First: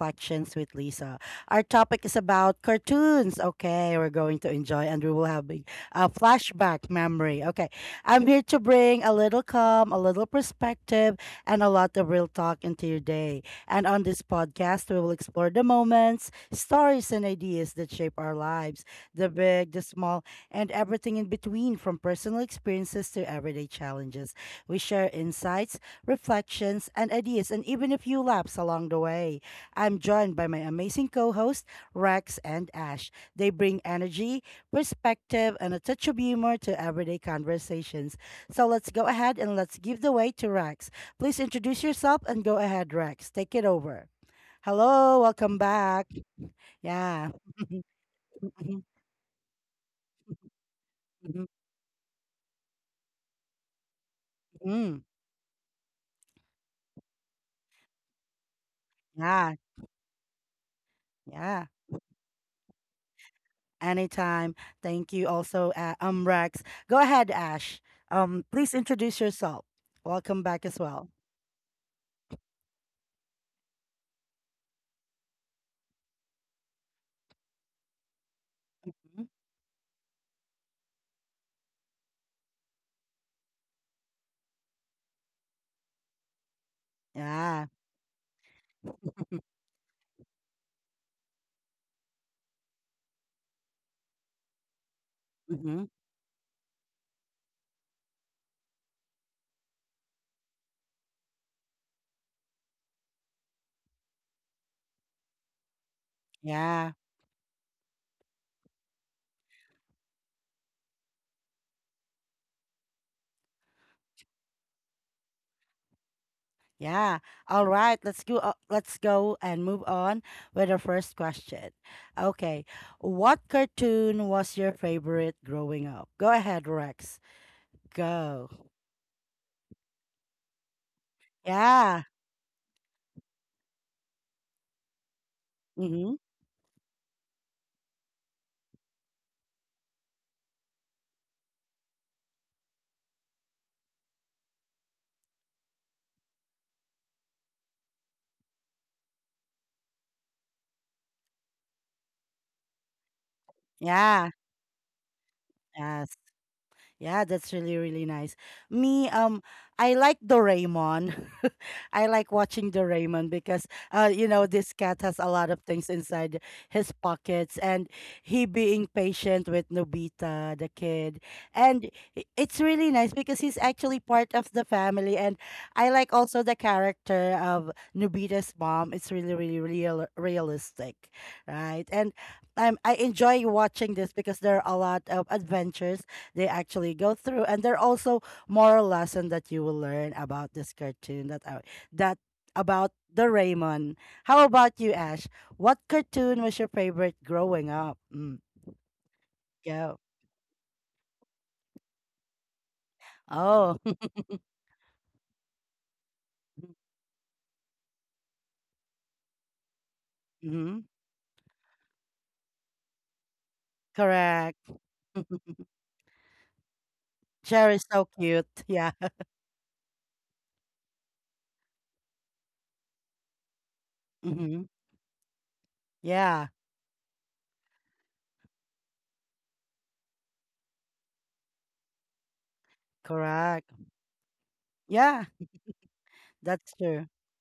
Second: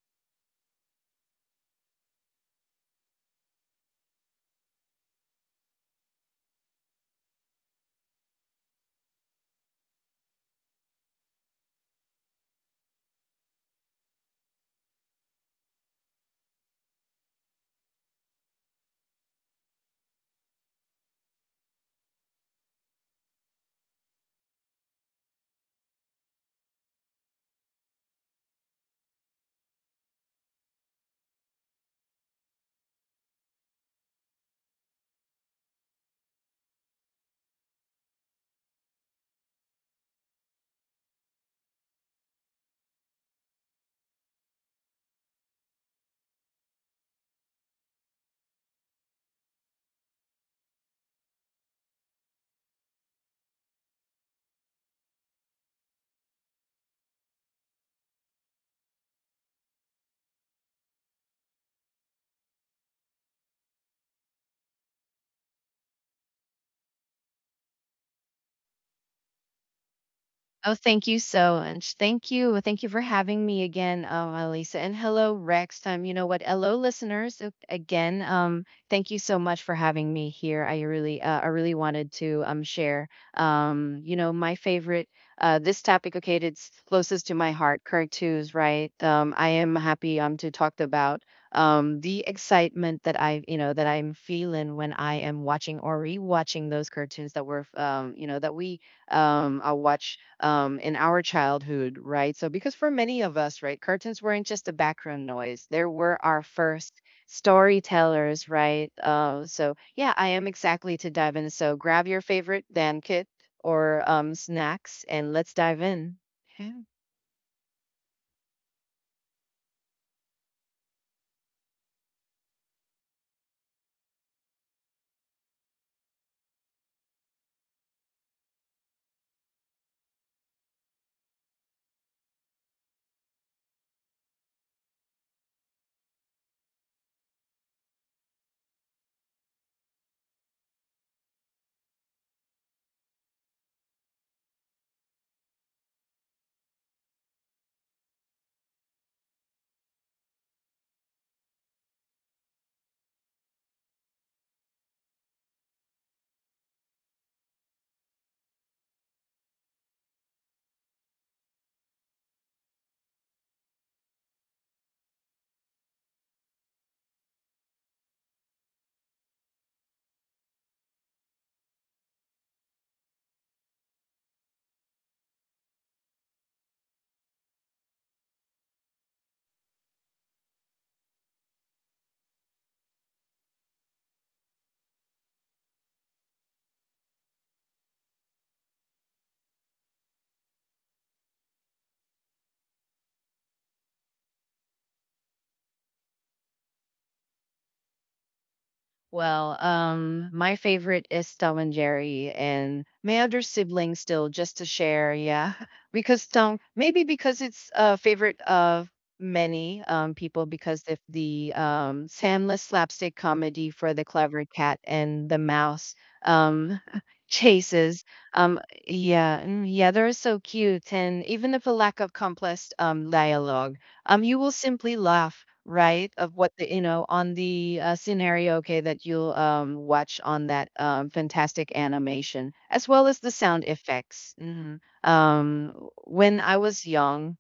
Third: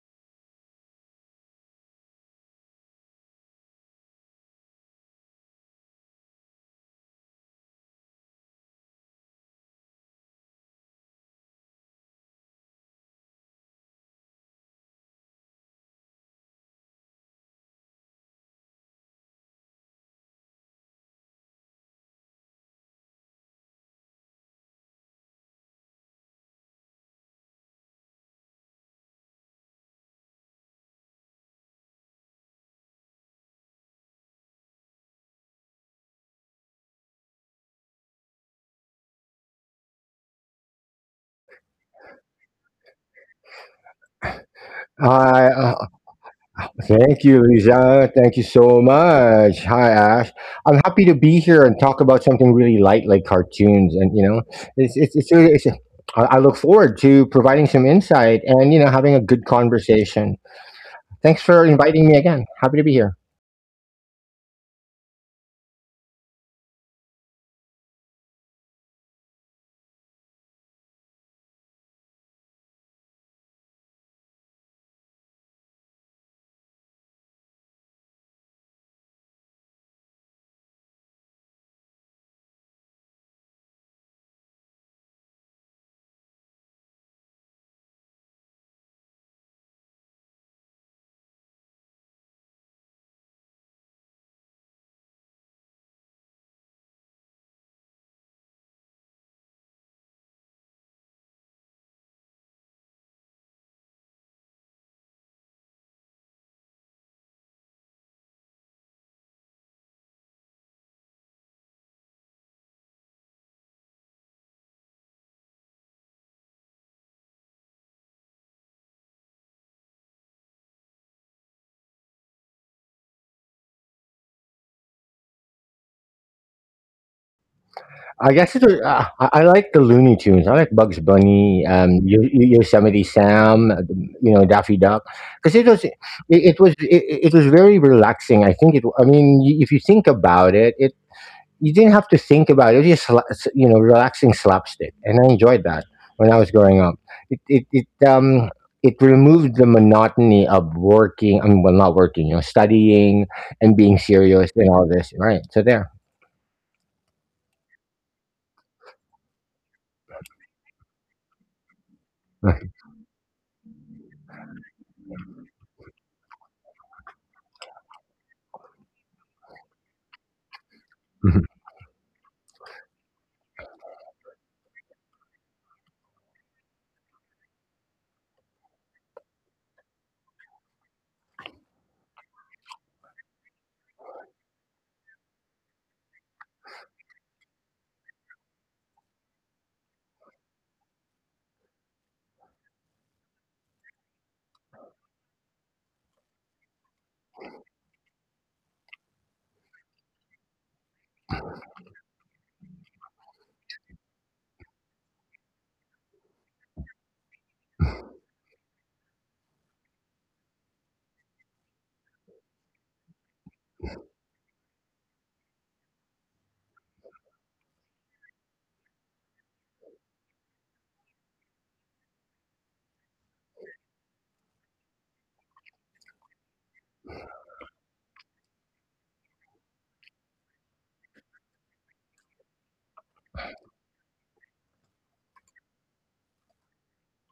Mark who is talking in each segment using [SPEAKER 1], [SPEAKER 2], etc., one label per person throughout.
[SPEAKER 1] Reflections with Lisa. Our topic is about cartoons. Okay, we're going to enjoy and we will have a flashback memory. Okay, I'm here to bring a little calm, a little perspective, and a lot of real talk into your day. And on this podcast, we will explore the moments, stories, and ideas that shape our lives, the big, the small, and everything in between, from personal experiences to everyday challenges. We share insights, reflections, and ideas, and even a few laps along the way. I'm joined by my amazing co hosts, Rex and Ash. They bring energy, perspective, and a touch of humor to everyday conversations. So let's go ahead and let's give the way to Rex. Please introduce yourself and go ahead, Rex. Take it over. Hello,
[SPEAKER 2] Hi,
[SPEAKER 1] welcome
[SPEAKER 2] uh,
[SPEAKER 1] back.
[SPEAKER 2] Thank
[SPEAKER 1] Yeah.
[SPEAKER 2] you, Lisa. Thank you so
[SPEAKER 1] Mhm,
[SPEAKER 2] much. Hi, Ash. I'm happy to be
[SPEAKER 1] mhm,
[SPEAKER 2] here and talk about something really light, like cartoons. And you know,
[SPEAKER 1] mhm, mhm.
[SPEAKER 2] it's it's. Really- it's I look forward to providing some insight and having a good
[SPEAKER 1] Yeah,
[SPEAKER 2] conversation. Thanks for
[SPEAKER 1] yeah.
[SPEAKER 2] inviting me again. Happy to be here.
[SPEAKER 1] Anytime. Thank you also, Rex. Go ahead, Ash. Please introduce yourself. Welcome back
[SPEAKER 3] Oh,
[SPEAKER 1] as
[SPEAKER 3] thank
[SPEAKER 1] well.
[SPEAKER 3] you so much. Thank you. Thank you for having me again, Elisa. And hello, Rex. You know what? Hello, listeners. Thank you
[SPEAKER 1] Mhm.
[SPEAKER 3] so much for having me here. I really wanted to share my favorite this topic. Okay, it's closest to my
[SPEAKER 1] Yeah.
[SPEAKER 3] heart. Correct twos, right? I am happy to talk about the excitement that I'm feeling when I am watching
[SPEAKER 1] Mm-hmm.
[SPEAKER 3] or rewatching those cartoons that were you know, that we I watch in our childhood, right? So, because for many of us, right, curtains weren't just a background noise, they were our
[SPEAKER 1] Yeah.
[SPEAKER 3] first storytellers, right? Yeah, I am exactly to dive in. So, grab your favorite Dan kit or snacks and let's dive in.
[SPEAKER 1] Yeah. All right. Let's go. Let's go and move on with our first question. Okay. What cartoon was your favorite growing up? Go ahead, Rex.
[SPEAKER 2] I
[SPEAKER 1] Go.
[SPEAKER 2] guess it was, I like the Looney Tunes. I like Bugs Bunny,
[SPEAKER 1] Yeah.
[SPEAKER 2] Yosemite Sam, you know Daffy Duck, because
[SPEAKER 1] Mm-hmm.
[SPEAKER 2] it was very relaxing. I think it. I mean, if you think about it, it you didn't have to think about it. It was just you know relaxing slapstick, and I enjoyed that when I was growing up. It it removed the monotony of working. I mean, well, not working, you know, studying and being
[SPEAKER 1] Yeah.
[SPEAKER 2] serious and all this. Right. So there.
[SPEAKER 1] Yes. Yeah, that's really really nice. Me, I like Doraemon. I like watching Doraemon because, this cat has a lot of things inside his pockets, and he being patient with Nobita, the kid, and it's really nice because he's actually part of the family, and I like also the character of Nobita's mom. It's really really realistic, right? And I enjoy watching this because there are a lot of adventures they actually go through, and there are also moral lesson that you will learn about this cartoon that I, that about the Raymond. How about you, Ash? What cartoon was your favorite growing up?
[SPEAKER 3] Well,
[SPEAKER 1] Go.
[SPEAKER 3] my favorite is Tom and Jerry, and my other
[SPEAKER 1] Oh,
[SPEAKER 3] siblings still just to share. Yeah, because Tom, maybe because it's a favorite of many people
[SPEAKER 1] hmm
[SPEAKER 3] because of the Sandless slapstick comedy for the clever
[SPEAKER 1] correct.
[SPEAKER 3] cat and the mouse um,
[SPEAKER 1] Cherry's
[SPEAKER 3] chases.
[SPEAKER 1] so cute.
[SPEAKER 3] Um,
[SPEAKER 1] Yeah.
[SPEAKER 3] yeah, yeah, they're so cute, and even if a lack of complex dialogue, you will
[SPEAKER 1] Mm-hmm.
[SPEAKER 3] simply laugh, right, of
[SPEAKER 1] Yeah,
[SPEAKER 3] what the you know on the scenario, okay, that you'll watch on that fantastic animation, as well as the sound
[SPEAKER 1] correct.
[SPEAKER 3] effects.
[SPEAKER 1] Yeah,
[SPEAKER 3] Um, when I
[SPEAKER 1] that's
[SPEAKER 3] was
[SPEAKER 1] true.
[SPEAKER 3] young,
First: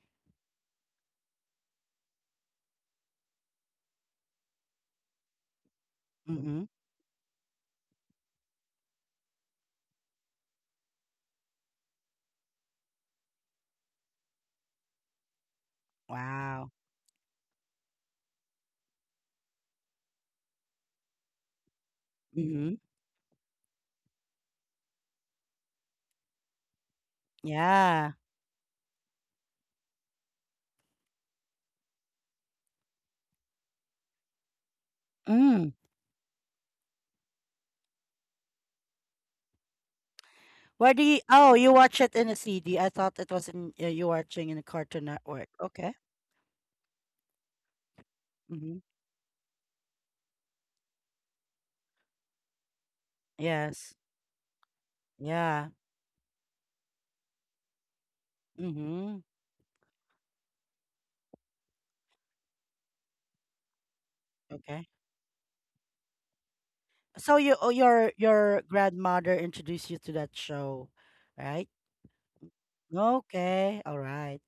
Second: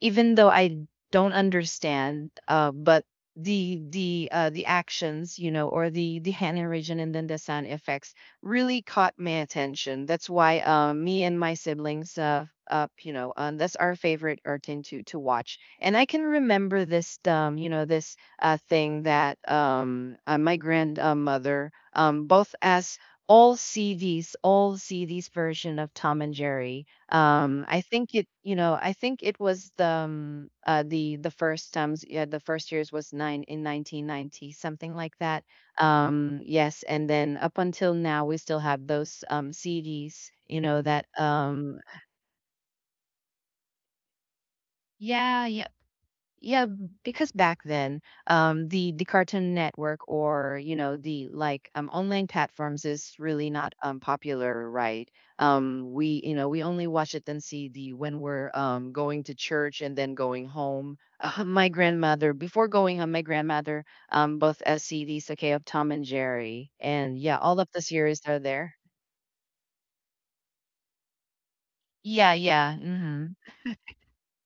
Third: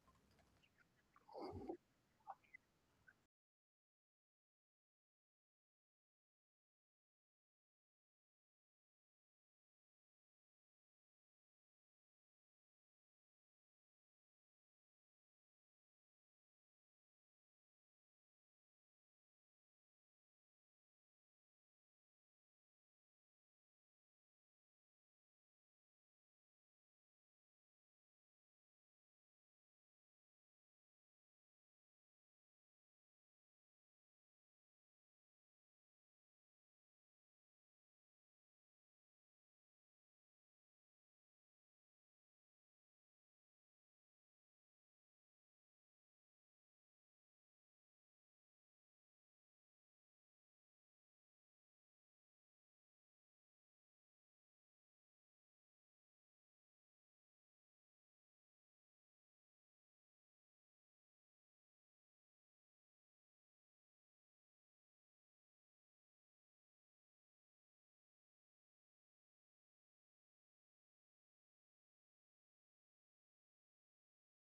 [SPEAKER 3] even though I don't understand, but the actions, you know, or the
[SPEAKER 1] Mm-hmm.
[SPEAKER 3] hand region and then the sound effects really caught my attention. That's why me and my siblings that's our favorite urtin to watch. And I can
[SPEAKER 1] Wow.
[SPEAKER 3] remember this this thing that my grandmother both
[SPEAKER 1] Mm-hmm.
[SPEAKER 3] as all CDs, all CDs version of Tom and Jerry
[SPEAKER 1] Yeah.
[SPEAKER 3] I think it was the the first times, yeah, the first years was nine in 1990, something like that.
[SPEAKER 1] Mm.
[SPEAKER 3] Yes, and then up until now, we still have those CDs, you know,
[SPEAKER 1] Where do
[SPEAKER 3] that
[SPEAKER 1] you? Oh, you watch it in a CD. I thought it was in you watching in a Cartoon
[SPEAKER 3] yeah,
[SPEAKER 1] Network.
[SPEAKER 3] yeah,
[SPEAKER 1] Okay.
[SPEAKER 3] yeah, because back then,
[SPEAKER 1] Mm-hmm.
[SPEAKER 3] the Cartoon Network or the like online platforms is really not
[SPEAKER 1] Yes.
[SPEAKER 3] popular, right?
[SPEAKER 1] Yeah.
[SPEAKER 3] We you know we only watch it and see the when we're
[SPEAKER 1] Mm-hmm.
[SPEAKER 3] going to church and then going home. My grandmother before going home, my grandmother both
[SPEAKER 1] Okay.
[SPEAKER 3] SCDs, okay, of Tom and Jerry, and
[SPEAKER 1] So
[SPEAKER 3] yeah,
[SPEAKER 1] you,
[SPEAKER 3] all
[SPEAKER 1] oh,
[SPEAKER 3] of the
[SPEAKER 1] your
[SPEAKER 3] series are
[SPEAKER 1] your
[SPEAKER 3] there.
[SPEAKER 1] grandmother introduced you to that show, right?
[SPEAKER 3] Yeah,
[SPEAKER 1] Okay. All right.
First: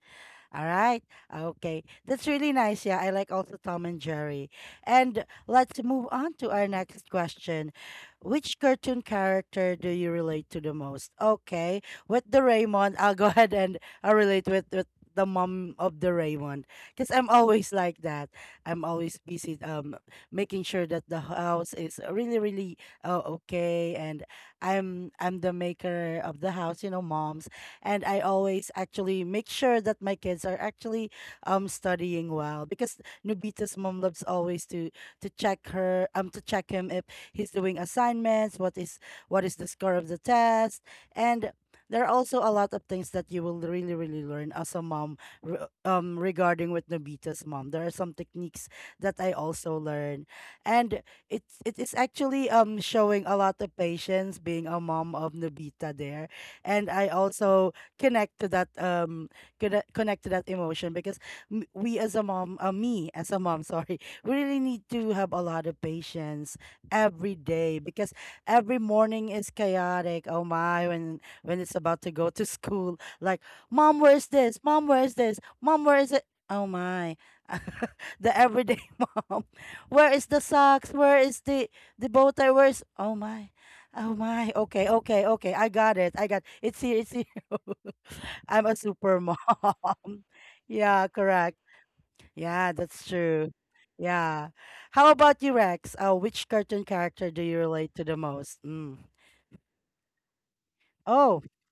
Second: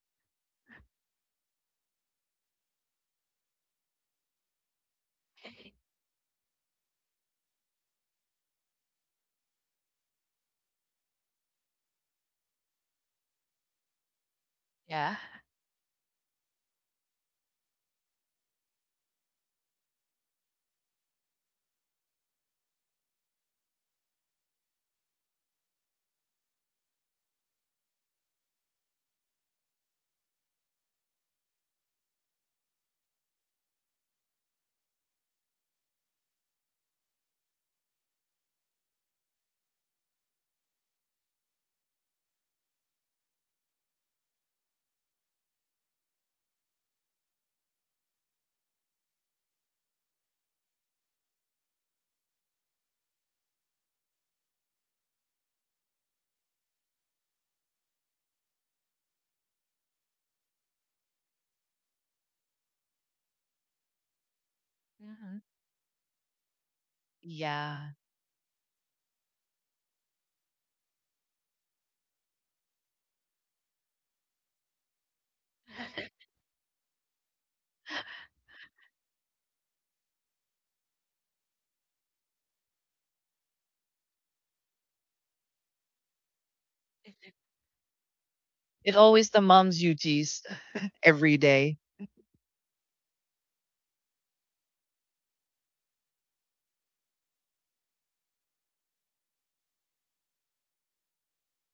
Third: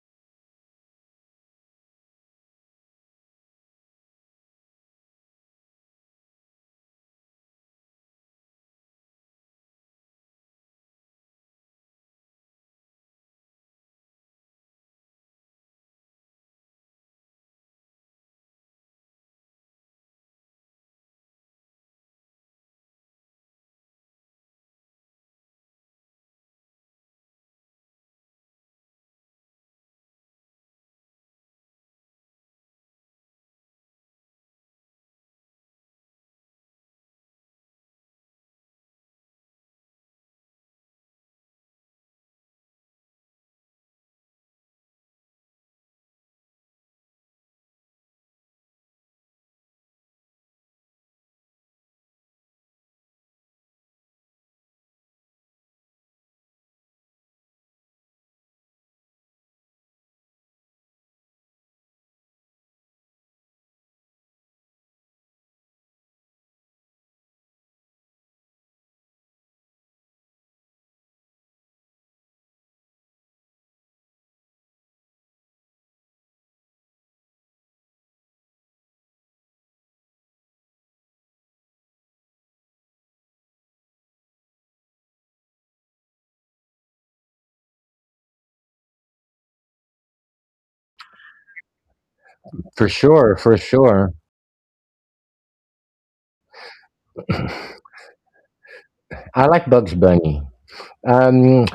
[SPEAKER 1] All right. Okay. That's really nice. Yeah, I like also Tom and Jerry. And let's move on to our next question. Which cartoon character do you relate to the most? Okay. With the Raymond, I'll go ahead and I'll relate with
[SPEAKER 3] yeah,
[SPEAKER 1] the mom of the Raymond. Because I'm always like that. I'm always busy making sure that the house is really, really okay, and I'm the maker of the house, you know, moms, and I always actually make sure that my kids are actually studying well, because Nubita's mom loves always to check her to check him if he's doing assignments, what is the score of the test, and there are also a lot of things that you will really really learn as a mom regarding with Nobita's mom. There are some techniques that I also learn, and it is actually showing a lot of patience being a mom of Nobita there, and I also connect to that um connect to that emotion because m- we as a mom me as a mom, sorry, we really need to have
[SPEAKER 3] hmm
[SPEAKER 1] a lot of patience every day,
[SPEAKER 3] yeah.
[SPEAKER 1] because every morning is chaotic, oh my, when it's about to go to school, like, mom where's this, mom where's this, mom where is it, oh my. The everyday mom, where is the socks, where is the bow tie, where's, oh my, oh my, okay okay okay, I got it, I got, it's here, it's here. I'm a
[SPEAKER 3] It's
[SPEAKER 1] super
[SPEAKER 3] always
[SPEAKER 1] mom.
[SPEAKER 3] the mom's duties
[SPEAKER 1] Yeah,
[SPEAKER 3] every
[SPEAKER 1] correct.
[SPEAKER 3] day.
[SPEAKER 1] Yeah,
[SPEAKER 2] For
[SPEAKER 1] that's
[SPEAKER 2] sure,
[SPEAKER 1] true.
[SPEAKER 2] for sure.
[SPEAKER 1] Yeah. How about you, Rex? Which cartoon character do you relate to the most? Mm.
[SPEAKER 2] I like Bugs Bunny.
[SPEAKER 1] Oh,
[SPEAKER 2] Um,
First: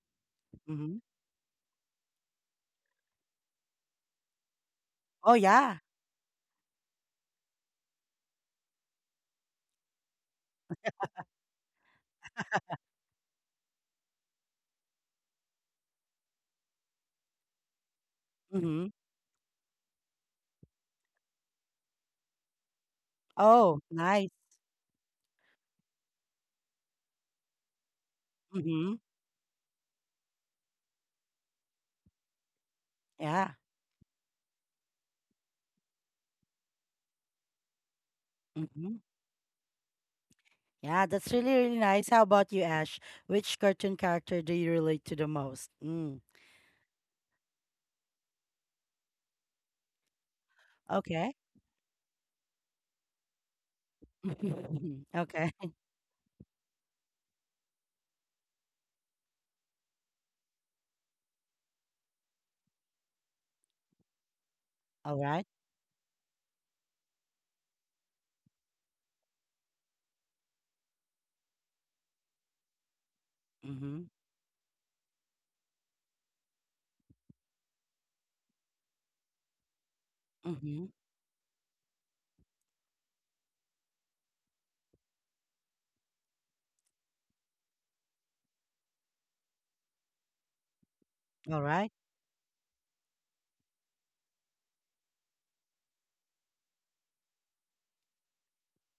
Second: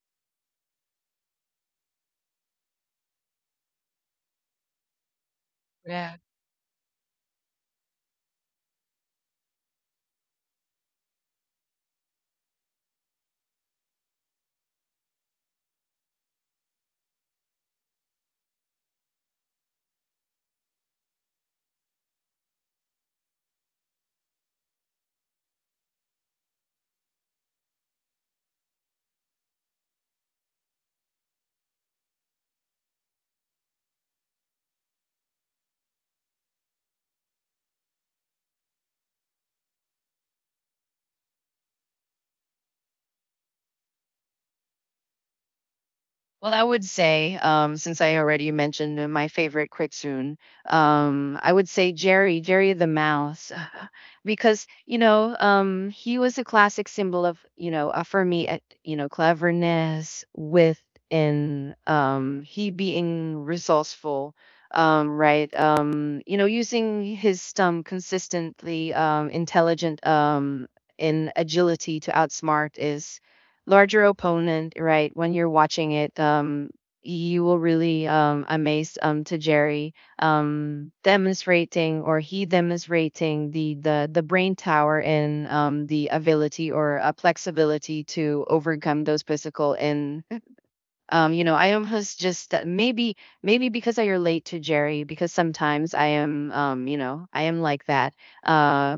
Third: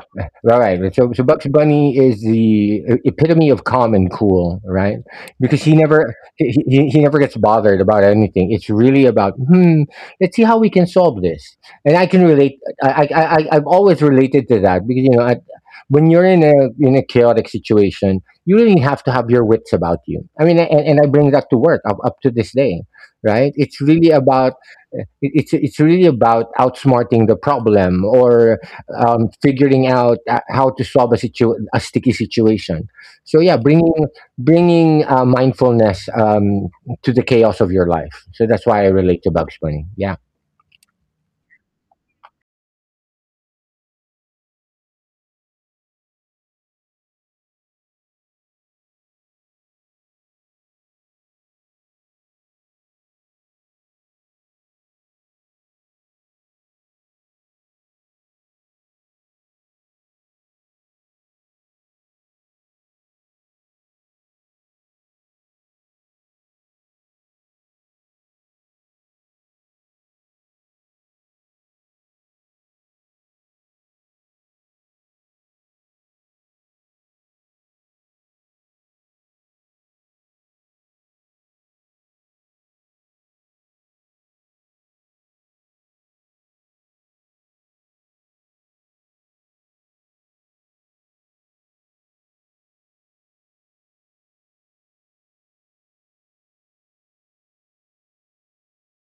[SPEAKER 2] right.
[SPEAKER 1] mm-hmm.
[SPEAKER 2] So Bugs Bunny is the epitome of calm and cool, right?
[SPEAKER 1] Oh,
[SPEAKER 2] Because he
[SPEAKER 1] yeah.
[SPEAKER 2] never
[SPEAKER 3] Yeah.
[SPEAKER 2] he, he, he never gets bothered about anything. It's really about hmm. Let's see how we can solve this. And I can relate. I've always related to that because when you're in a chaotic situation, you really
[SPEAKER 1] Mm-hmm.
[SPEAKER 2] have to have your wits about you. I mean, and I bring that to work up to this day, right? It's
[SPEAKER 1] Oh,
[SPEAKER 2] really
[SPEAKER 1] nice.
[SPEAKER 2] about it- it's it's really about outsmarting the problem or
[SPEAKER 1] Mm-hmm.
[SPEAKER 2] figuring out how to solve a a sticky situation. So
[SPEAKER 1] Yeah.
[SPEAKER 2] yeah, bringing mindfulness, to the chaos of your life. So that's why I
[SPEAKER 1] Mm-hmm.
[SPEAKER 2] relate to Bugs Bunny. Yeah.
[SPEAKER 1] Yeah, that's really, really nice. How about you, Ash? Which cartoon character do you relate to the most? Mm.
[SPEAKER 3] Well, I would say, since I already mentioned my favorite Cricksoon,
[SPEAKER 1] Okay.
[SPEAKER 3] I would say Jerry the Mouse, because you know,
[SPEAKER 1] Okay.
[SPEAKER 3] he was a classic symbol of, you know, for me, cleverness within he being resourceful,
[SPEAKER 1] All right.
[SPEAKER 3] right? Using his stump consistently, intelligent, in agility to outsmart is
[SPEAKER 1] Mm-hmm.
[SPEAKER 3] larger opponent, right? When you're watching it, you will really amazed to Jerry
[SPEAKER 1] Mm-hmm.
[SPEAKER 3] demonstrating or he demonstrating the brain tower and the ability or flexibility to overcome those physical and
[SPEAKER 1] All
[SPEAKER 3] I
[SPEAKER 1] right.
[SPEAKER 3] almost just maybe because I relate to Jerry because sometimes I am I am like that uh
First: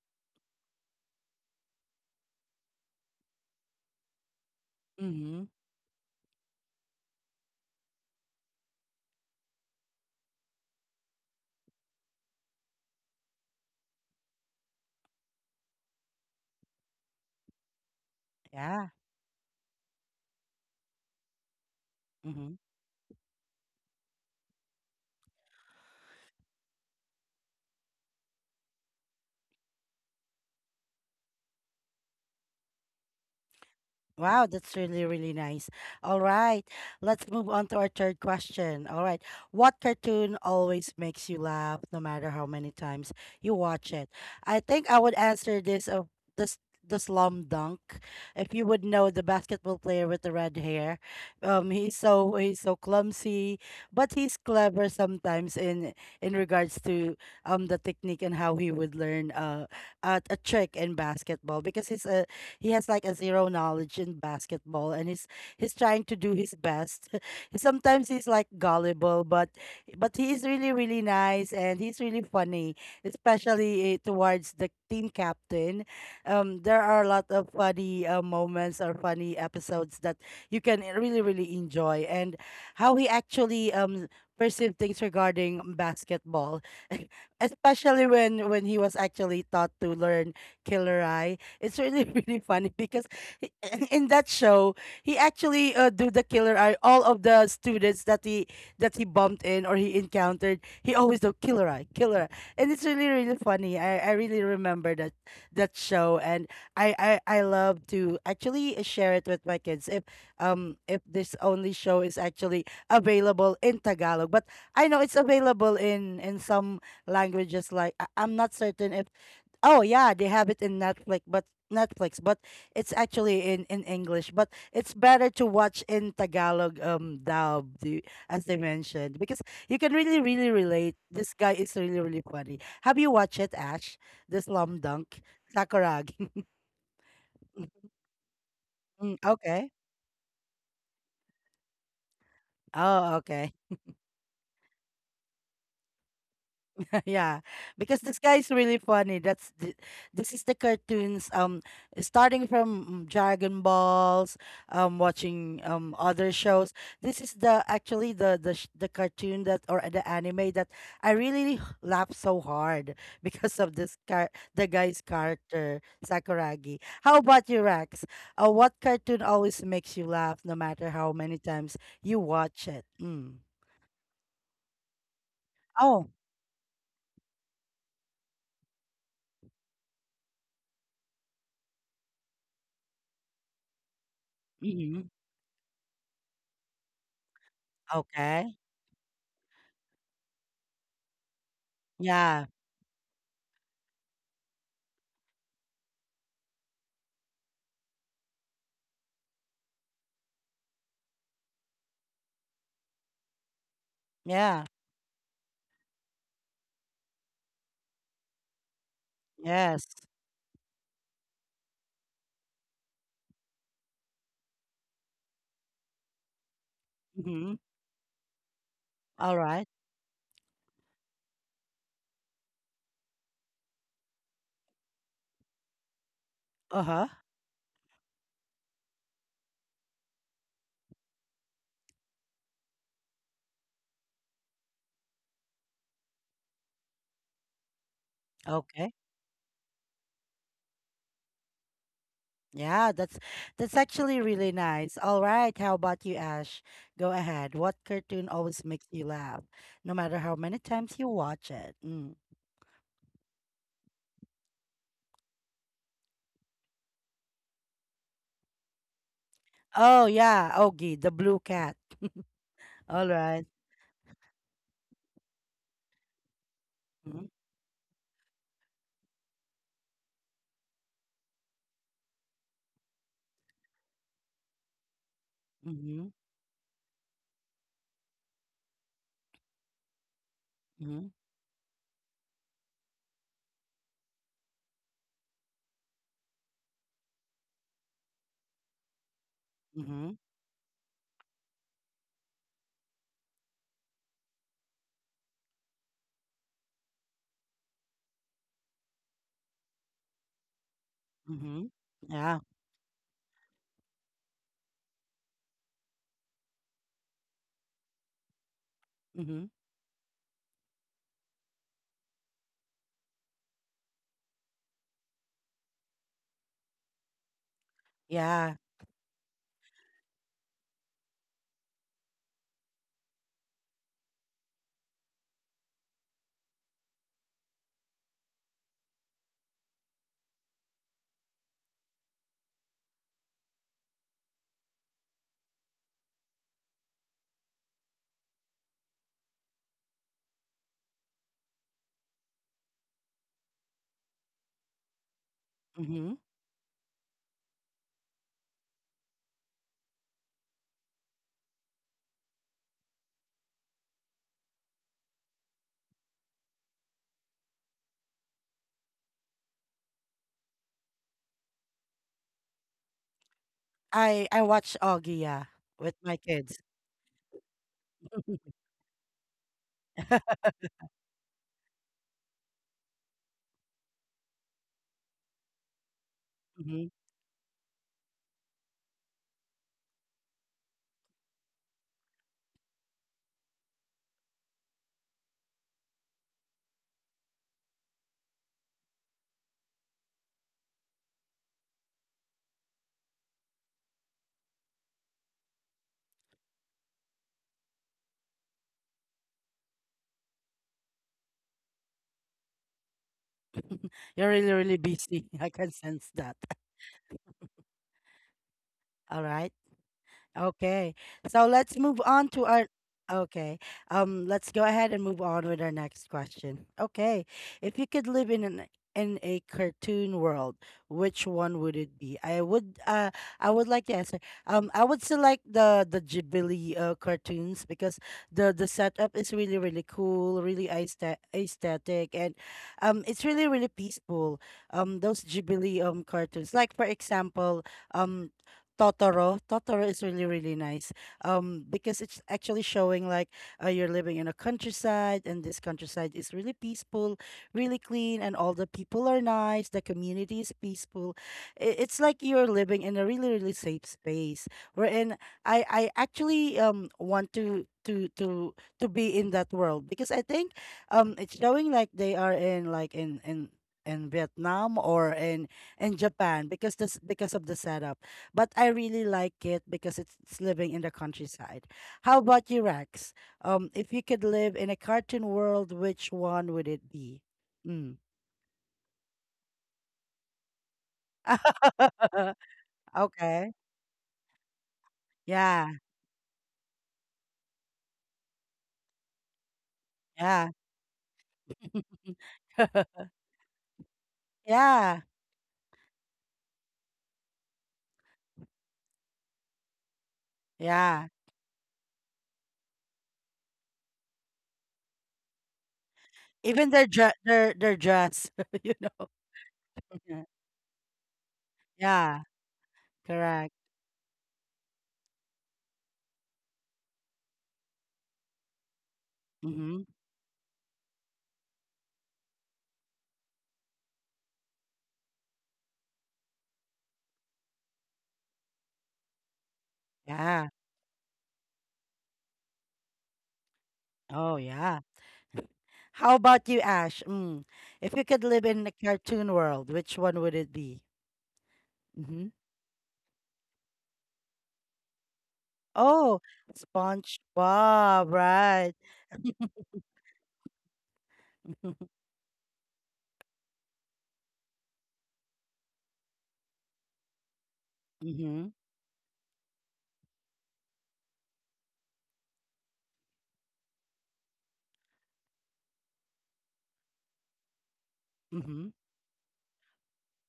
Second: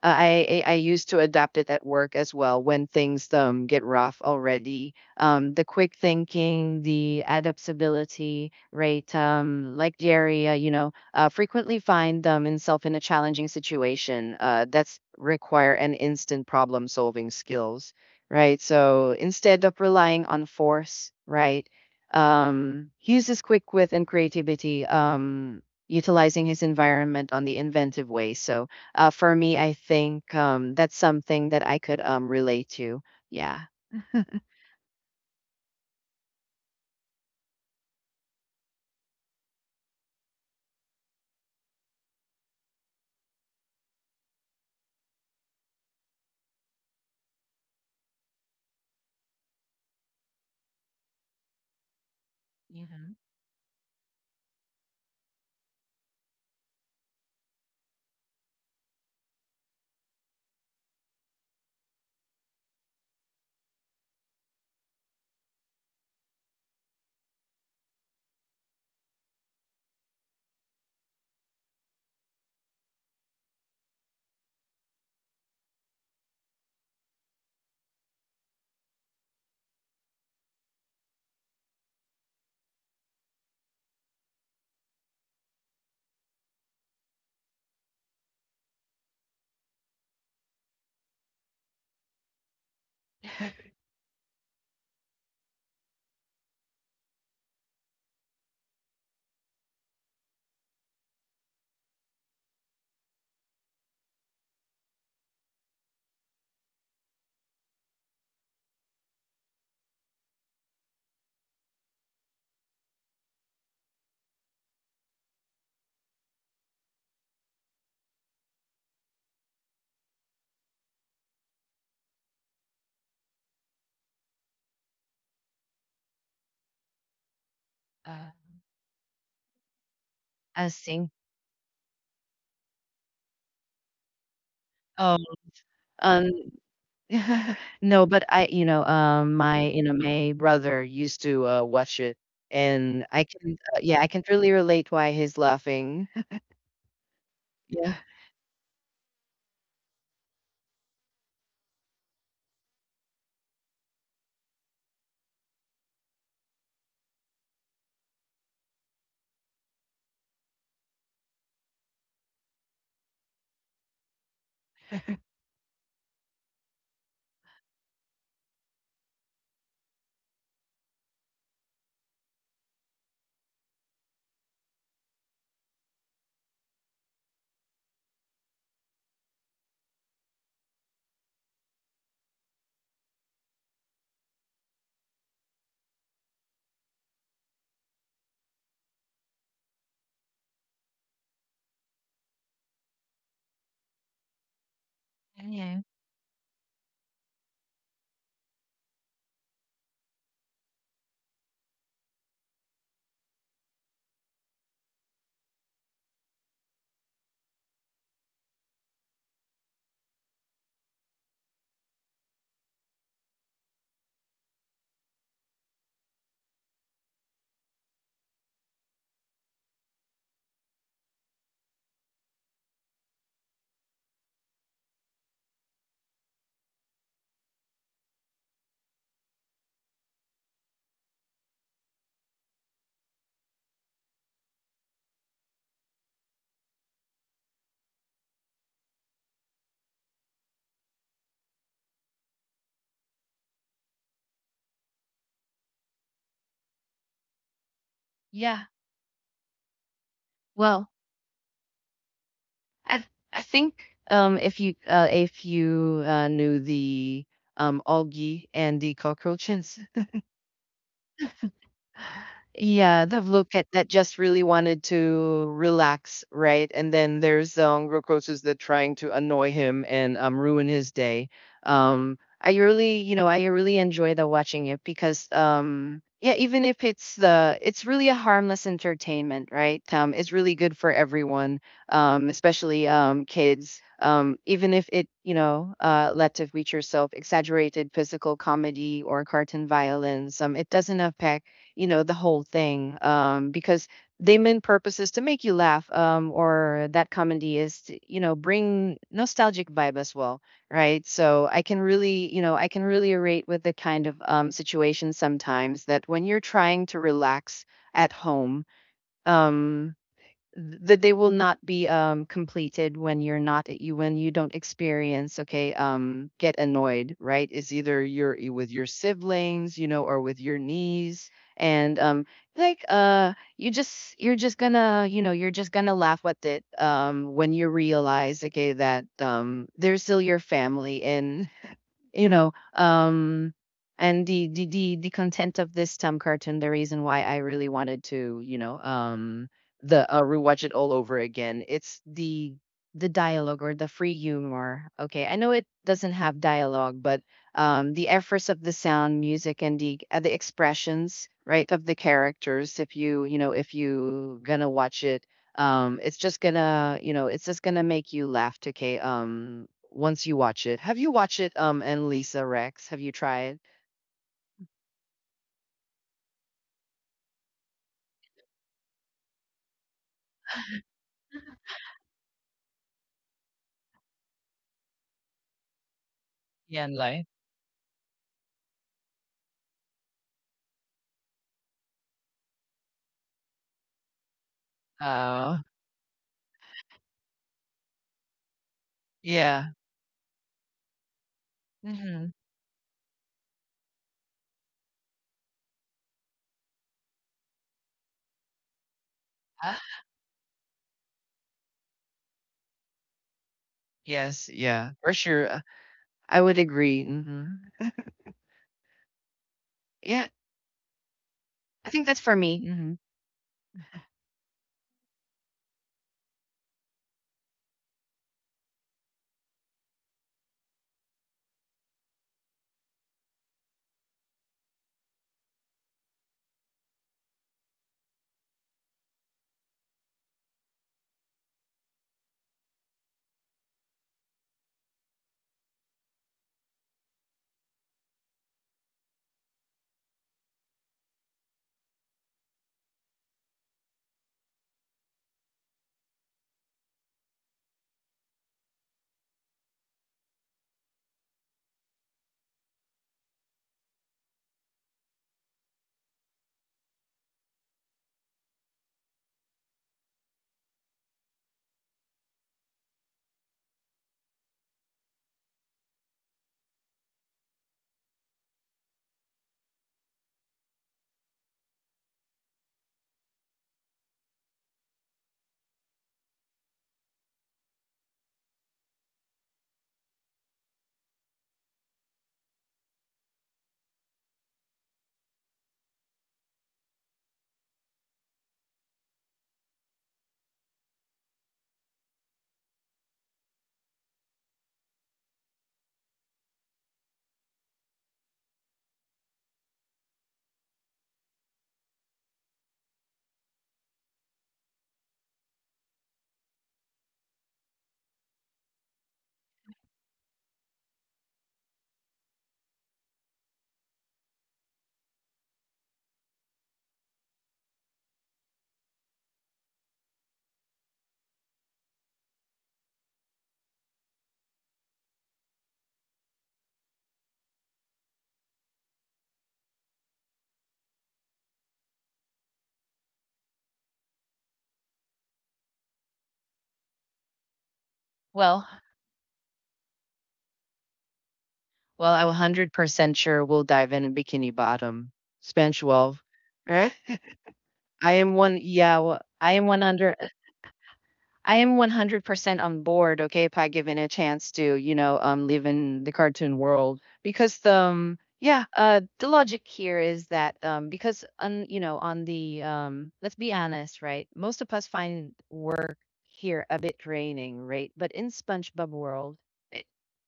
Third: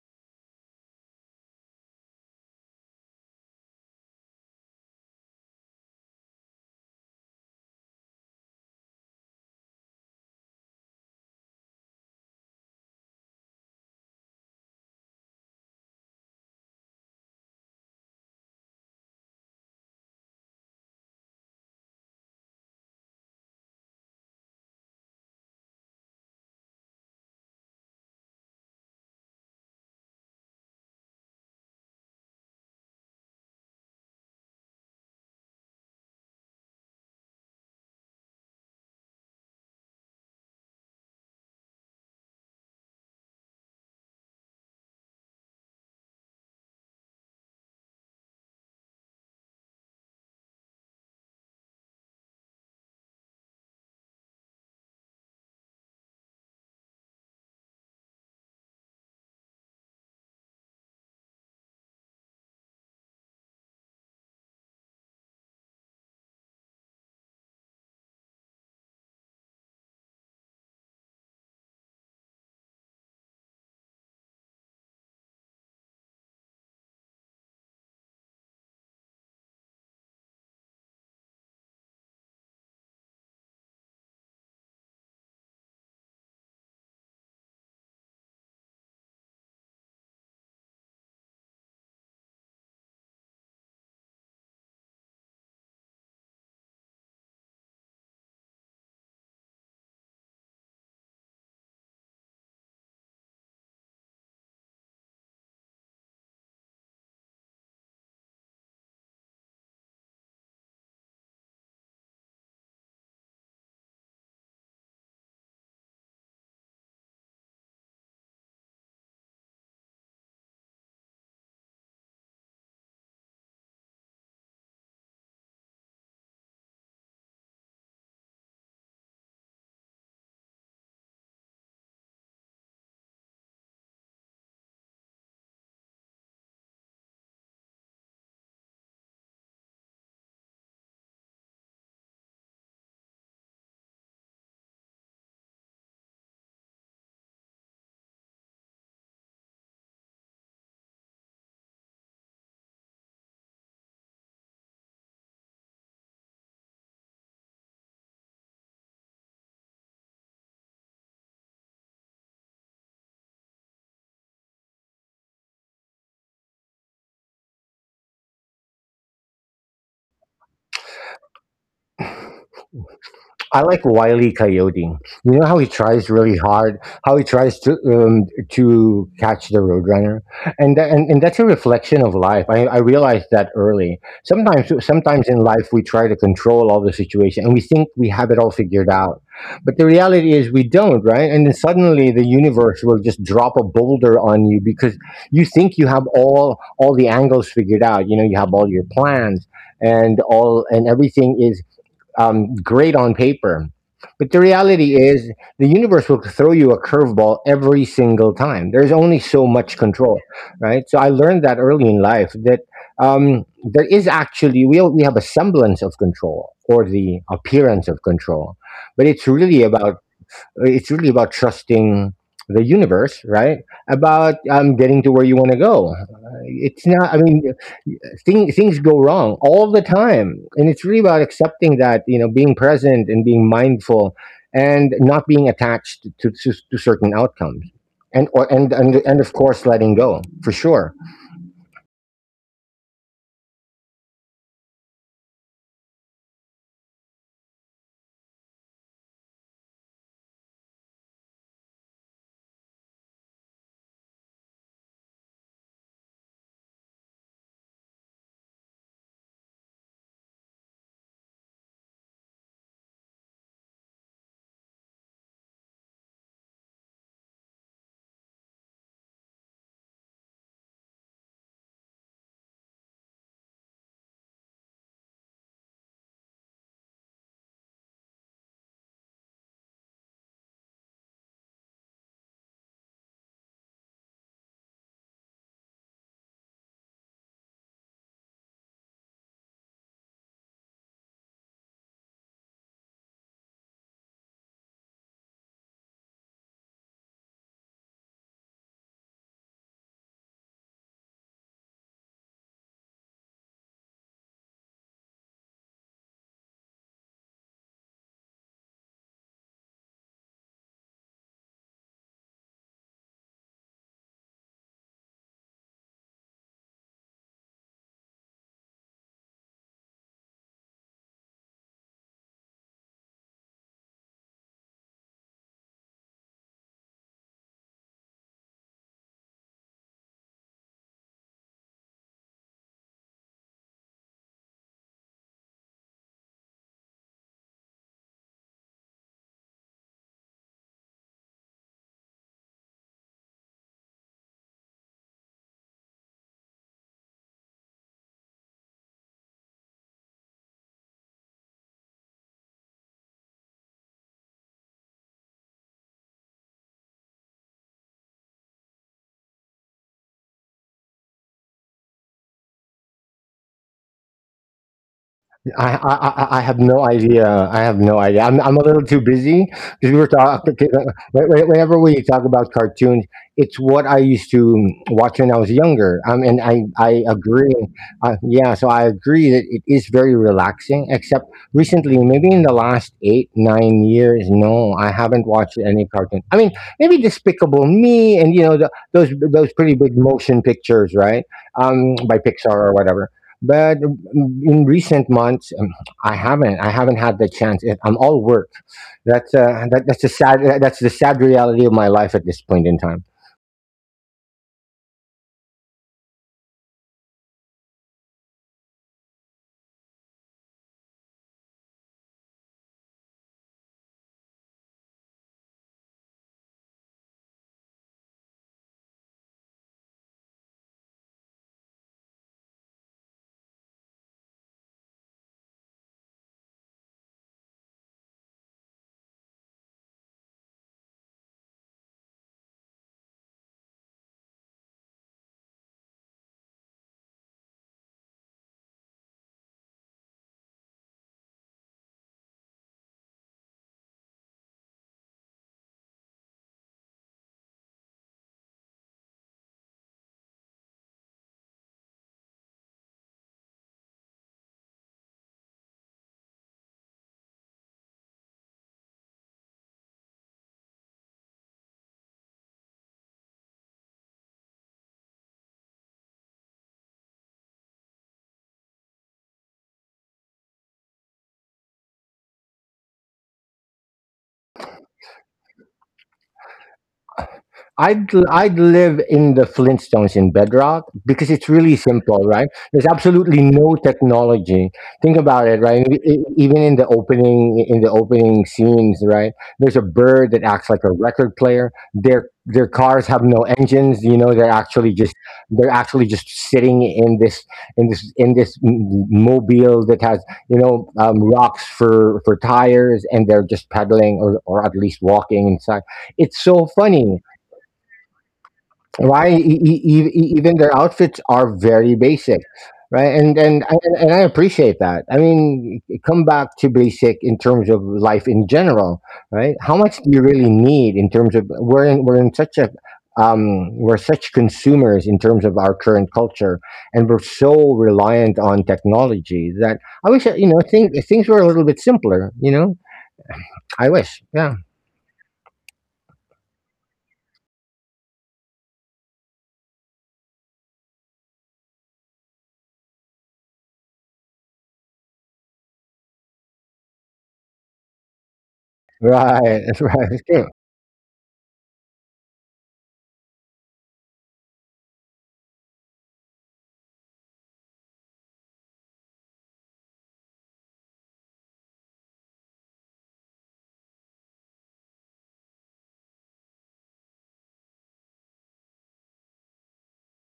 [SPEAKER 3] I used to adapt it at work as well when things get rough already.
[SPEAKER 1] Mm-hmm.
[SPEAKER 3] The quick thinking, the adaptability, right? Like Jerry, frequently find himself in a challenging situation. That's require an instant problem solving skills, right?
[SPEAKER 1] Yeah.
[SPEAKER 3] So instead of relying on force, right?
[SPEAKER 1] Mm-hmm.
[SPEAKER 3] He uses quick wit and creativity. Utilizing his environment on the inventive way. So for me, I think that's something that I could relate to. Yeah.
[SPEAKER 1] Wow, that's really, really nice. All right, let's move on to our third question. All right, what cartoon always makes you laugh no matter how many times you watch it? I think I would answer this, the Slum Dunk. If you would know the basketball player with the red hair, he's so
[SPEAKER 3] you know
[SPEAKER 1] clumsy, but he's clever sometimes in regards to the technique, and how he would learn a trick in basketball because he has like a zero knowledge in basketball, and he's trying to do his best. Sometimes he's like gullible, but he is really really nice and he's really funny, especially towards the team captain. There are a lot of funny moments or funny episodes that you can really really enjoy, and how he actually perceive things regarding basketball. Especially when he was actually taught to learn killer eye, it's really really funny because he- in that show he actually do the killer eye. All of the students that he bumped in or he encountered, he always do killer eye, and it's really really funny. I really remember that show, and I I I love to actually share it with my kids if this only show is actually available in Tagalog, but I know it's available in some languages, like I'm not certain if. Oh yeah, they have it in Netflix, but it's actually in English. But it's better to watch in Tagalog dubbed,
[SPEAKER 3] uh
[SPEAKER 1] as they mentioned, because you can really really
[SPEAKER 3] I
[SPEAKER 1] relate.
[SPEAKER 3] think
[SPEAKER 1] This guy is really really funny. Have you watched it, Ash? The Slum
[SPEAKER 3] Oh,
[SPEAKER 1] Dunk
[SPEAKER 3] um
[SPEAKER 1] Sakuragi.
[SPEAKER 3] no, but I you know
[SPEAKER 1] Mm,
[SPEAKER 3] my
[SPEAKER 1] okay.
[SPEAKER 3] you know my brother used to watch it, and
[SPEAKER 1] Oh,
[SPEAKER 3] I
[SPEAKER 1] okay.
[SPEAKER 3] can yeah I can really relate why he's laughing.
[SPEAKER 1] Yeah,
[SPEAKER 3] Yeah.
[SPEAKER 1] because this guy is really funny. This is the cartoons. Starting from Dragon Balls, watching other shows. This is the actually the cartoon that, or the anime that, I really laugh so hard because of this car the guy's character Sakuragi. How about you, Rex? What cartoon always makes you laugh, no matter how many times you watch it? Mm.
[SPEAKER 2] I like Wiley Coyote. You know how he tries
[SPEAKER 1] Oh.
[SPEAKER 2] really hard, how he tries to catch the Roadrunner, and, tha- and that's a reflection of life. I realized that early. Sometimes
[SPEAKER 1] Mm-hmm.
[SPEAKER 2] sometimes in life we try to control all the situation, and we think we have it all
[SPEAKER 1] Okay.
[SPEAKER 2] figured out, but the reality is we don't, right? And then suddenly the
[SPEAKER 1] Yeah.
[SPEAKER 2] universe will just drop a boulder on you because you think
[SPEAKER 3] yeah
[SPEAKER 2] you have all the angles figured out. You know, you have all your plans and all and everything is great on paper. But the
[SPEAKER 1] Yeah.
[SPEAKER 2] reality is, the universe will throw you a curveball every single time. There's only so much
[SPEAKER 1] Yes.
[SPEAKER 2] control, right? So I learned that early in life that there is actually we have a semblance of control or the
[SPEAKER 1] Mm-hmm.
[SPEAKER 2] appearance of control, but it's
[SPEAKER 1] All
[SPEAKER 2] really
[SPEAKER 1] right.
[SPEAKER 2] about it's really about trusting the universe, right? About getting to where you want to go. It's
[SPEAKER 1] Uh-huh.
[SPEAKER 2] not. I mean, things go wrong all the time and it's really about accepting that you know being present and being mindful and not being attached to, to certain outcomes and or, and,
[SPEAKER 1] Okay.
[SPEAKER 2] and of course letting go for sure.
[SPEAKER 1] Yeah, that's actually really nice. All right. How about you, Ash? Go ahead. What cartoon
[SPEAKER 3] Yeah.
[SPEAKER 1] always makes you laugh, no matter how many
[SPEAKER 3] Well,
[SPEAKER 1] times you watch it? Mm.
[SPEAKER 3] I I think if you knew the algae and the cockroaches.
[SPEAKER 1] Oh yeah, Ogie, the blue cat.
[SPEAKER 3] Yeah,
[SPEAKER 1] All
[SPEAKER 3] the
[SPEAKER 1] right.
[SPEAKER 3] Vloket that just really wanted to relax, right? And then
[SPEAKER 1] Mm-hmm.
[SPEAKER 3] there's Rokosu's that trying to annoy him and ruin his day. I really, you know, I really enjoy the watching it because,
[SPEAKER 1] Mm-hmm.
[SPEAKER 3] yeah, even if it's really a harmless entertainment, right? It's really good for
[SPEAKER 1] Mm-hmm.
[SPEAKER 3] everyone, especially kids. Even if it, you know, lets to reach yourself exaggerated physical comedy or cartoon
[SPEAKER 1] Mm-hmm.
[SPEAKER 3] violence, it doesn't affect the whole thing because they main purpose is to make you laugh or that comedy is to, you know bring nostalgic vibe as well, right? So I
[SPEAKER 1] Mm-hmm.
[SPEAKER 3] can really
[SPEAKER 1] Yeah.
[SPEAKER 3] you know I can really relate with the kind of situation sometimes that when you're trying to relax at home,
[SPEAKER 1] Mm-hmm.
[SPEAKER 3] um that they will not be completed when you're not at you when you don't experience okay get annoyed, right? It's either you're
[SPEAKER 1] Yeah.
[SPEAKER 3] with your siblings you know or with your niece, and you just you're just gonna you know you're just gonna laugh at it when you realize okay that they're still your family, and you know um and the the content of this Tom cartoon the reason why I really wanted to the rewatch it all over again it's the dialogue or the free humor. Okay, I know it
[SPEAKER 1] Mm-hmm.
[SPEAKER 3] doesn't have dialogue, but the efforts of the sound music and the expressions right of the characters if you gonna watch it, it's just gonna make you laugh to K once you watch it. Have you watched it, and Lisa Rex? Have you tried?
[SPEAKER 1] I watch Augie, yeah,
[SPEAKER 2] I, I
[SPEAKER 1] with my
[SPEAKER 2] I I have
[SPEAKER 1] kids.
[SPEAKER 2] no idea. I have no idea. I'm a little too busy because we were talking. Whenever we talk about cartoons, it's what I used to watch when I was younger. And I
[SPEAKER 1] Mm-hmm.
[SPEAKER 3] Yan
[SPEAKER 2] I
[SPEAKER 3] Lai.
[SPEAKER 2] agree. Yeah, so I agree that it is very relaxing. Except recently, maybe in the last 8-9 years, no, I haven't watched
[SPEAKER 3] Oh,
[SPEAKER 2] any cartoon. I mean, maybe Despicable Me and you know the, those
[SPEAKER 3] yeah.
[SPEAKER 2] pretty big motion pictures, right? By
[SPEAKER 3] hmm
[SPEAKER 2] Pixar or whatever. But in recent months, I haven't had the chance. I'm all work.
[SPEAKER 3] Ah,
[SPEAKER 2] That's the sad. That's the sad reality of my life at this point in time.
[SPEAKER 1] You're
[SPEAKER 3] yes,
[SPEAKER 1] really, really
[SPEAKER 3] yeah, for
[SPEAKER 1] busy.
[SPEAKER 3] sure.
[SPEAKER 1] I can sense
[SPEAKER 3] I
[SPEAKER 1] that.
[SPEAKER 3] would agree.
[SPEAKER 1] All right.
[SPEAKER 3] Yeah,
[SPEAKER 1] Okay. So let's
[SPEAKER 3] I think
[SPEAKER 1] move
[SPEAKER 3] that's for
[SPEAKER 1] on to
[SPEAKER 3] me.
[SPEAKER 1] our. Okay, let's go ahead and move on with our next question. Okay. If you could live in a cartoon world, which one would it be? I would like to answer. I would select the Ghibli cartoons because the setup is really really cool, really aesthetic, and it's really really peaceful. Those Ghibli cartoons. Like, for example, um Totoro. Totoro is really, really nice. Because it's actually showing like, you're living in a countryside, and this countryside is really peaceful, really clean, and all the people are nice. The community is peaceful. It's like you're living in a really, really safe space. Wherein I actually want to be in that world, because I think it's showing like they are in, like, in Vietnam, or in Japan because, this because of the setup, but I really like it because it's living in the countryside. How about you, Rex? If you could live in a cartoon world, which one would it be? Mm.
[SPEAKER 2] I'd live in the Flintstones in Bedrock because it's really simple, right? There's absolutely
[SPEAKER 1] Okay.
[SPEAKER 2] no technology. Think about it,
[SPEAKER 1] Yeah.
[SPEAKER 2] right? Even in the opening scenes, right? There's a bird that
[SPEAKER 1] Yeah.
[SPEAKER 2] acts like a record player. Their cars have no engines. You know, they're actually
[SPEAKER 1] Yeah.
[SPEAKER 2] just they're actually just sitting in this mobile that has you know
[SPEAKER 1] Yeah.
[SPEAKER 2] rocks for tires, and they're just pedaling or at least walking inside. It's so
[SPEAKER 1] Even their
[SPEAKER 2] funny
[SPEAKER 1] dress, you know.
[SPEAKER 2] why
[SPEAKER 1] Yeah.
[SPEAKER 2] even their outfits are very
[SPEAKER 1] Yeah,
[SPEAKER 2] basic, right? and
[SPEAKER 1] correct.
[SPEAKER 2] and I- and and i appreciate that. I mean, come back to basic in terms of life in general, right? How
[SPEAKER 1] Mm-hmm.
[SPEAKER 2] much do you really need in terms of we're in such a we're such consumers in terms of our current culture and we're so reliant on technology that I wish that, you
[SPEAKER 1] Yeah.
[SPEAKER 2] know, things were a little bit simpler, you know. I wish.
[SPEAKER 1] Oh,
[SPEAKER 2] Yeah,
[SPEAKER 1] yeah. How about you, Ash? Mm. If you could live in
[SPEAKER 3] Well,
[SPEAKER 1] a cartoon world, which one would it be?
[SPEAKER 3] well, I'm
[SPEAKER 1] Mm-hmm.
[SPEAKER 3] 100% sure we'll dive in Bikini Bottom, Span 12.
[SPEAKER 1] Oh,
[SPEAKER 3] Right?
[SPEAKER 1] SpongeBob,
[SPEAKER 3] I am one.
[SPEAKER 1] right.
[SPEAKER 3] Yeah, well, I
[SPEAKER 2] right.
[SPEAKER 3] am
[SPEAKER 2] That's right.
[SPEAKER 3] 100.
[SPEAKER 2] It's true.
[SPEAKER 3] I am 100% on board, okay, if I given a chance to, you know, live in the cartoon world because the,
[SPEAKER 1] Mm-hmm.
[SPEAKER 3] the logic here is that, because on, you know, on the, let's be honest, right? Most of us find work here a bit draining, right? But in
[SPEAKER 1] Mm-hmm.
[SPEAKER 3] SpongeBob world, e-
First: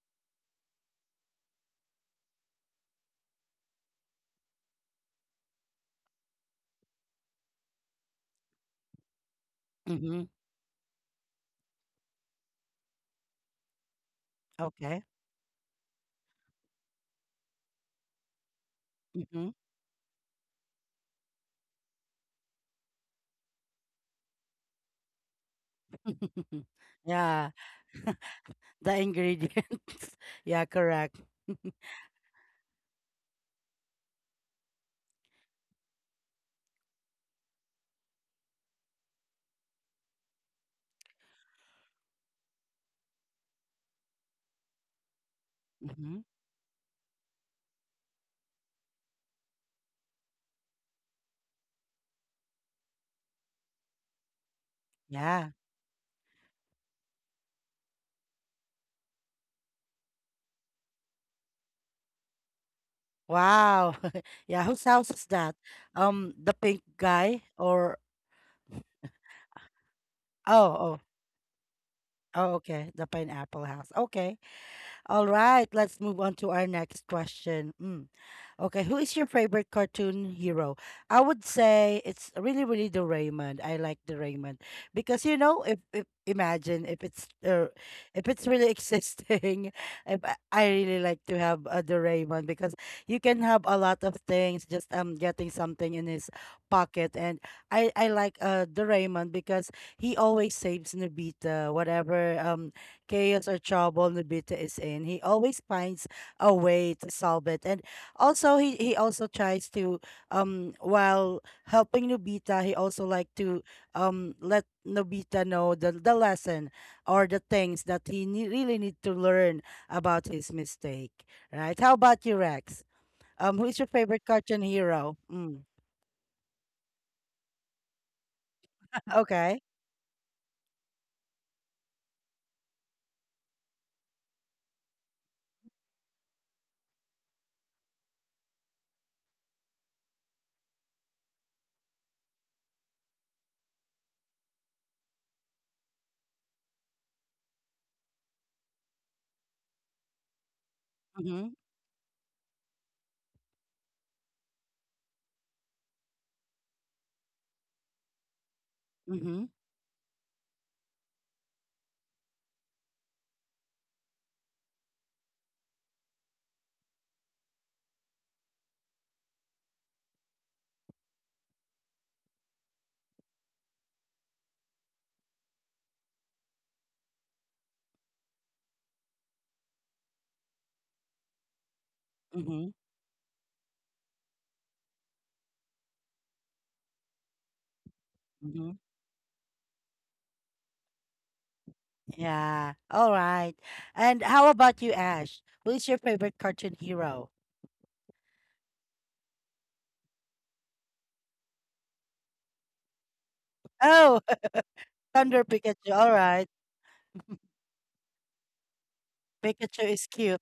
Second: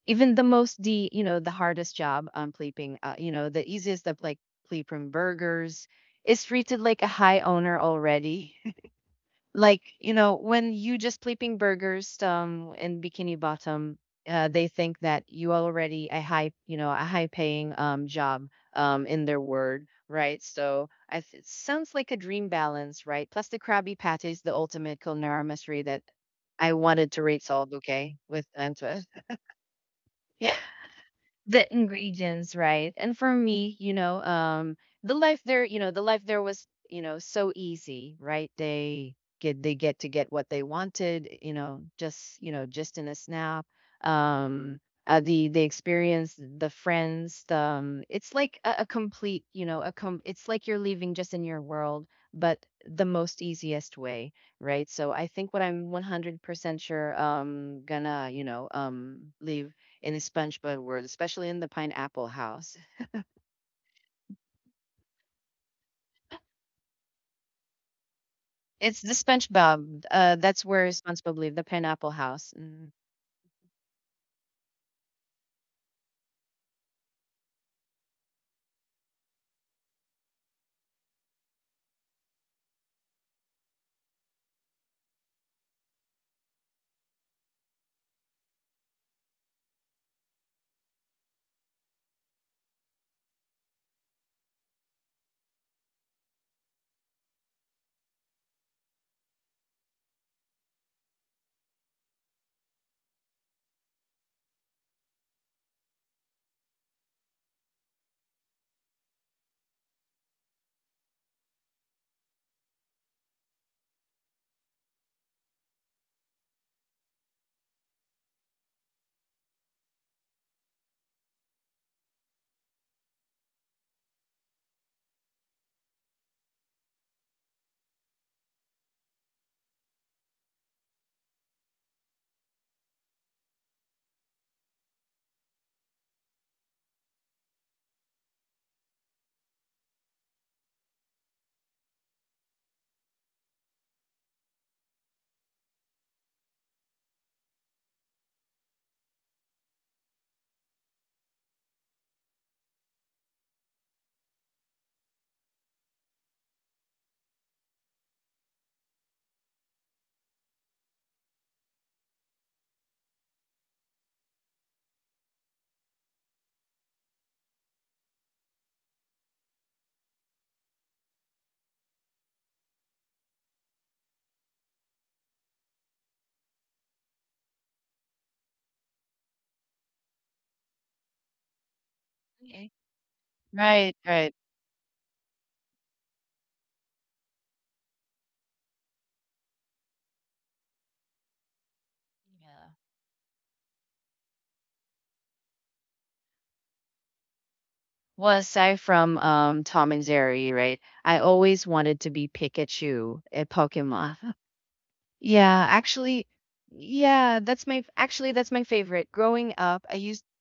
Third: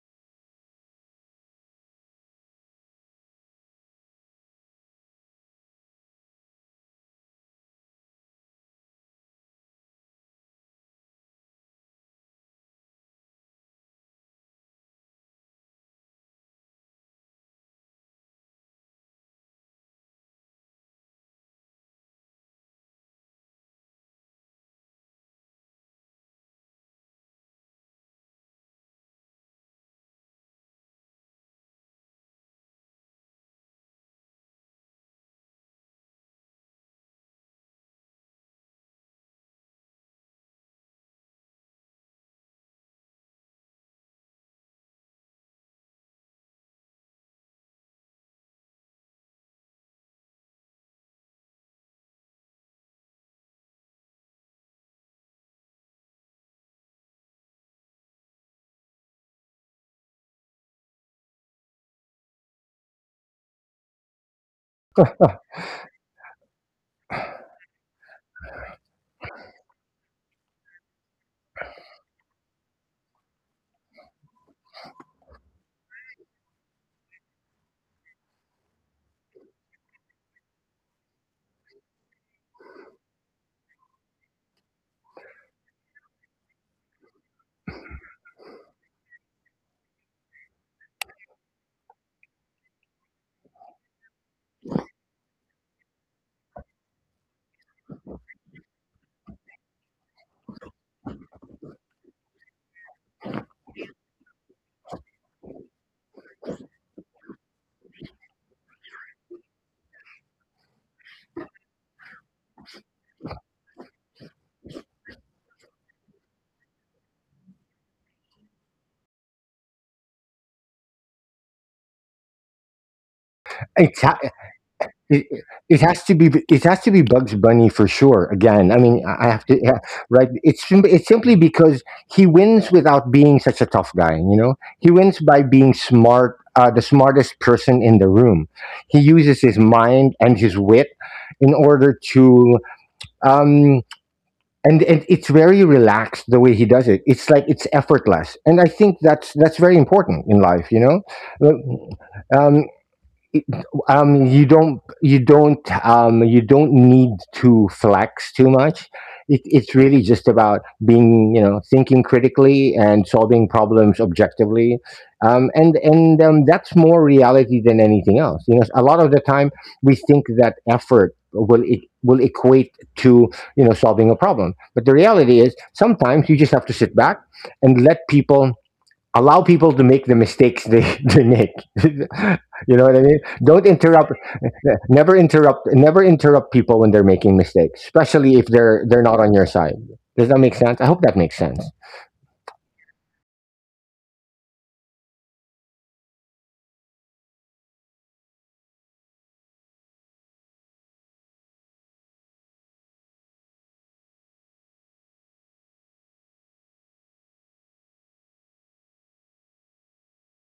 [SPEAKER 3] even the most, the hardest job pleeping, the easiest of like pleeping burgers is treated like a high owner already, like you
[SPEAKER 1] Mm-hmm.
[SPEAKER 3] know when you just flipping burgers in Bikini Bottom, they think
[SPEAKER 1] Okay.
[SPEAKER 3] that you already a high you know a high paying job in their
[SPEAKER 1] Mm-hmm.
[SPEAKER 3] word, right? So it sounds like a dream balance, right? Plus the Krabby Patty is the ultimate culinary mystery that I wanted to rate
[SPEAKER 1] Yeah.
[SPEAKER 3] solved, okay, with and
[SPEAKER 1] The ingredients.
[SPEAKER 3] yeah
[SPEAKER 1] Yeah, correct.
[SPEAKER 3] the ingredients, right? And for me the life there was you know so easy, right? They get to get what they wanted, you know, just in a snap. um the
[SPEAKER 1] Mm-hmm.
[SPEAKER 3] experience the friends the it's like a complete you know it's like you're leaving just in your world, but the most easiest way, right? So I think
[SPEAKER 1] Yeah.
[SPEAKER 3] what I'm 100% sure gonna you know leave in the SpongeBob world, especially in the pineapple house.
[SPEAKER 1] Wow. Yeah, whose house is that? The pink guy, or
[SPEAKER 3] It's the SpongeBob.
[SPEAKER 1] oh,
[SPEAKER 3] That's where
[SPEAKER 1] oh,
[SPEAKER 3] SpongeBob lived, the pineapple house.
[SPEAKER 1] oh,
[SPEAKER 3] Mm.
[SPEAKER 1] okay, the pineapple house. Okay. All right, let's move on to our next question. Mm. Okay, who is your favorite cartoon hero? I would say it's really, really the Raymond. I like the Raymond because you know, if imagine if it's really existing, if I really like to have a the Raymond because you can have a lot of things just getting something in his pocket, and I like the Raymond because he always saves Nobita whatever chaos or trouble Nobita is in. He always finds a way to solve it, and also, he also tries to while helping Nobita, he also like to let Nobita know the lesson or the things that really need to learn about his mistake, right? How about you, Rex? Who is your
[SPEAKER 2] It's,
[SPEAKER 1] favorite
[SPEAKER 2] it,
[SPEAKER 1] cartoon hero?
[SPEAKER 2] it
[SPEAKER 1] Mm.
[SPEAKER 2] it has to be Bugs Bunny for sure. Again, I mean, I have to,
[SPEAKER 1] Okay.
[SPEAKER 2] yeah, right. It's simply because he wins without being such a tough guy. You know, he wins by being smart, the smartest person in the room. He uses his mind and his wit in order to um and it's very relaxed the way he does it. It's like it's effortless and I think that's very important in life, you know.
[SPEAKER 1] Mm-hmm.
[SPEAKER 2] um it- um you don't you don't you don't need to flex too much.
[SPEAKER 1] Mm-hmm.
[SPEAKER 2] It's really just about being you know thinking critically and solving problems objectively, and that's more reality than anything else. You know, a lot of the time we think that effort will it will equate to you know solving a problem, but the reality is sometimes you just have to sit back and let people allow people to make the mistakes they make you
[SPEAKER 1] Mm-hmm.
[SPEAKER 3] Okay.
[SPEAKER 2] know what I mean? Don't
[SPEAKER 3] Right,
[SPEAKER 2] interrupt.
[SPEAKER 3] right.
[SPEAKER 2] Never interrupt people when they're making mistakes, especially if
[SPEAKER 1] Mm-hmm.
[SPEAKER 2] they're not on your side. Does that make sense? I hope that makes sense.
[SPEAKER 3] Yeah.
[SPEAKER 1] Yeah. All right. And how about you, Ash? Who is your favorite cartoon hero?
[SPEAKER 3] Well, aside from Tom and Jerry, right? I always wanted to be Pikachu at Pokemon.
[SPEAKER 1] Oh, Thunder
[SPEAKER 3] Yeah,
[SPEAKER 1] Pikachu. All
[SPEAKER 3] actually,
[SPEAKER 1] right.
[SPEAKER 3] yeah, that's my actually that's my favorite. Growing
[SPEAKER 1] Pikachu
[SPEAKER 3] up, I
[SPEAKER 1] is
[SPEAKER 3] used
[SPEAKER 1] cute.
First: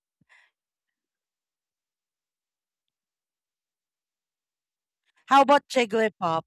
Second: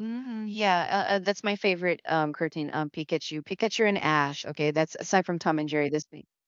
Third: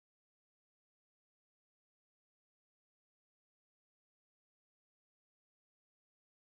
[SPEAKER 3] yeah, that's my favorite cartoon Pikachu, Pikachu and Ash. Okay, that's aside from
[SPEAKER 1] How
[SPEAKER 3] Tom
[SPEAKER 1] about
[SPEAKER 3] and Jerry. This thing,
[SPEAKER 1] Jigglypuff?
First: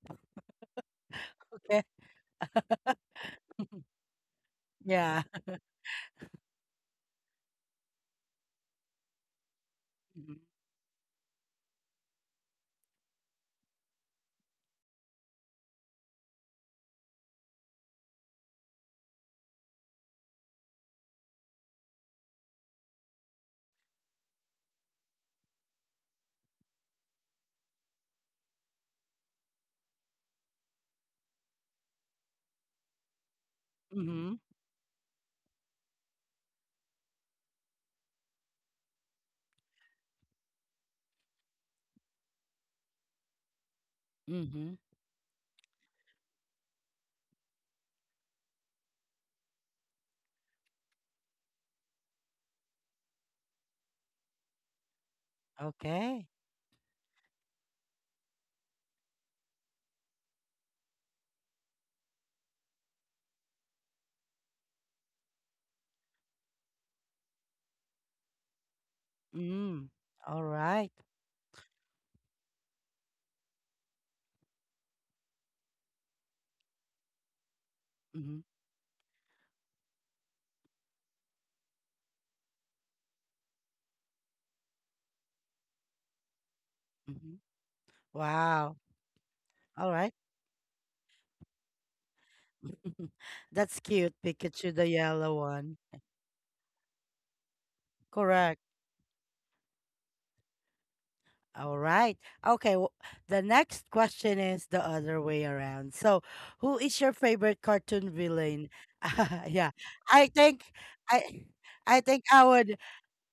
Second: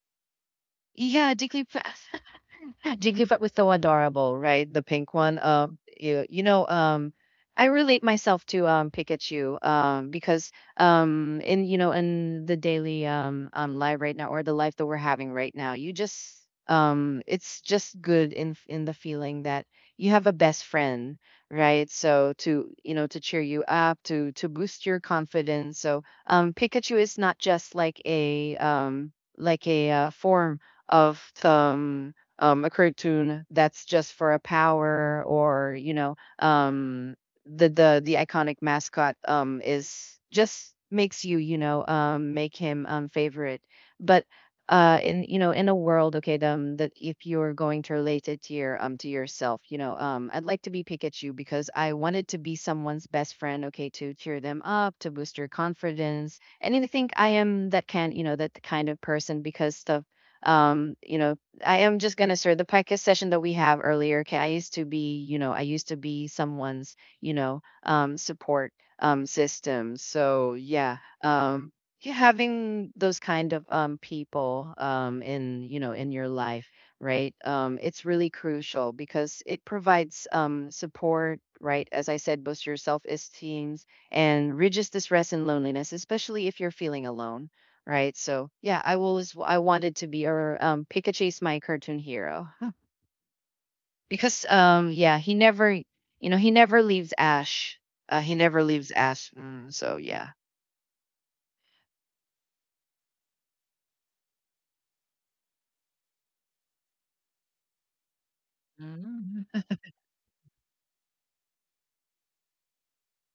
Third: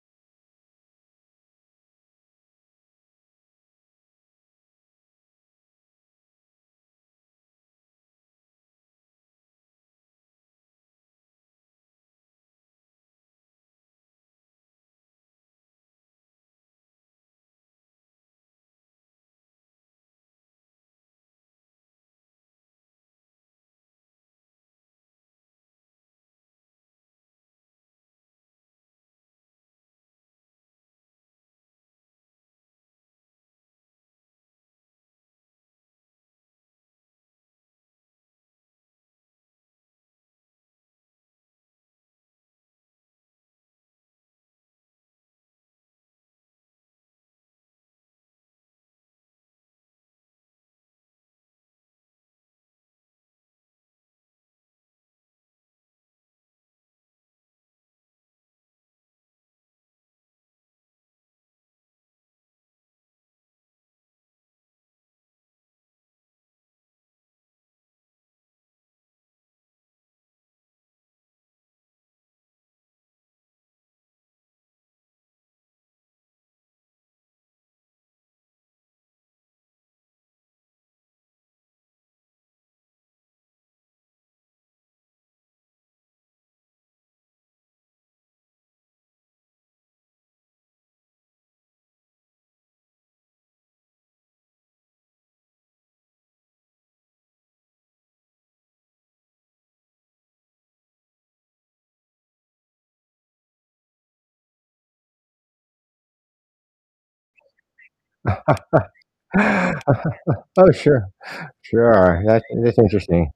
[SPEAKER 3] yeah,
[SPEAKER 1] Okay.
[SPEAKER 3] Jigglypuff. Jigglypuff was so adorable, right? The pink
[SPEAKER 1] Yeah.
[SPEAKER 3] one. You know, I relate myself to Pikachu, because in you know in the daily life right now or the life that we're having right now, you just it's just good in the feeling that you have a best friend, right? So to you know to cheer you up, to boost your confidence. So Pikachu is not just like a form of a cartoon that's just for
[SPEAKER 1] Mm-hmm.
[SPEAKER 3] a power or the the iconic mascot is just makes you you know make him favorite but
[SPEAKER 1] Mm-hmm.
[SPEAKER 3] in in a world okay that if you're going to relate it to your to yourself, I'd like to be Pikachu because I wanted to be someone's best friend, okay, to cheer them up, to boost their
[SPEAKER 1] Okay.
[SPEAKER 3] confidence. And I think I am that can, that kind of person because the you know I am just gonna start the podcast session that we have earlier. Okay, I used to be, I used to be someone's, support
[SPEAKER 1] Mm-hmm.
[SPEAKER 3] system.
[SPEAKER 1] All
[SPEAKER 3] So
[SPEAKER 1] right.
[SPEAKER 3] yeah, um, yeah, having those kind of people in in your life, right? It's really
[SPEAKER 1] Mm-hmm.
[SPEAKER 3] crucial because it provides support, right? As I said, boosts your self esteem and reduces the stress and loneliness, especially if you're feeling
[SPEAKER 1] Mm-hmm.
[SPEAKER 3] alone. Right, so,
[SPEAKER 1] Wow.
[SPEAKER 3] yeah, I
[SPEAKER 1] All
[SPEAKER 3] wanted to
[SPEAKER 1] right.
[SPEAKER 3] be, or, Pikachu is my cartoon hero.
[SPEAKER 1] That's cute,
[SPEAKER 3] Because,
[SPEAKER 1] Pikachu, the
[SPEAKER 3] yeah, he
[SPEAKER 1] yellow
[SPEAKER 3] never
[SPEAKER 1] one.
[SPEAKER 3] he never leaves Ash. He
[SPEAKER 1] Correct.
[SPEAKER 3] never leaves Ash, so, yeah.
[SPEAKER 1] All right. Okay. w The next question is the other way around. So, who is your favorite cartoon villain?
[SPEAKER 3] Mm.
[SPEAKER 1] Yeah. I think
[SPEAKER 2] Oh sure,
[SPEAKER 1] I I
[SPEAKER 2] sure,
[SPEAKER 1] think I
[SPEAKER 2] that's
[SPEAKER 1] would.
[SPEAKER 2] interesting.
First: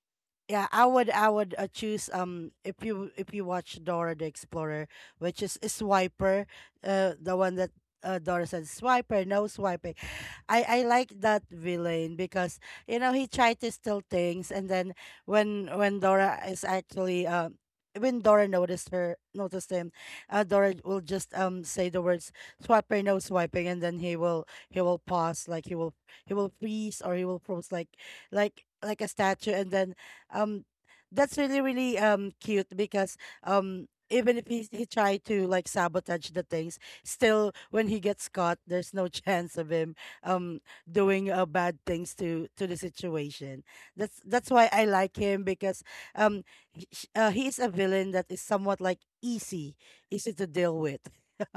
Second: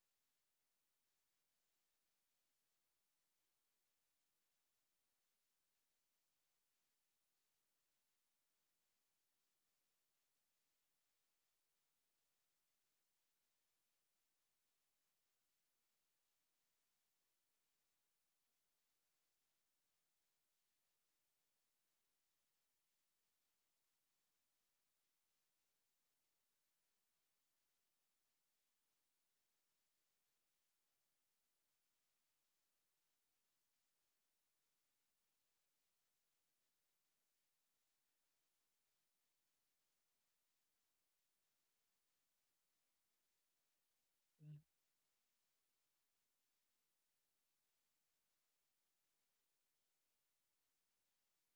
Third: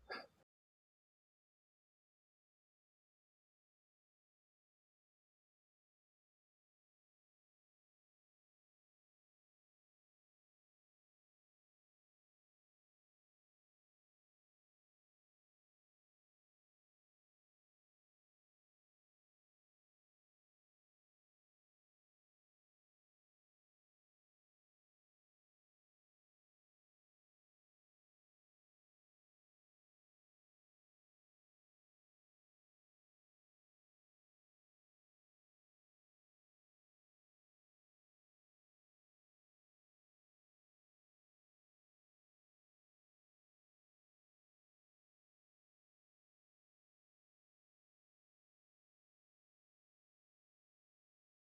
[SPEAKER 1] Yeah, I would choose if you watch Dora the Explorer, which is Swiper, uh, the one that Dora said, "Swiper, no Swiper." I like that villain because you know he tried to steal things, and then when Dora is actually when Dora noticed her, noticed him, Dora will just say the words "swiper, no swiping," and then he will pause, like he will freeze, or he will pose like like a statue, and then um that's really really cute because even if he tried to like sabotage the things, still when he gets caught, there's no chance of him um doing bad things to the situation. That's why I like him because um he is a villain that is somewhat like easy, easy to deal with.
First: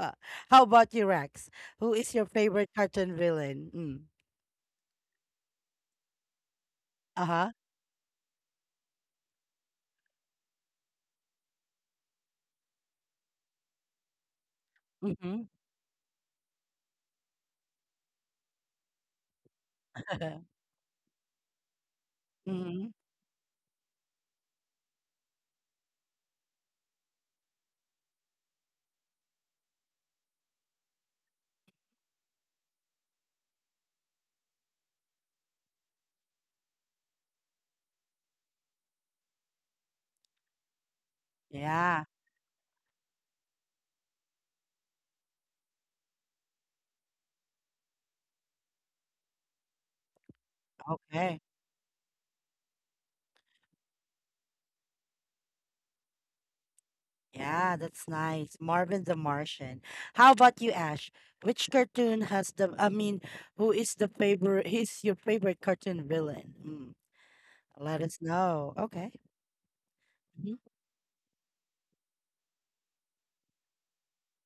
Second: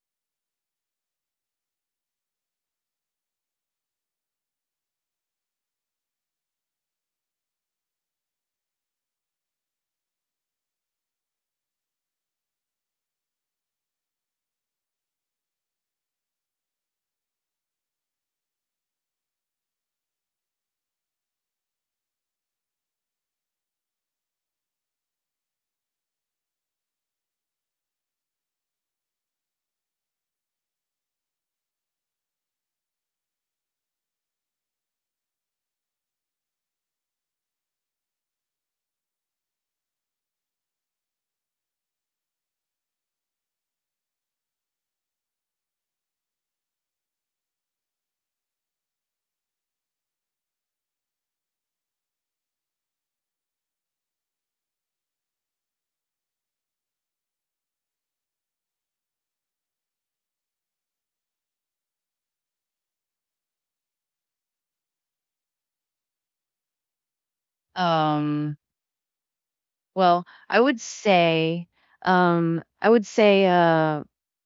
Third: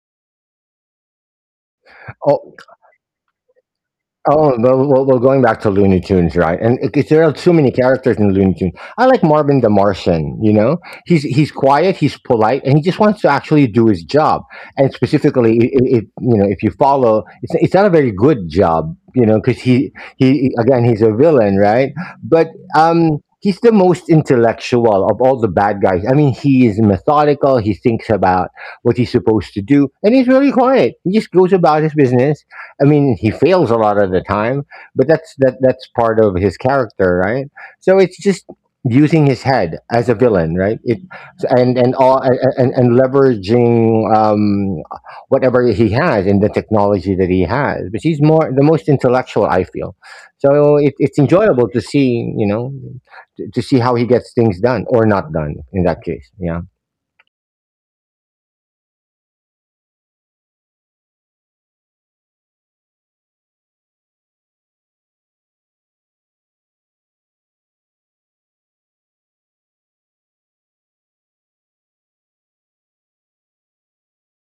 [SPEAKER 1] How about you, Rex? Who is your
[SPEAKER 2] Oh
[SPEAKER 1] favorite cartoon villain? Mm.
[SPEAKER 2] Oh, well, going back to Looney Tunes, right? And because there are
[SPEAKER 1] Uh-huh.
[SPEAKER 2] too many characters in Looney Tunes. I like Marvin the Martian. You know, he's quiet, he's polite, and he just wants to actually do his job. And
[SPEAKER 1] Mm-hmm.
[SPEAKER 2] specifically, if you know, if you follow, it's not a very good job, you know, because he he again he's a villain, right? But
[SPEAKER 1] Mm-hmm.
[SPEAKER 2] um, he's the most intellectual of all the bad guys. I mean, he is methodical. He thinks about what he's supposed to do, and he's really quiet. He just goes about his business. I mean, he fails a lot of the time, but that's part of his character, right? So it's just using his head as a villain, right? It and
[SPEAKER 1] Yeah.
[SPEAKER 2] all and Leveraging whatever he has and the technology that he has. But he's more the most intellectual, I feel. So it's
[SPEAKER 1] Okay.
[SPEAKER 2] enjoyable to see, you know, to see how he gets things done or not done in that case. Yeah,
[SPEAKER 1] Yeah, that's nice, Marvin the Martian. How about you, Ash? Which cartoon has the I mean Who is the favorite? He's your favorite cartoon villain? Mm. Let us
[SPEAKER 3] Um,
[SPEAKER 1] know. Okay.
[SPEAKER 3] well,
[SPEAKER 1] Mhm.
[SPEAKER 3] I would say, um, I would say, uh,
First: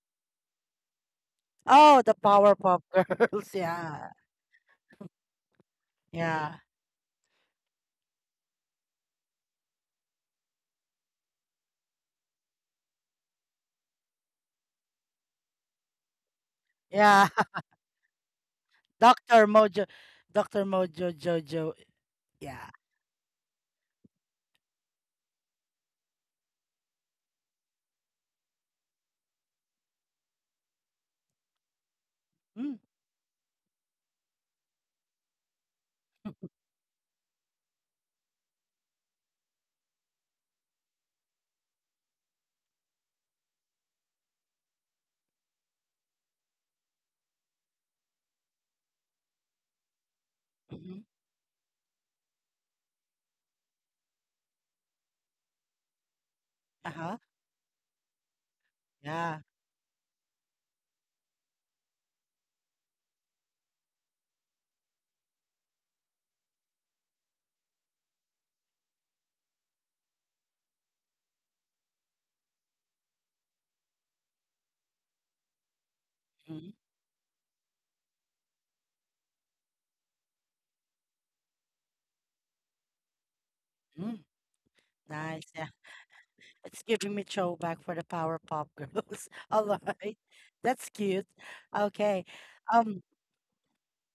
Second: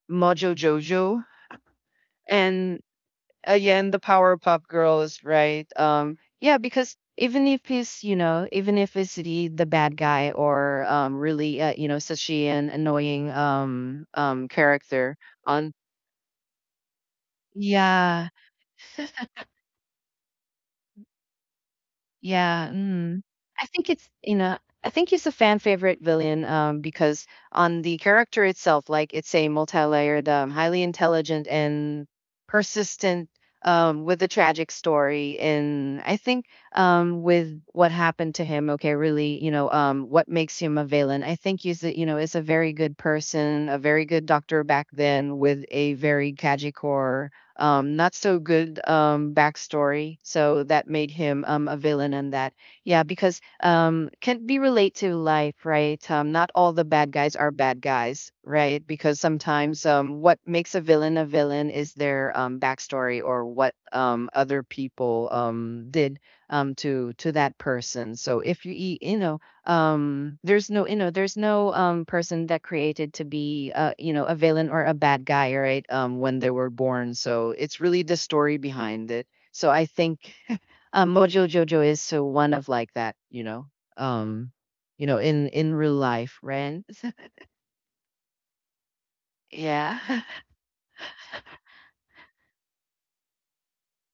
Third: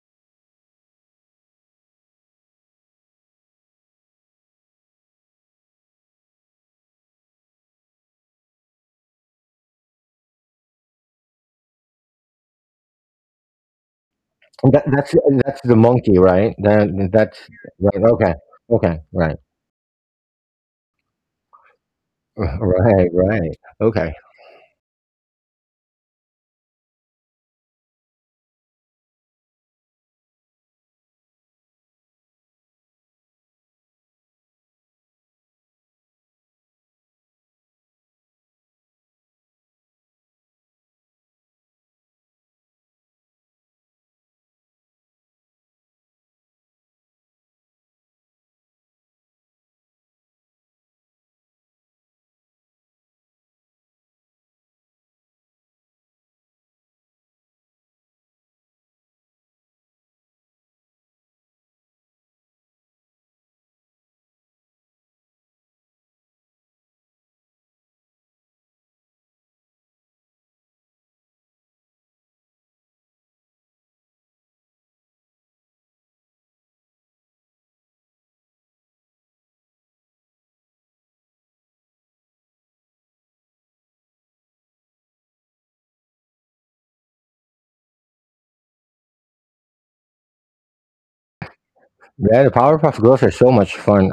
[SPEAKER 3] Mojo Jojo,
[SPEAKER 1] Oh, the
[SPEAKER 3] and
[SPEAKER 1] Powerpuff Girls.
[SPEAKER 3] again the
[SPEAKER 1] Yeah.
[SPEAKER 3] Powerpuff Girls, right?
[SPEAKER 1] Yeah. Yeah.
[SPEAKER 3] Yeah, because even if he's, even if it's the bad guy or really such an annoying
[SPEAKER 2] that's
[SPEAKER 3] character on,
[SPEAKER 2] the monkey, right? That that's Right.
[SPEAKER 3] yeah.
[SPEAKER 2] Okay, okay, right.
[SPEAKER 1] Dr. Mojo. Dr. Mojo Jojo.
[SPEAKER 3] Yeah,
[SPEAKER 1] Yeah.
[SPEAKER 2] Right,
[SPEAKER 3] mm.
[SPEAKER 2] right.
[SPEAKER 3] I think it's,
[SPEAKER 2] Okay.
[SPEAKER 3] you know, I think he's a fan favorite villain, because on the character itself, like it's a multi-layered, highly intelligent and
[SPEAKER 1] Mm.
[SPEAKER 3] persistent, with a tragic story. And I think, with what happened to him, okay, really, you know, what makes him a villain? I think he's a, you know, is a very good person, a very good doctor back then with a very tragic, not so good, backstory. So that
[SPEAKER 1] Mm-hmm.
[SPEAKER 3] made him, a villain and that. Yeah, because, can be relate to life, right? Not all the bad
[SPEAKER 1] Uh-huh.
[SPEAKER 3] guys are bad guys, right? Because
[SPEAKER 1] Yeah.
[SPEAKER 3] sometimes, what makes a villain is their, backstory or what, other people, did, to that person. So if you, you know, there's no, there's no person that created to be a villain or a bad guy, right? When they were
[SPEAKER 1] Mm,
[SPEAKER 3] born, so it's really the story behind it. So I think Mojo Jojo is so one of like that, you know,
[SPEAKER 1] mm,
[SPEAKER 3] um you know,
[SPEAKER 1] nice. Yeah.
[SPEAKER 3] in real life, right?
[SPEAKER 1] It's giving me throwback for the Powerpuff Girls. All right.
[SPEAKER 3] Yeah.
[SPEAKER 1] That's cute. Okay.
[SPEAKER 2] Yeah, the
[SPEAKER 1] Um,
[SPEAKER 2] Powerpuff Girls are so much fun.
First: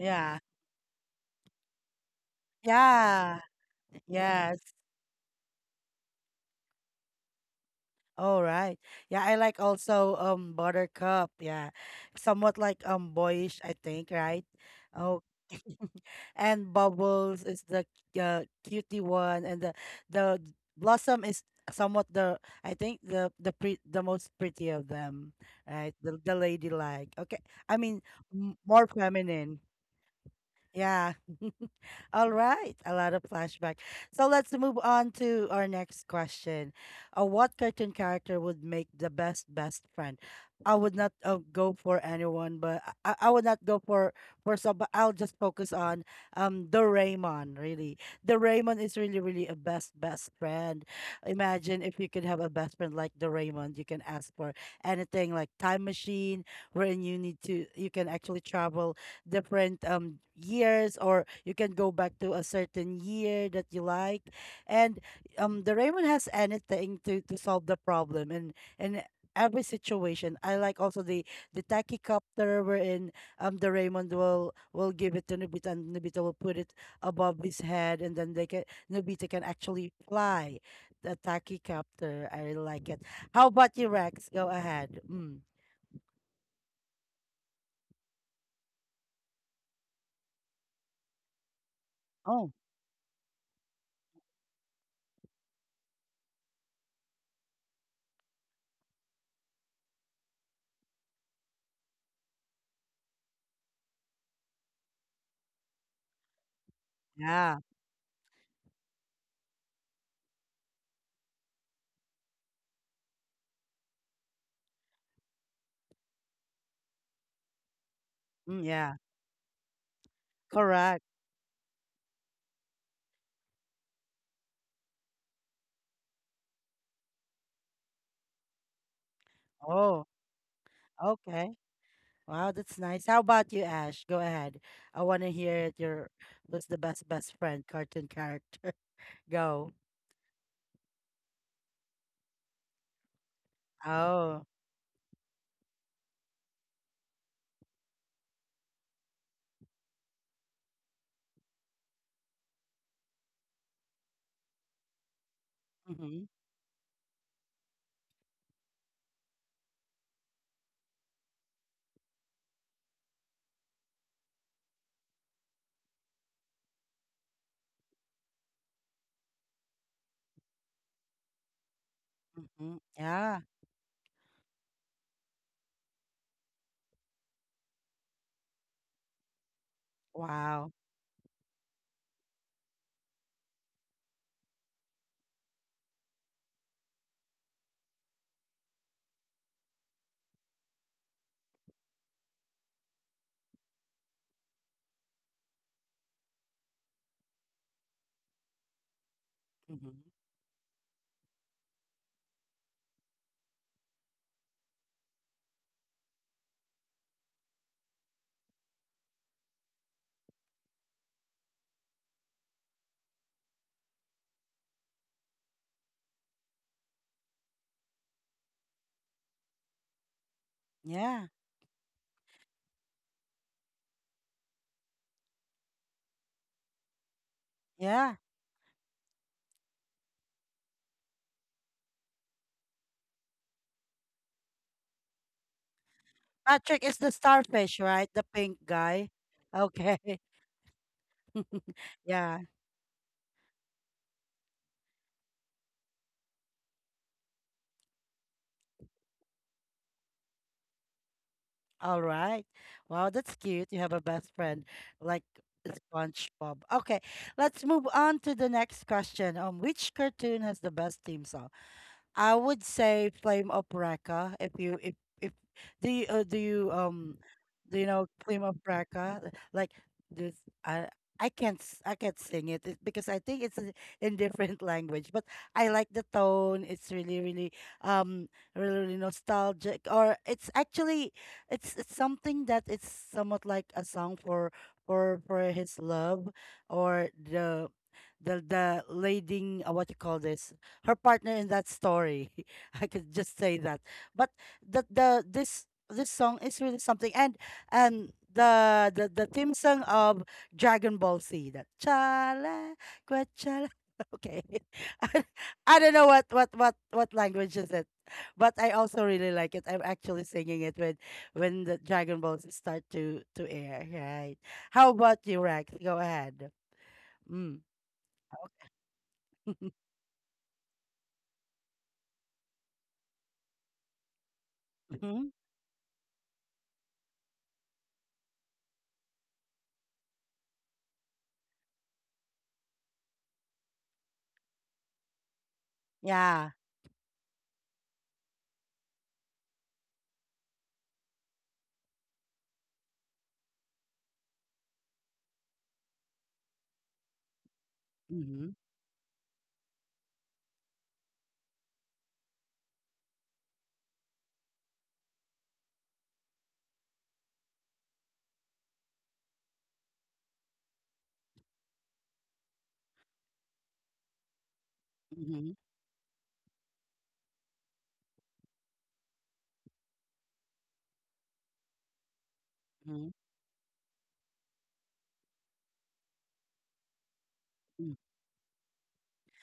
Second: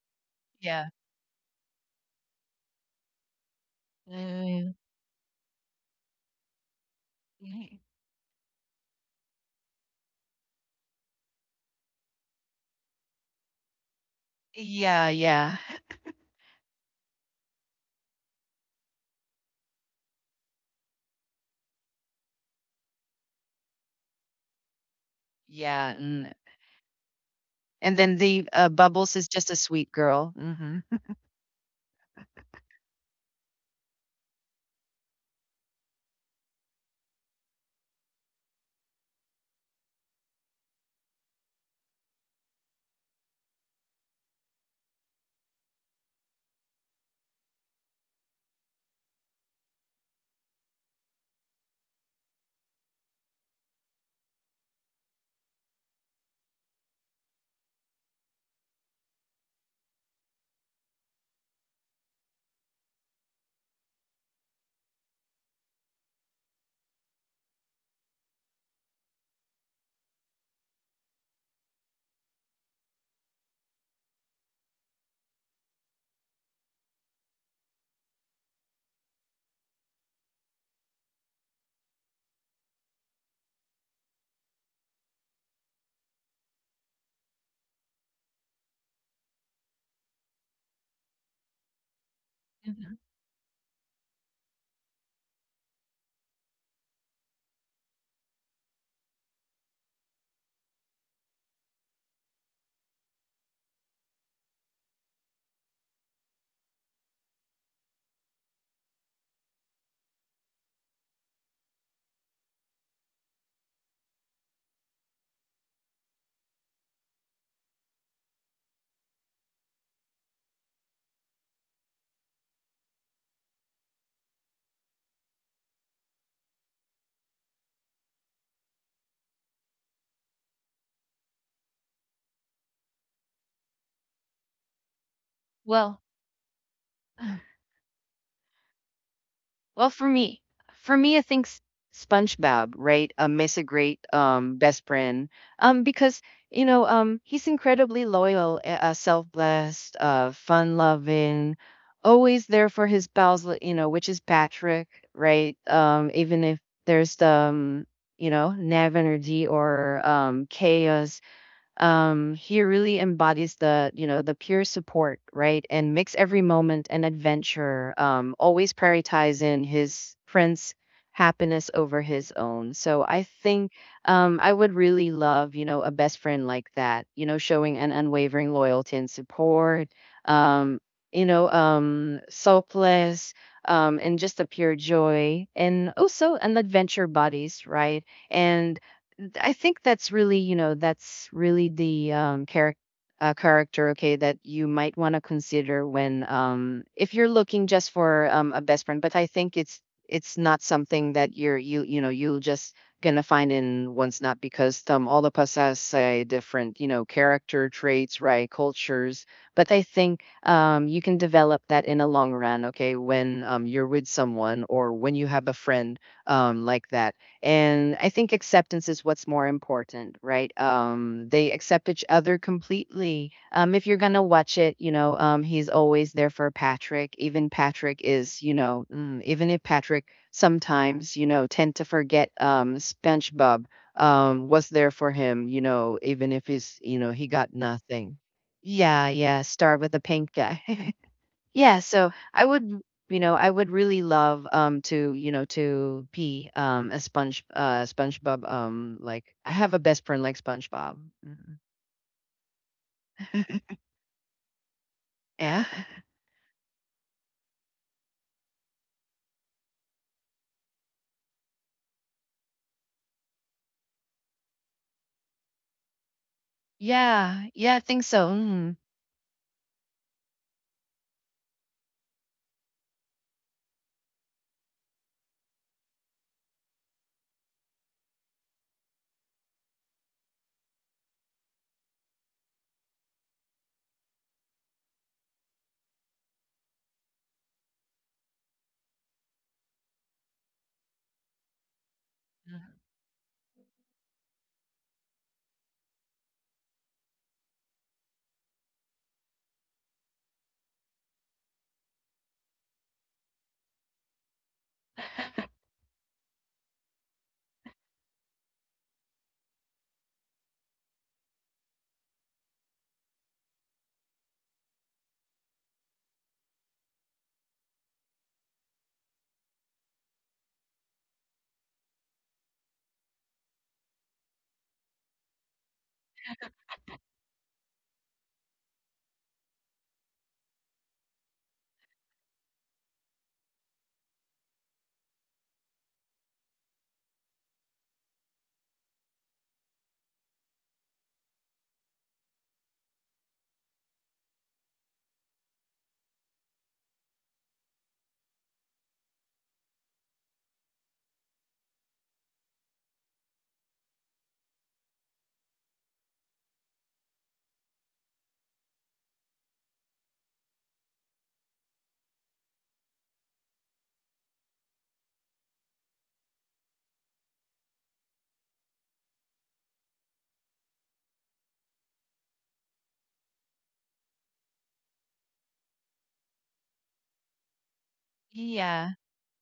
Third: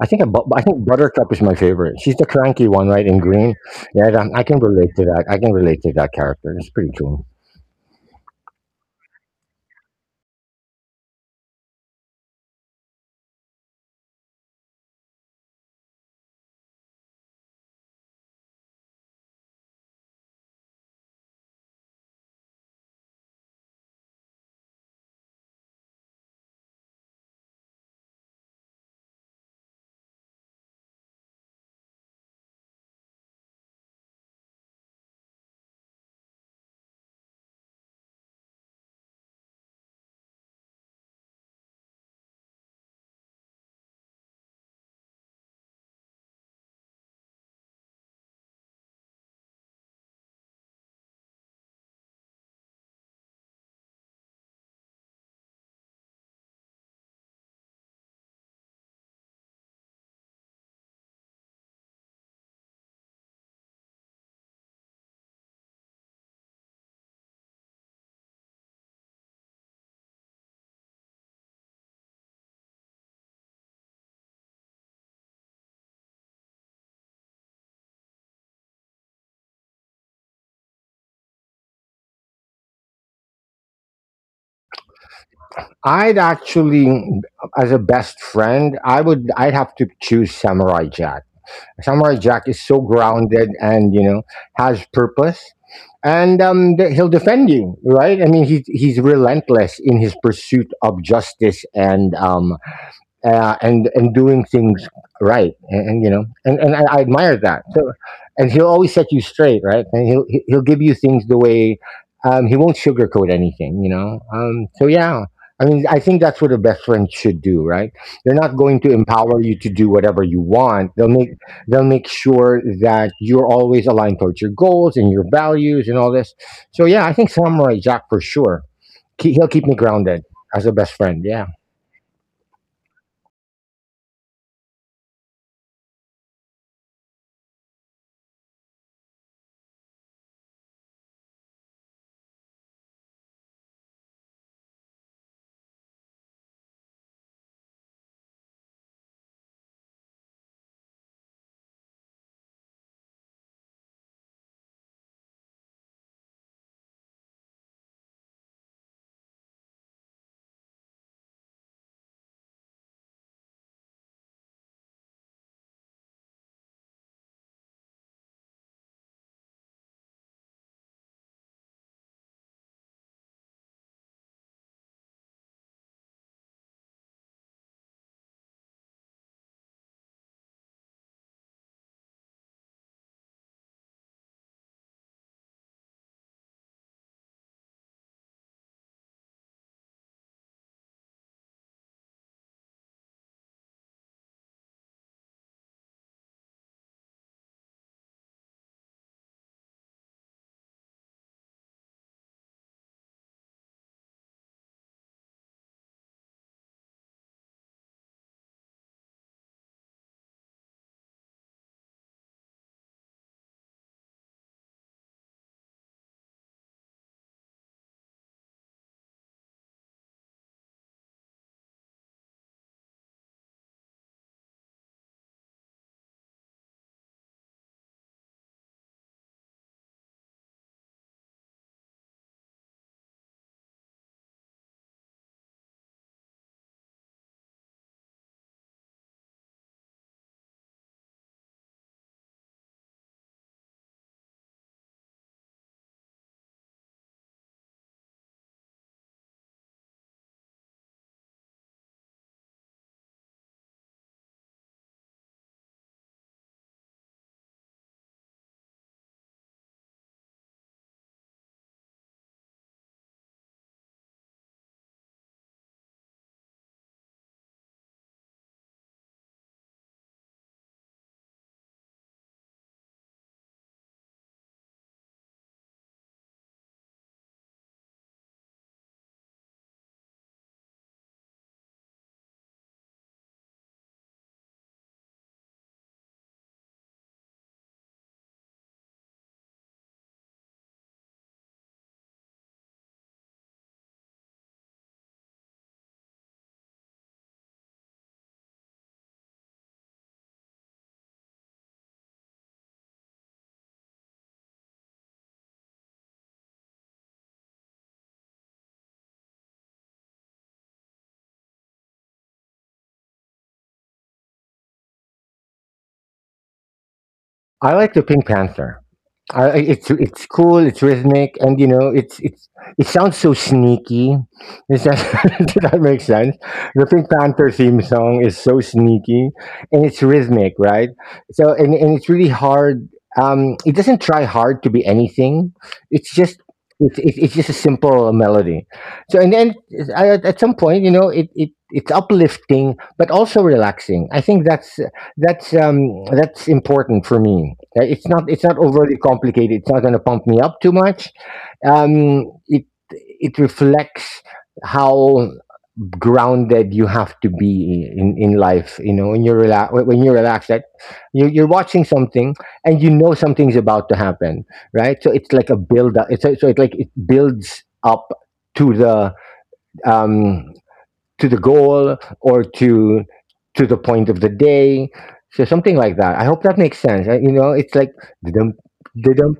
[SPEAKER 2] I think
[SPEAKER 3] Yeah.
[SPEAKER 2] Buttercup is my favorite. She's the cranky one, right? In
[SPEAKER 1] Yeah.
[SPEAKER 2] green. Yeah, I
[SPEAKER 1] Yeah.
[SPEAKER 2] can
[SPEAKER 3] Mm,
[SPEAKER 2] relate to that. I can relate to that character. It's pretty cool.
[SPEAKER 3] mhm.
[SPEAKER 1] All right. Yeah, I like also Buttercup. Yeah. Somewhat like boyish, I think, right?
[SPEAKER 3] Yeah,
[SPEAKER 1] Oh.
[SPEAKER 3] yeah,
[SPEAKER 1] And Bubbles is the cutie one, and the Blossom is somewhat the, I think, the most pretty of them,
[SPEAKER 3] yeah,
[SPEAKER 1] right? The
[SPEAKER 3] mm.
[SPEAKER 1] the ladylike. Okay. I
[SPEAKER 3] And
[SPEAKER 1] mean,
[SPEAKER 3] then the
[SPEAKER 1] more
[SPEAKER 3] bubbles is just a
[SPEAKER 1] feminine.
[SPEAKER 3] sweet girl, hmm.
[SPEAKER 1] Yeah. All right. A lot of flashback. So let's move on to our next question. What cartoon character would make the best best friend? I would not go for anyone, but I would not go for some. But I'll just focus on the Raymond. Really, the Raymond is really really a best best friend. Imagine if you could have a best friend like the Raymond. You can ask for anything, like time machine, wherein you need to, you can actually travel different years, or you can go back to a certain year that you like. And the Raymond has anything to solve the problem and every situation. I like also the tachycopter wherein the Raymond will give it to Nobita, and Nobita will put it above his head, and then they can, Nobita can actually fly the tachycopter. I really like it. How about you, Rex? Go ahead. Mm.
[SPEAKER 2] I'd actually, as a best friend, I would. I'd have to choose Samurai Jack. Samurai Jack
[SPEAKER 1] Oh.
[SPEAKER 2] is so
[SPEAKER 3] Hmm,
[SPEAKER 2] grounded and you know has purpose, and he'll defend you, right? I mean, he's relentless in his pursuit of justice and doing things right, and you know, and I admire
[SPEAKER 1] Yeah.
[SPEAKER 2] that. So, and he'll always set you straight, right? And he'll give you things the way, he won't sugarcoat anything, you know. So yeah, I mean, I think that's what a best friend should do, right? They're not
[SPEAKER 1] Mm,
[SPEAKER 2] going
[SPEAKER 1] yeah.
[SPEAKER 2] to empower you to do whatever you want.
[SPEAKER 1] Correct.
[SPEAKER 2] They'll make sure that you're always aligned towards your goals and your values and all this. So yeah, I think Samurai Jack for sure. He'll keep me
[SPEAKER 1] Oh,
[SPEAKER 2] grounded as a best friend. Yeah.
[SPEAKER 1] okay. Wow, that's nice. How about you, Ash? Go ahead. I want to hear it.
[SPEAKER 3] well,
[SPEAKER 1] Your, what's the best best friend cartoon character? Go.
[SPEAKER 3] well, for me, I think SpongeBob, right? Is a great
[SPEAKER 1] Oh.
[SPEAKER 3] best friend. Because he's incredibly loyal, self-blessed, fun-loving, always there for his pals. You know, which is Patrick, right?
[SPEAKER 1] Mm-hmm.
[SPEAKER 3] Even if there's Navin or D or Chaos, he really embodies the you know the pure support, right, and makes every moment an adventure, always prioritizing his friend's happiness over his own.
[SPEAKER 1] Mm-hmm.
[SPEAKER 3] So I
[SPEAKER 1] Yeah.
[SPEAKER 3] think I would really love, you know, a best friend like that, you know, showing an unwavering loyalty and support,
[SPEAKER 1] Wow.
[SPEAKER 3] um selfless, and just a pure joy and also an adventure buddies, right? And I think that's really, you know, that's really the, character. Character, okay, that you might want to consider when, if you're looking just for a best friend. But I think it's
[SPEAKER 1] Mm-hmm.
[SPEAKER 3] it's not something that you know you'll just gonna find in one's, not because all of us has different, you know, character traits, right, cultures. But I think you can develop that in a long run, okay, when you're with someone or when you have a friend like that. And I think acceptance is what's more important, right?
[SPEAKER 1] Yeah.
[SPEAKER 3] They accept each other completely. If you're gonna watch it, you know, he's always there for Patrick, even Patrick
[SPEAKER 1] Yeah.
[SPEAKER 3] is, you know, mm, even if Patrick sometimes, you know, tend to forget, SpongeBob, was there for him, you know, even if he's,
[SPEAKER 1] Patrick is
[SPEAKER 3] you know,
[SPEAKER 1] the
[SPEAKER 3] he got
[SPEAKER 1] starfish, right?
[SPEAKER 3] nothing.
[SPEAKER 1] The pink
[SPEAKER 3] Yeah,
[SPEAKER 1] guy.
[SPEAKER 3] yeah, star with
[SPEAKER 1] Okay.
[SPEAKER 3] a pink guy. Yeah, so
[SPEAKER 1] Yeah.
[SPEAKER 3] I would, you know, I would really love to, you know, to be a sponge SpongeBob, like I have a best friend like SpongeBob. Mhm.
[SPEAKER 1] All right. Wow, that's cute. You have a best friend like
[SPEAKER 3] Yeah.
[SPEAKER 1] SpongeBob. Okay, let's move on to the next question. Which cartoon has the best theme song? I would say Flame of Recca. If do you do you
[SPEAKER 3] Yeah. Yeah,
[SPEAKER 1] do
[SPEAKER 3] I
[SPEAKER 1] you
[SPEAKER 3] think
[SPEAKER 1] know
[SPEAKER 3] so.
[SPEAKER 1] Flame of
[SPEAKER 3] Mhm.
[SPEAKER 1] Recca? Like this, I I can't s- I can't sing it because I think it's in different language. But I like the tone. It's really really um really, really nostalgic. Or it's actually, it's something that it's somewhat like a song for his love, or the. The leading what you call this, her partner in that story. I could just say that. But the, this song is really something, and the theme song of Dragon Ball Z, that chala gua chala. Okay. I, I don't know what language is it. But I also really like it. I'm actually singing it when the Dragon Balls start to air, right? How about you, Rex? Go ahead. Mm.
[SPEAKER 2] I like the Pink Panther. I, I- it's it's cool. It's rhythmic, and you know, it's it sounds so sneaky. Does that
[SPEAKER 1] Mhm.
[SPEAKER 2] does that make sense? The Pink Panther theme song is so sneaky, and it's rhythmic, right? So, and It's really hard. It doesn't try hard to be anything. It's just
[SPEAKER 1] Yeah.
[SPEAKER 2] it's it's just a simple melody. So, and then at some point, you know, it's uplifting but also relaxing. I think that's that's important for me. It's not, it's
[SPEAKER 1] Mm-hmm.
[SPEAKER 2] not overly complicated. It's not going to pump me up too much. Um, it it reflects how grounded you have to be in life. You know, when you're relaxed, that you're watching something and you know something's about to happen, right? So it's
[SPEAKER 1] Mm-hmm.
[SPEAKER 2] like a build up. It's a, so it like it builds up to the um to the goal or to
[SPEAKER 1] Mhm.
[SPEAKER 2] the point of the day. So something like that. I hope that makes sense. I, you know, it's like
[SPEAKER 1] Mm.
[SPEAKER 2] didum
[SPEAKER 3] Yeah.
[SPEAKER 2] didum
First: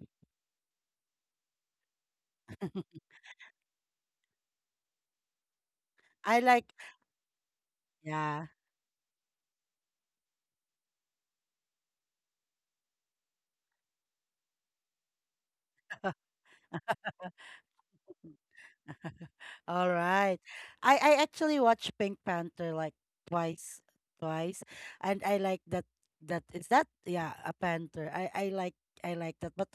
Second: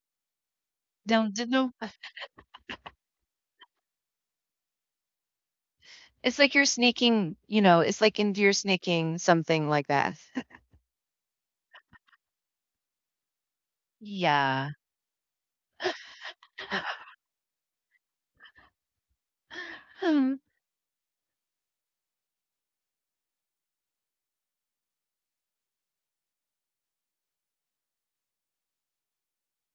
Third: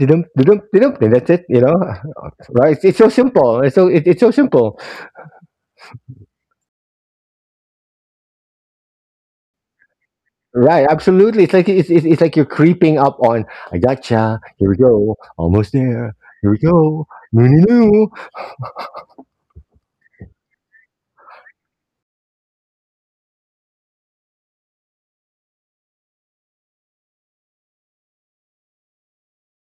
[SPEAKER 2] didum didum didum, and that's
[SPEAKER 3] Don't
[SPEAKER 2] it.
[SPEAKER 3] d-
[SPEAKER 2] You
[SPEAKER 3] no.
[SPEAKER 2] know, right? It's so simple. It's so simple.
[SPEAKER 3] It's
[SPEAKER 1] I
[SPEAKER 3] like you're
[SPEAKER 1] like,
[SPEAKER 3] sneaking, you know, it's like into
[SPEAKER 1] yeah.
[SPEAKER 3] you're sneaking something like that.
[SPEAKER 2] Right? Absolutely. It's like it's like you're creeping up on. I gotcha. Here
[SPEAKER 3] Yeah.
[SPEAKER 2] we go. Almost there. Here we go. No, no, no.
[SPEAKER 1] All right. I actually watched Pink Panther like twice, twice, and I like that. That is that, yeah, a panther. I like that, but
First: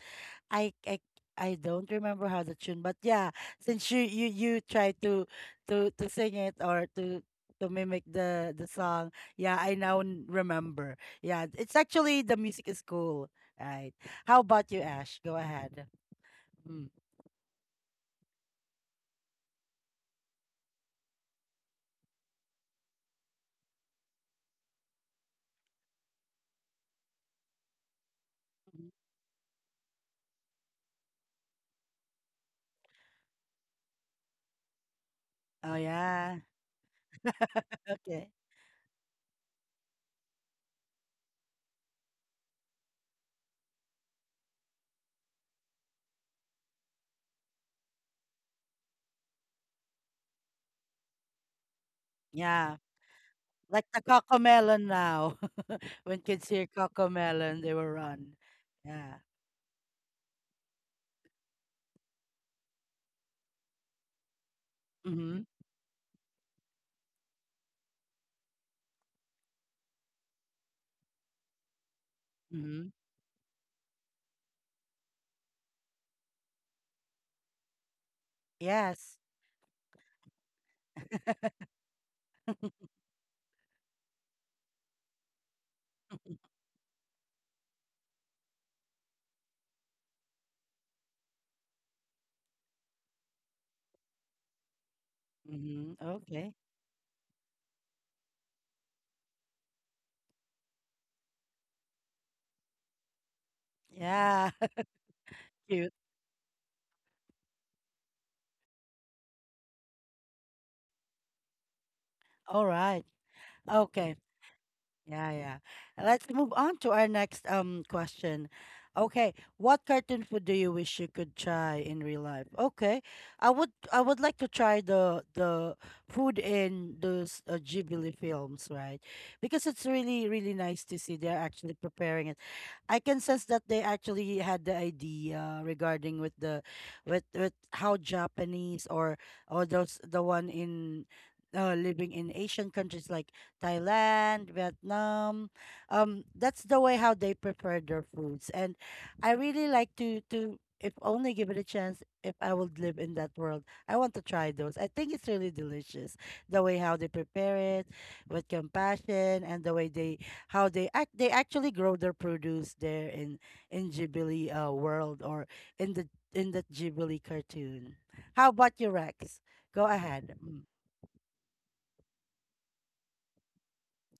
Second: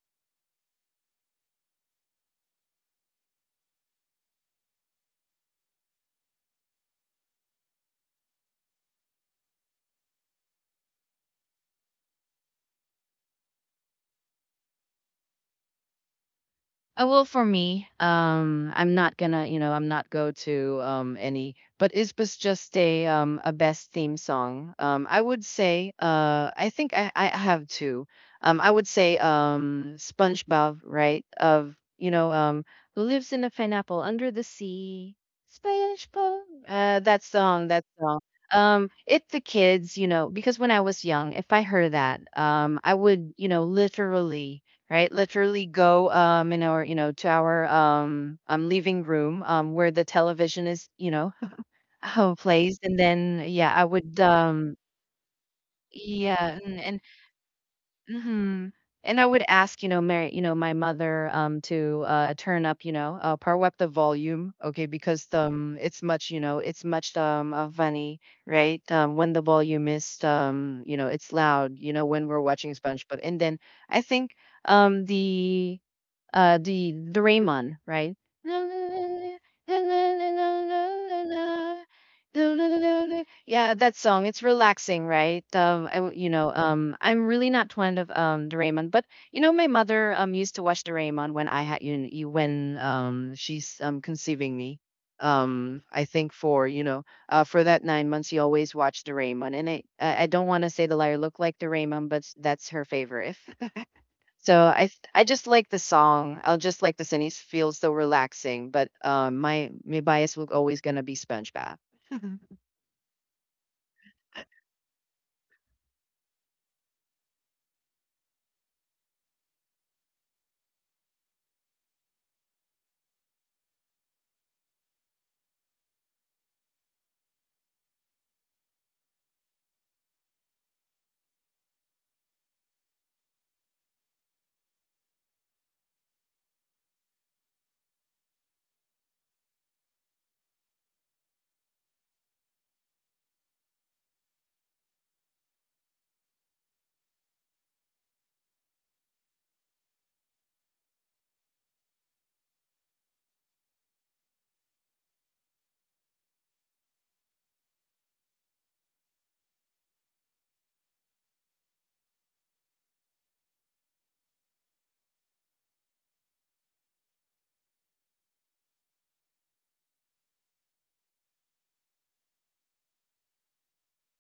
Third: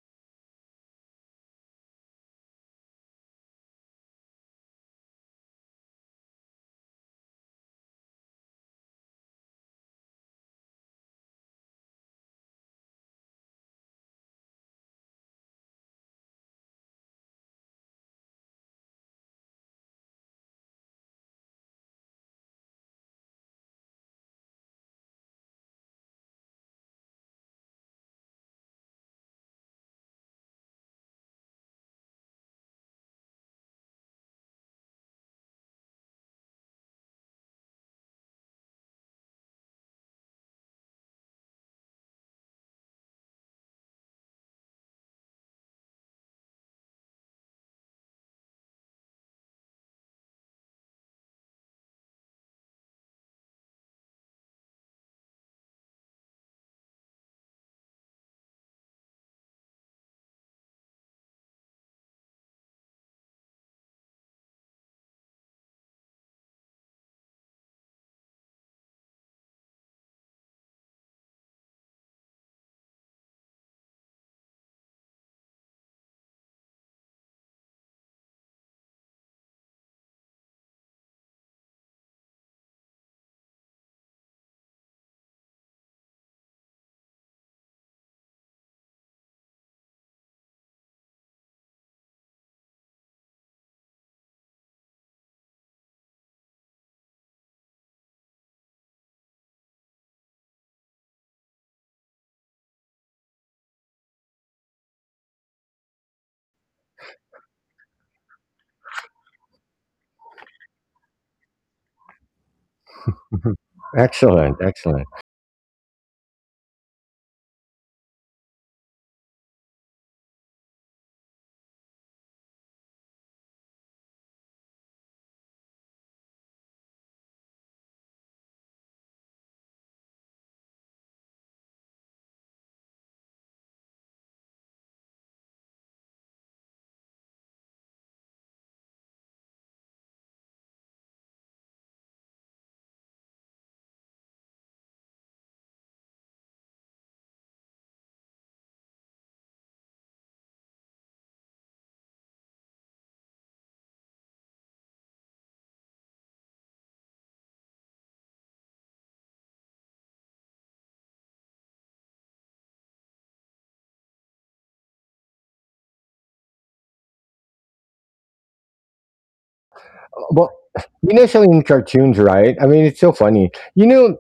[SPEAKER 1] I I I don't remember how the tune. But yeah, since you try to sing it or to mimic the song, yeah, I now remember. Yeah, it's actually the music is cool. Right. How about you, Ash? Go ahead. Mm.
[SPEAKER 3] Well, for me, I'm not gonna, you know, I'm not go to any, but it was just a best theme song. I think I have two. I would say SpongeBob, right? Of you know who lives in a pineapple under the sea,
[SPEAKER 1] Oh, yeah.
[SPEAKER 3] SpongeBob. That song, that song.
[SPEAKER 1] Okay.
[SPEAKER 3] It the kids, you know, because when I was young, if I heard that, I would, you know, literally, right? Literally go in our, you know, to our living room where the television is, you know, oh
[SPEAKER 1] Yeah.
[SPEAKER 3] placed. And then yeah, I
[SPEAKER 1] Like the
[SPEAKER 3] would
[SPEAKER 1] Cocomelon now. When kids
[SPEAKER 3] yeah,
[SPEAKER 1] hear
[SPEAKER 3] and
[SPEAKER 1] Cocomelon, they will run.
[SPEAKER 3] mhm.
[SPEAKER 1] Yeah.
[SPEAKER 3] And I would ask, you know, Mary, you know, my mother to turn up, you know, power up the volume, okay, because
[SPEAKER 1] Mm-hmm.
[SPEAKER 3] it's much, you know, it's much funny, right? When the volume is, you know, it's loud, you know, when we're watching
[SPEAKER 1] Mm-hmm.
[SPEAKER 3] SpongeBob. And then I think the the Raymond, right?
[SPEAKER 1] Yes.
[SPEAKER 3] Yeah, that song. It's relaxing, right? You know, I'm really not fond of Doraemon, but you know, my mother used to watch Doraemon when I had you, you when she's conceiving me.
[SPEAKER 1] Mm-hmm.
[SPEAKER 3] I think
[SPEAKER 1] Okay.
[SPEAKER 3] for you know, for that nine months, she always watched Doraemon, and I don't want to say the liar looked like Doraemon, but that's her favorite.
[SPEAKER 1] Yeah.
[SPEAKER 3] So I just like the
[SPEAKER 1] Cute.
[SPEAKER 3] song. I'll just like this, and it feels so relaxing. But my my bias will always gonna be SpongeBob.
[SPEAKER 1] All right. Okay.
[SPEAKER 2] Excellent. Excellent.
[SPEAKER 1] Yeah, yeah. Let's move on to our next question. Okay, what cartoon food do you wish you could try in real life? Okay, I would like to try the food in those Ghibli films, right? Because it's really really nice to see they're actually preparing it. I can sense that they actually had the idea regarding with the, with how Japanese or those the one in living in Asian countries like Thailand, Vietnam. That's the way how they prepare their foods, and I really like to, if only give it a chance. If I would live in that world, I want to try those. I think it's really delicious the way how they prepare it, with compassion, and the way they how they act. They actually grow their produce there in Ghibli world, or in the, in the Ghibli cartoon. How about you, Rex? Go ahead.
[SPEAKER 2] Well,
[SPEAKER 1] Mm.
[SPEAKER 2] you know, so in cartoons, right? I mean, it's so funny. You know,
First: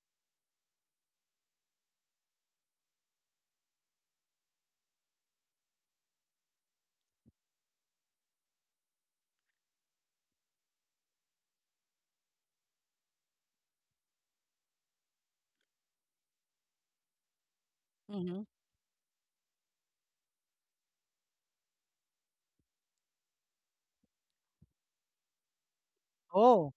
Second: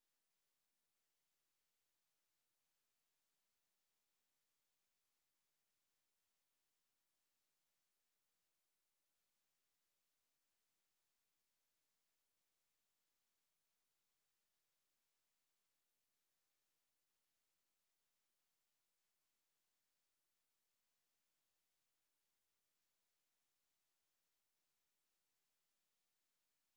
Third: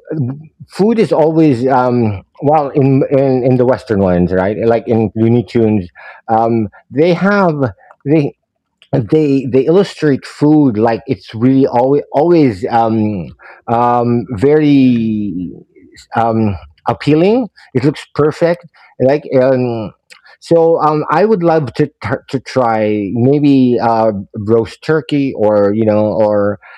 [SPEAKER 2] food is always well in the Western ones, right? Like in Looney Tunes, they have they they illustrate food like it's really always very um, appealing. It looks
[SPEAKER 1] Mhm.
[SPEAKER 2] perfect. Like um, I would love to try maybe roast turkey or you know or
[SPEAKER 1] Oh,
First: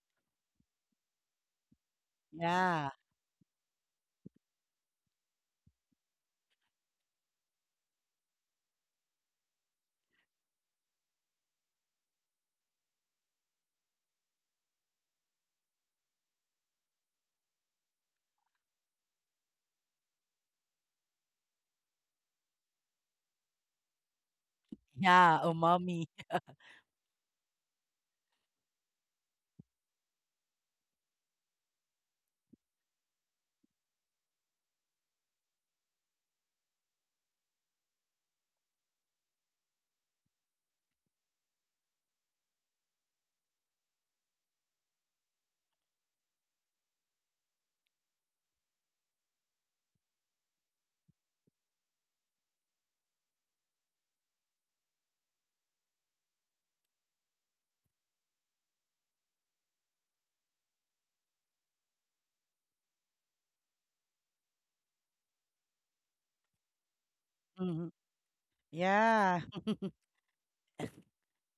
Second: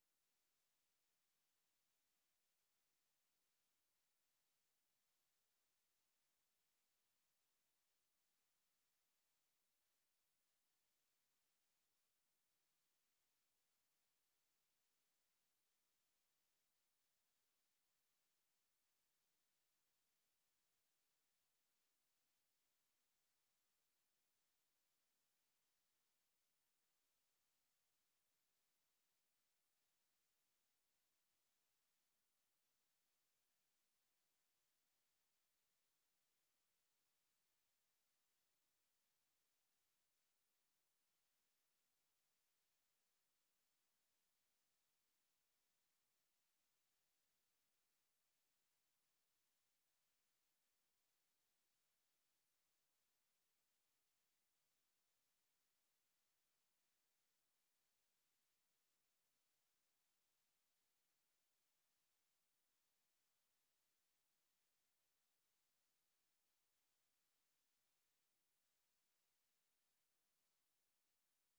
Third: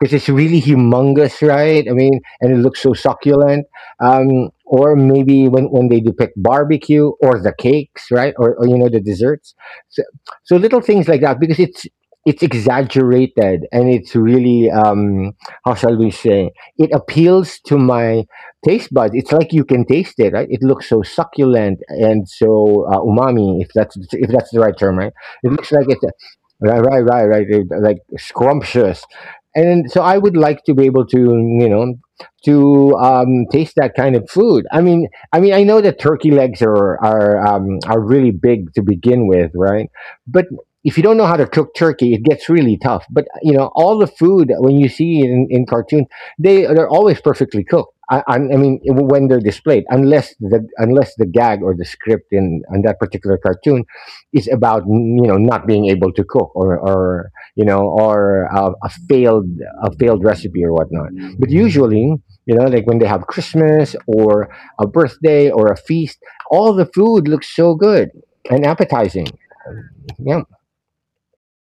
[SPEAKER 2] because it's really humongous, right? I mean, and it looks
[SPEAKER 1] yeah.
[SPEAKER 2] so succulent. Or maybe when they depict barbecue or the cakes, right? Or you know the desserts. So, so little things like that because it's exaggerated and it's really how shall we say it appeals to my taste buds. It's like you can taste it, right? It looks so succulent and so umami, if that's the right term, right?
[SPEAKER 1] Yeah,
[SPEAKER 2] It looks like it's
[SPEAKER 1] umami.
[SPEAKER 2] right, right, right, right, it- like scrumptious. And so I would like to be able to, you know, to taste that kind of food. I mean, I know that turkey legs are are really big to begin with, right? But if you don't know how to cook turkey, it gets really tough. But you know, all the food when you see in cartoons they they're always perfectly cooked. I mean, when they're displayed, unless the gag or the script in on that particular cartoon is about you know not being able to cook or you know or a failed recipe or whatnot. But usually, you know, like when they have Christmas or a birthday or a feast, all the food looks so
[SPEAKER 1] Mhm.
[SPEAKER 2] good and appetizing.
[SPEAKER 1] Yeah.
[SPEAKER 2] Yeah.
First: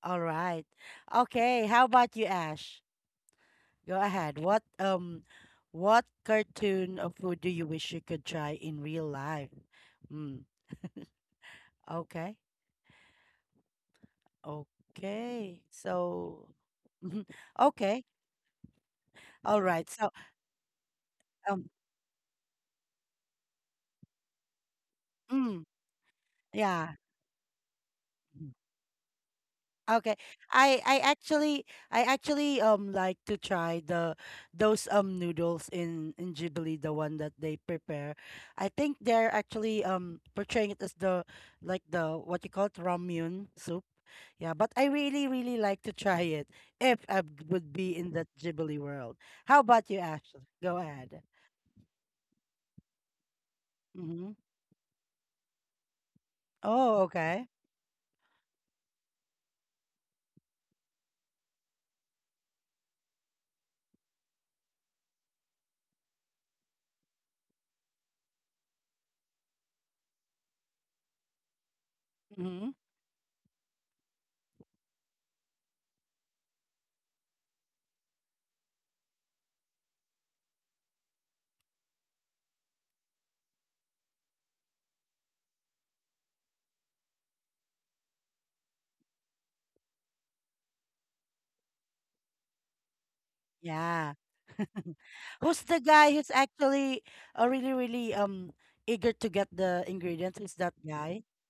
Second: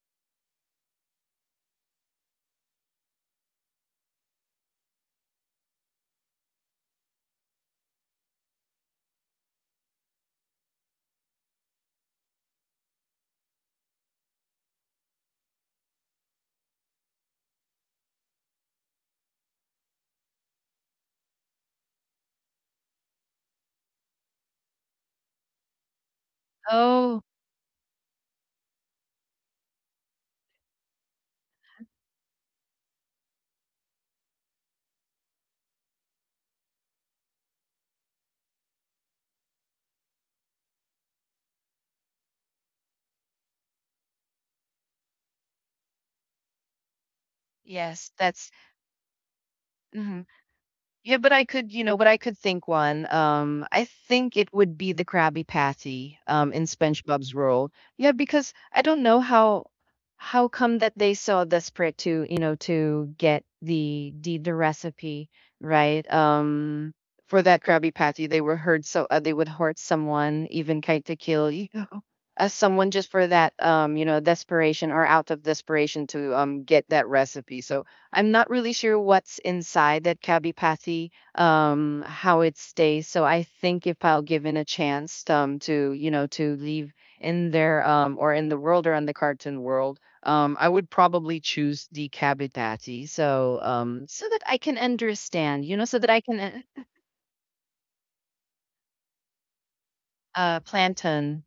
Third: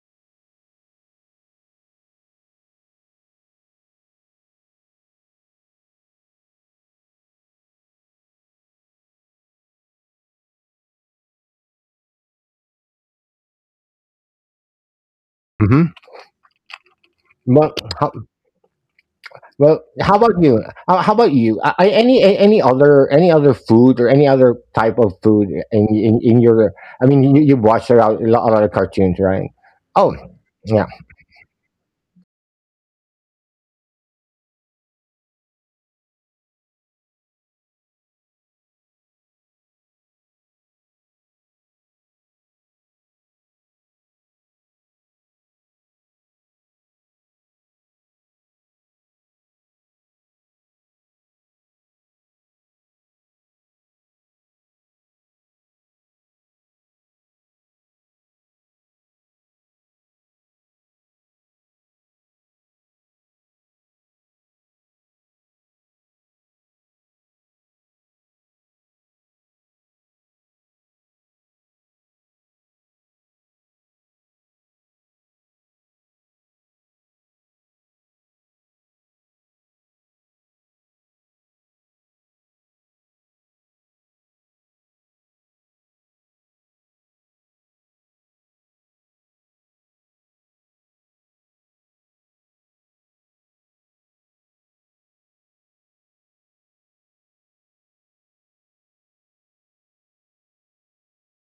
[SPEAKER 1] All right. Okay, how about you, Ash? Go ahead. What cartoon of food do you wish you could try in real life? Mm. Okay. Okay.
[SPEAKER 2] hmm
[SPEAKER 1] So,
[SPEAKER 2] Well,
[SPEAKER 1] okay. All
[SPEAKER 2] Well,
[SPEAKER 1] right. So,
[SPEAKER 2] how about you? How about you?
[SPEAKER 1] um,
[SPEAKER 2] Any any other food or any other type of food
[SPEAKER 1] mm,
[SPEAKER 2] in your?
[SPEAKER 1] yeah.
[SPEAKER 2] I
[SPEAKER 3] Oh,
[SPEAKER 2] mean, you watched a
[SPEAKER 1] Mm.
[SPEAKER 2] lot of cartoons, right?
[SPEAKER 1] Okay.
[SPEAKER 2] Oh,
[SPEAKER 1] I
[SPEAKER 2] yeah.
[SPEAKER 1] I actually I actually like to try the those noodles in Ghibli, the one that they prepare. I think they're actually portraying it as the, like the, what you call it, ramyun soup. Yeah, but I really really like to try it if I would be in
[SPEAKER 3] yes,
[SPEAKER 1] that
[SPEAKER 3] that's
[SPEAKER 1] Ghibli world. How about you,
[SPEAKER 3] mhm.
[SPEAKER 1] Ashley? Go
[SPEAKER 3] Yeah,
[SPEAKER 1] ahead.
[SPEAKER 3] but I could, you know, but I could think one. I
[SPEAKER 1] Mm-hmm.
[SPEAKER 3] think it would be the Krabby Patty, in
[SPEAKER 1] Oh,
[SPEAKER 3] SpongeBob's
[SPEAKER 1] okay.
[SPEAKER 3] role. Yeah, because I don't know how come that they saw desperate to, you know, to get the recipe right. For that Krabby Patty, they were hurt so they would hurt someone, even kind to kill, you know, as
[SPEAKER 1] Mm-hmm.
[SPEAKER 3] someone just for that, you know, desperation or out of desperation to get that recipe. So I'm not really sure what's inside that kabipati, how it stays. So I think if I'll given a chance to, you know, to leave in there, or in the world or on the cartoon world, I would probably choose the kabipati. So
[SPEAKER 1] Yeah.
[SPEAKER 3] so that I can
[SPEAKER 1] Who's
[SPEAKER 3] understand, you
[SPEAKER 1] the
[SPEAKER 3] know, so
[SPEAKER 1] guy
[SPEAKER 3] that I
[SPEAKER 1] who's
[SPEAKER 3] can
[SPEAKER 1] actually really, really eager to get the ingredients? Is that guy?
[SPEAKER 3] plantain,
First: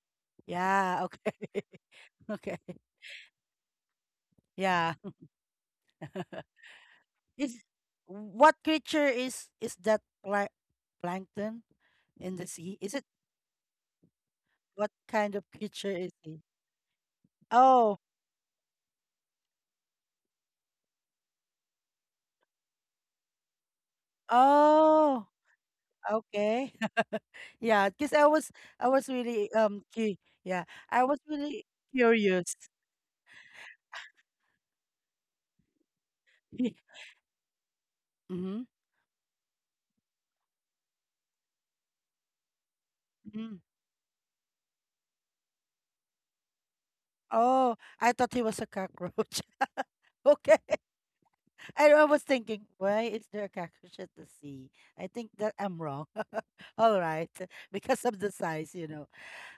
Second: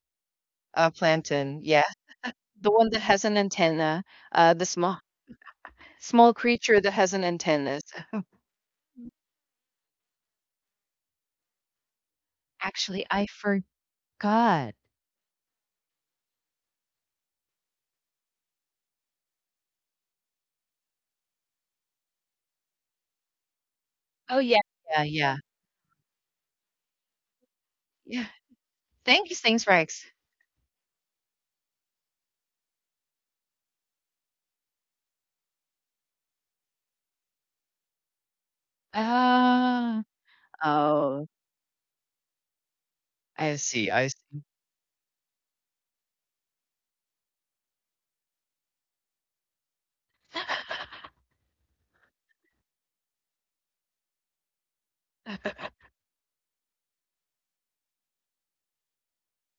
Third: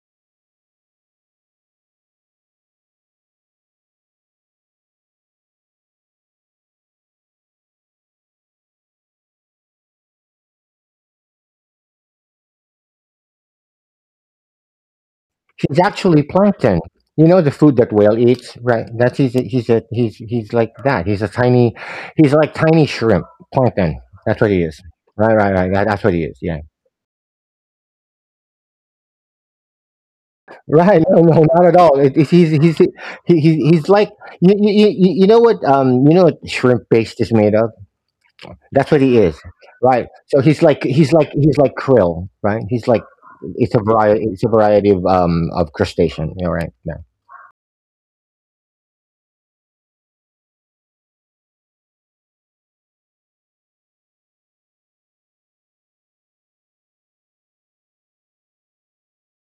[SPEAKER 1] Yeah, okay.
[SPEAKER 3] plantain, yeah,
[SPEAKER 1] Okay.
[SPEAKER 3] the one that has an antenna, the
[SPEAKER 1] Yeah.
[SPEAKER 3] small small creature that has an
[SPEAKER 1] Is,
[SPEAKER 3] antenna. So,
[SPEAKER 1] what creature is that plankton in the sea? Is it,
[SPEAKER 3] actually, I forgot.
[SPEAKER 1] what kind of
[SPEAKER 2] He's
[SPEAKER 1] creature is
[SPEAKER 2] actually
[SPEAKER 1] he?
[SPEAKER 2] plankton. You know the food that
[SPEAKER 1] Oh,
[SPEAKER 2] whale eats, right? That's he's like that. He's a tiny, he's like tiny shrimp plankton.
[SPEAKER 3] Oh
[SPEAKER 2] That's what
[SPEAKER 3] yeah,
[SPEAKER 2] he is.
[SPEAKER 3] yeah,
[SPEAKER 1] oh,
[SPEAKER 2] Right,
[SPEAKER 3] yeah.
[SPEAKER 2] right, right. That's what he is. Yeah.
[SPEAKER 1] okay. Yeah, because
[SPEAKER 3] Yeah.
[SPEAKER 1] I was, I was
[SPEAKER 3] Thank you,
[SPEAKER 1] really
[SPEAKER 3] Saints Rex.
[SPEAKER 1] cu yeah,
[SPEAKER 2] Right?
[SPEAKER 1] I was
[SPEAKER 2] No, no, not
[SPEAKER 1] really
[SPEAKER 2] at all. It, it's
[SPEAKER 1] curious.
[SPEAKER 2] he's he, he's like you, you you you know what shrimp paste is made of.
[SPEAKER 1] Mm-hmm.
[SPEAKER 2] That's what he is,
[SPEAKER 3] Ah.
[SPEAKER 2] right? So
[SPEAKER 3] Oh,
[SPEAKER 2] he's like krill, right? He's like
[SPEAKER 3] I
[SPEAKER 2] it's a
[SPEAKER 3] see, I
[SPEAKER 2] variety
[SPEAKER 3] see.
[SPEAKER 2] of crustacean, you know, right? Yeah.
[SPEAKER 1] Oh, I thought he was a cockroach. Okay. I was thinking, why is there a cockroach at the sea? I think that I'm wrong. All right. Because of the size, you know.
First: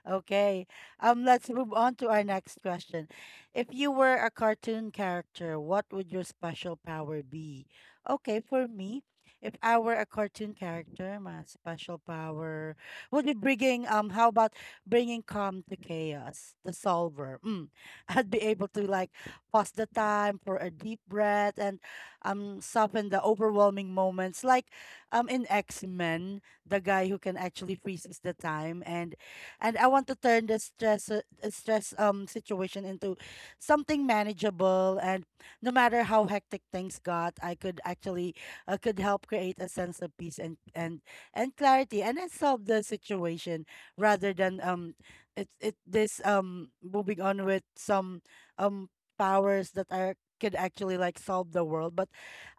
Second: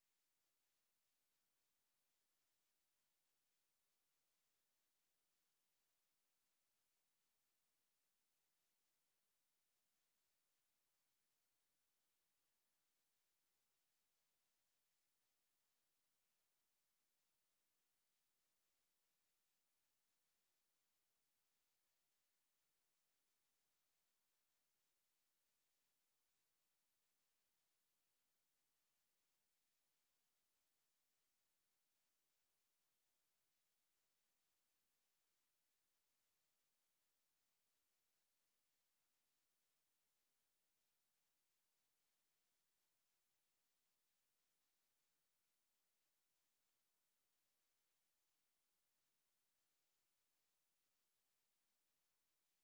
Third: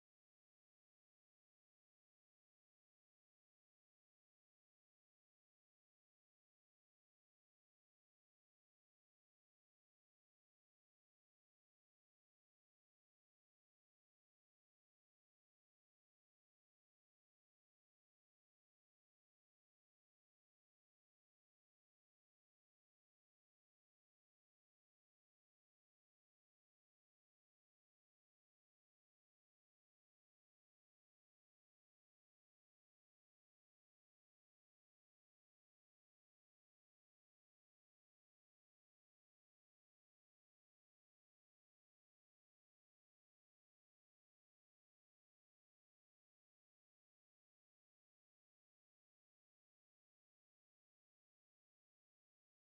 [SPEAKER 1] Okay. Let's move on to our next question. If you were a cartoon character, what would your special power be? Okay, for me, if I were a cartoon character, my special power would be bringing, how about bringing calm to chaos, the solver. Mm. I'd be able to like pause the time for a deep breath and soften the overwhelming moments like in X-Men, the guy who can actually freezes the time and I want to turn the stress situation into something manageable, and no matter how hectic things got, I could actually, could help create a sense of peace and clarity and then solve the situation rather than it it this moving on with some um powers that are could actually like solve the world. But